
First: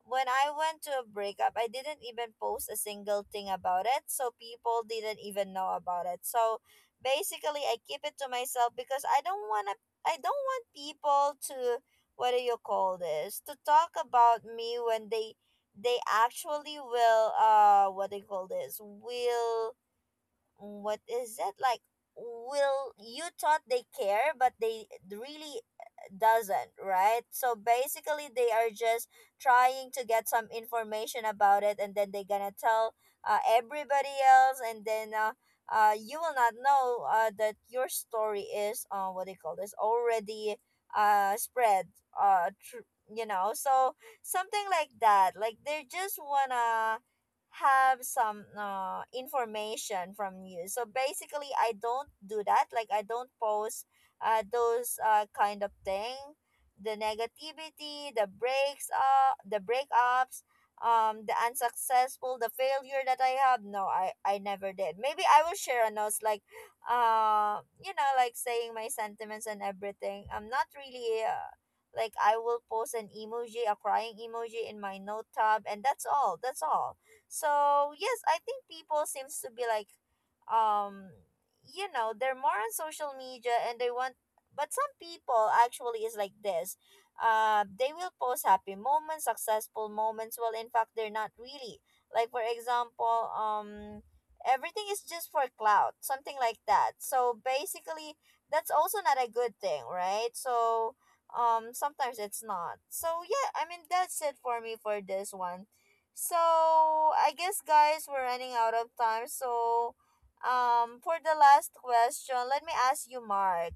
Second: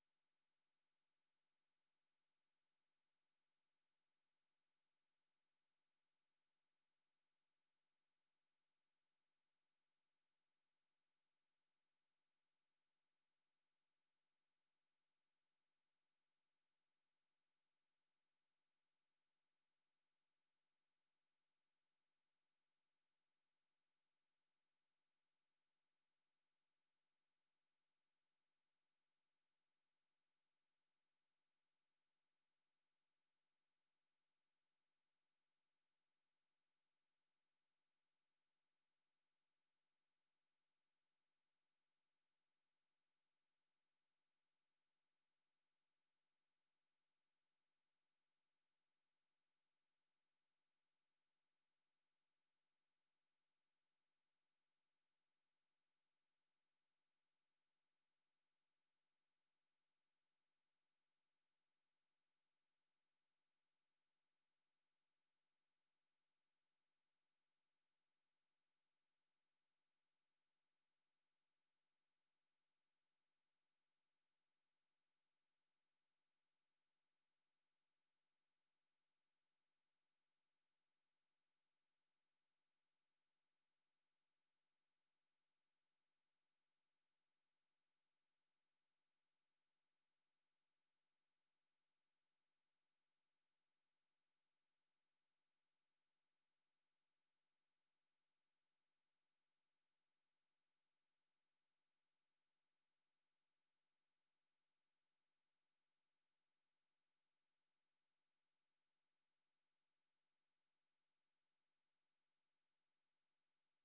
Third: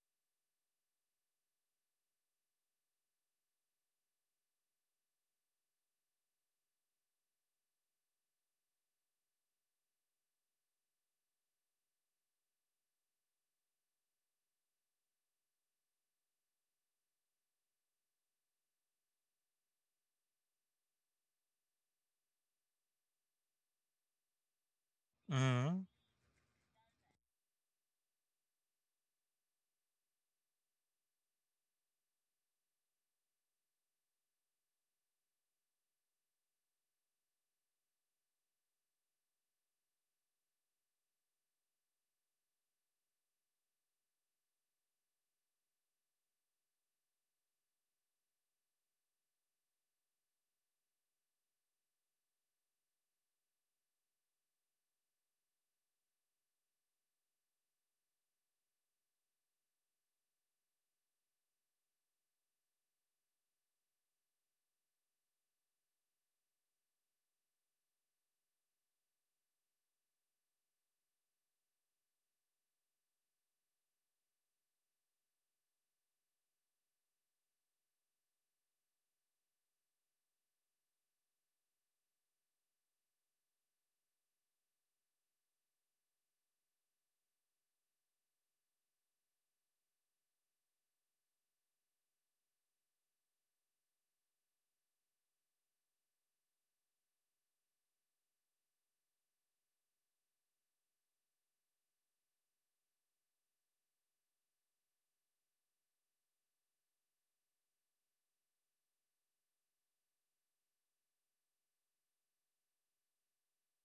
Speaker 1: when I went to a breakup, I didn't even post a single thing about it, so people didn't even know about it. So basically I keep it to myself because I don't want to, I don't want people to, what do you call this, to talk about me. When they actually will, what do you call this, will, what is that like, will, you thought they care but they really
Speaker 2: Mm-hmm.
Speaker 1: doesn't, right? So basically they are just trying to get some information about it, and then they gonna tell everybody else, and then you will not know that your story is, what do you call this, already spread, uh, tr- you know. So something like that, like they just wanna have some information from you. So basically, I don't do that. Like I don't post those kind of thing, the negativity, the breaks up, the breakups, the unsuccessful, the failure that I have. No, I never did. Maybe I will share a notes like, you know, like saying my sentiments and everything. I'm not really. Like I will post an emoji, a crying emoji in my note tab, and that's all. That's all. So yes, I think people seems to be like, um, you know, they're more on social media and they want. But some people actually is like this. They will post happy moments, successful moments. Well, in fact, they're not really. Like for example, everything is just for clout, something like that. So basically, that's also not a good thing, right? So sometimes it's not. So yeah, I mean, that's it for me for this one. So I guess guys we're running out of time. So for the last question, let me ask you Mark.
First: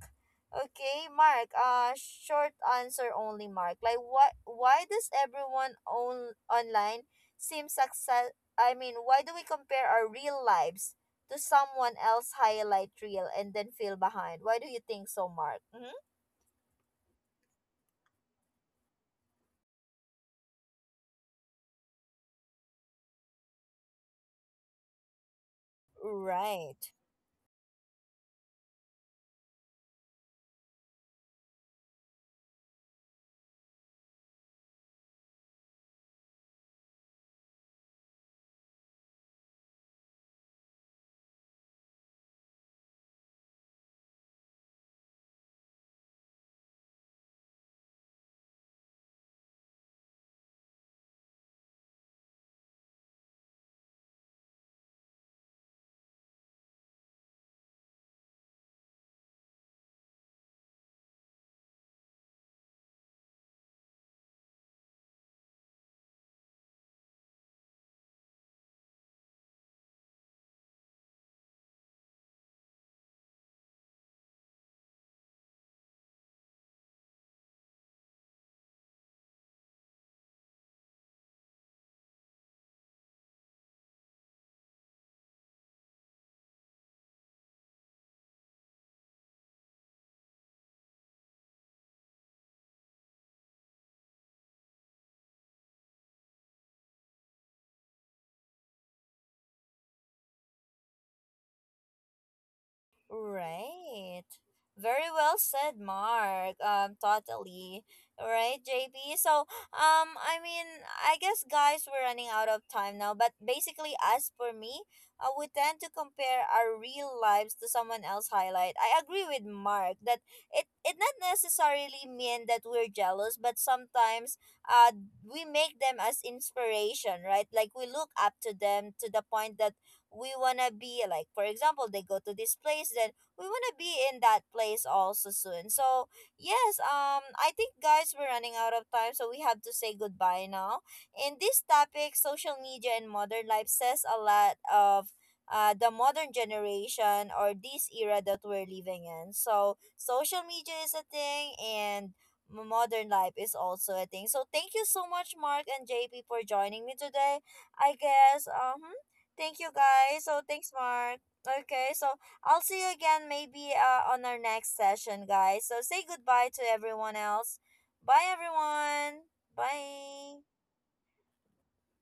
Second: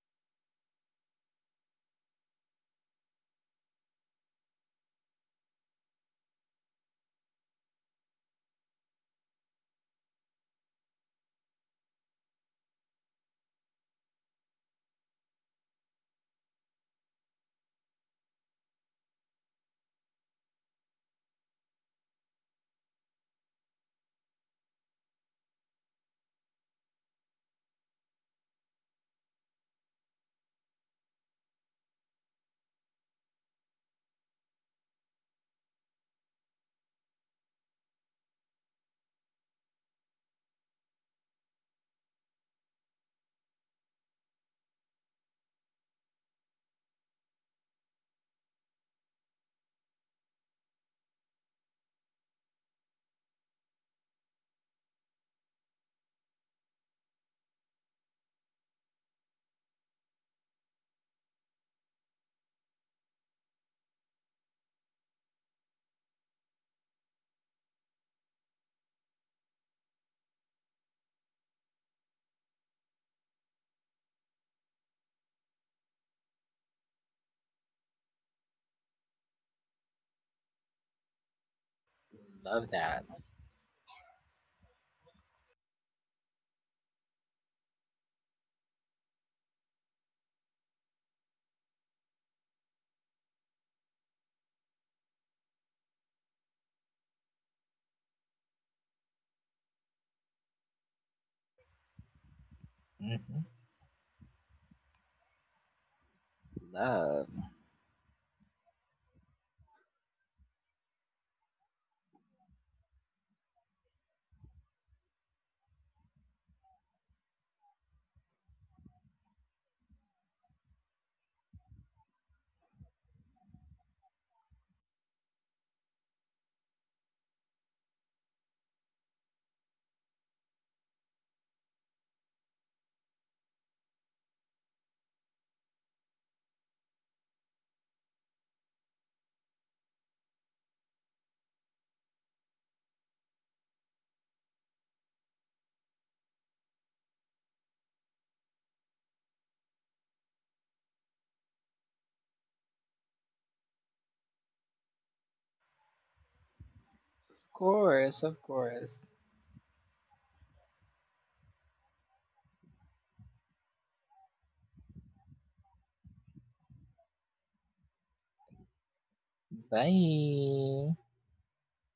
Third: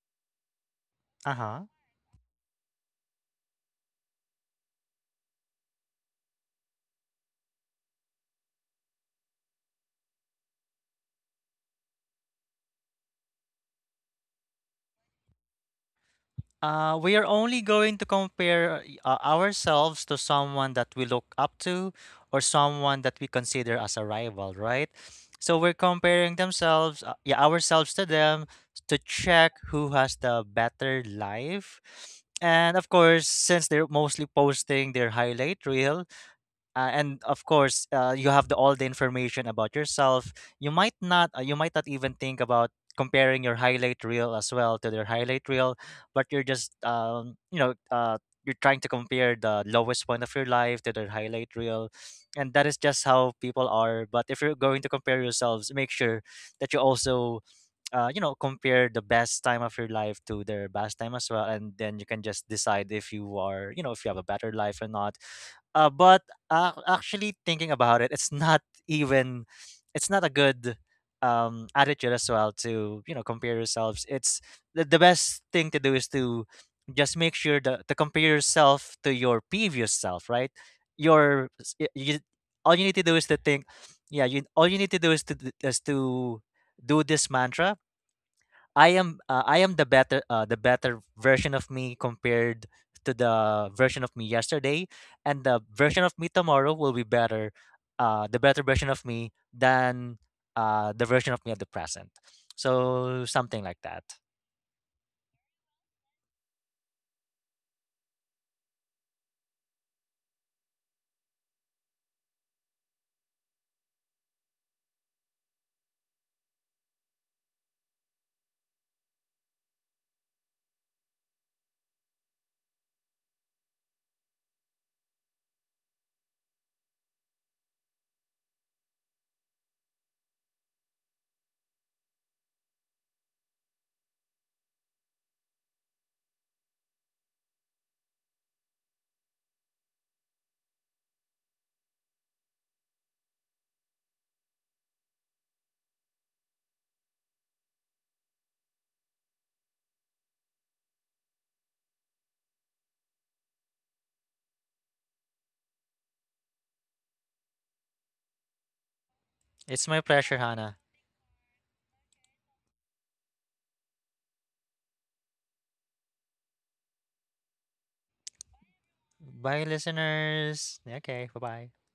Speaker 1: Okay,
Speaker 2: Uh
Speaker 1: Mark,
Speaker 2: huh.
Speaker 1: short answer only Mark. Like what, why does everyone on online seem success, I mean, why do we compare our real lives to someone else highlight reel and then feel behind? Why do you think so, Mark? Mm-hmm.
Speaker 2: We are only going to compare ourselves to someone that we look up to or someone that we consider as a rival, right? So we're comparing
Speaker 1: Right.
Speaker 2: themselves, yeah, ourselves to them to check who has the better life. And of course, since they're mostly posting their highlight reel, and of course you have the all the information about yourself, you might not, you might not even think about comparing your highlight reel as well to their highlight reel, but you're just you know, you're trying to compare the lowest point of your life to their highlight reel, and that is just how people are. But if you're going to compare yourselves, make sure that you also you know, compare the best time of your life to their best time as well, and then you can just decide if you are, you know, if you have a better life or not. Uh, but ac actually thinking about it, it's not even, it's not a good attitude as well to, you know, compare yourselves. It's the best thing to do is to just make sure that to compare yourself to your previous self, right? Your you,
Speaker 3: Love
Speaker 2: all you need to
Speaker 3: that.
Speaker 2: do is to think, yeah, you, all you need to do is is to do this mantra. I am, I am the better, the better version of me compared to the version of me yesterday, and the version of me tomorrow will be better, the better version of me than the version of me at the present. So
Speaker 3: Hmm.
Speaker 2: something like that.
Speaker 1: Right. Very well said, Mark.
Speaker 3: Love.
Speaker 1: Totally. Right, JP. So, I mean, I guess guys, we're running out of time now. But basically, as for me, we tend to compare our real lives to someone else's highlight. I agree with Mark that it not necessarily mean that we're jealous, but sometimes, uh, we make them as inspiration, right? Like we look up to them to the point that we want to be like, for example, they go to this place, then we want to be in that place also soon. So yes, I think guys we're running out of time, so we have to say goodbye now. In this topic, social media and modern life says a lot of the modern generation or this era that we're living in. So social media is a thing, and modern life is also a thing. So thank you so much Mark and JP for joining me today.
Speaker 3: Of
Speaker 1: I
Speaker 3: course,
Speaker 1: guess
Speaker 3: of course.
Speaker 1: thank you
Speaker 2: It's my
Speaker 1: guys. So
Speaker 2: pleasure,
Speaker 1: thanks
Speaker 2: Hannah.
Speaker 1: Mark. Okay, so I'll see you again maybe on our next session, guys. So say goodbye to everyone else. Bye everyone.
Speaker 2: Bye,
Speaker 1: Bye.
Speaker 2: listeners.
Speaker 3: Bye.
Speaker 2: Okay, bye bye.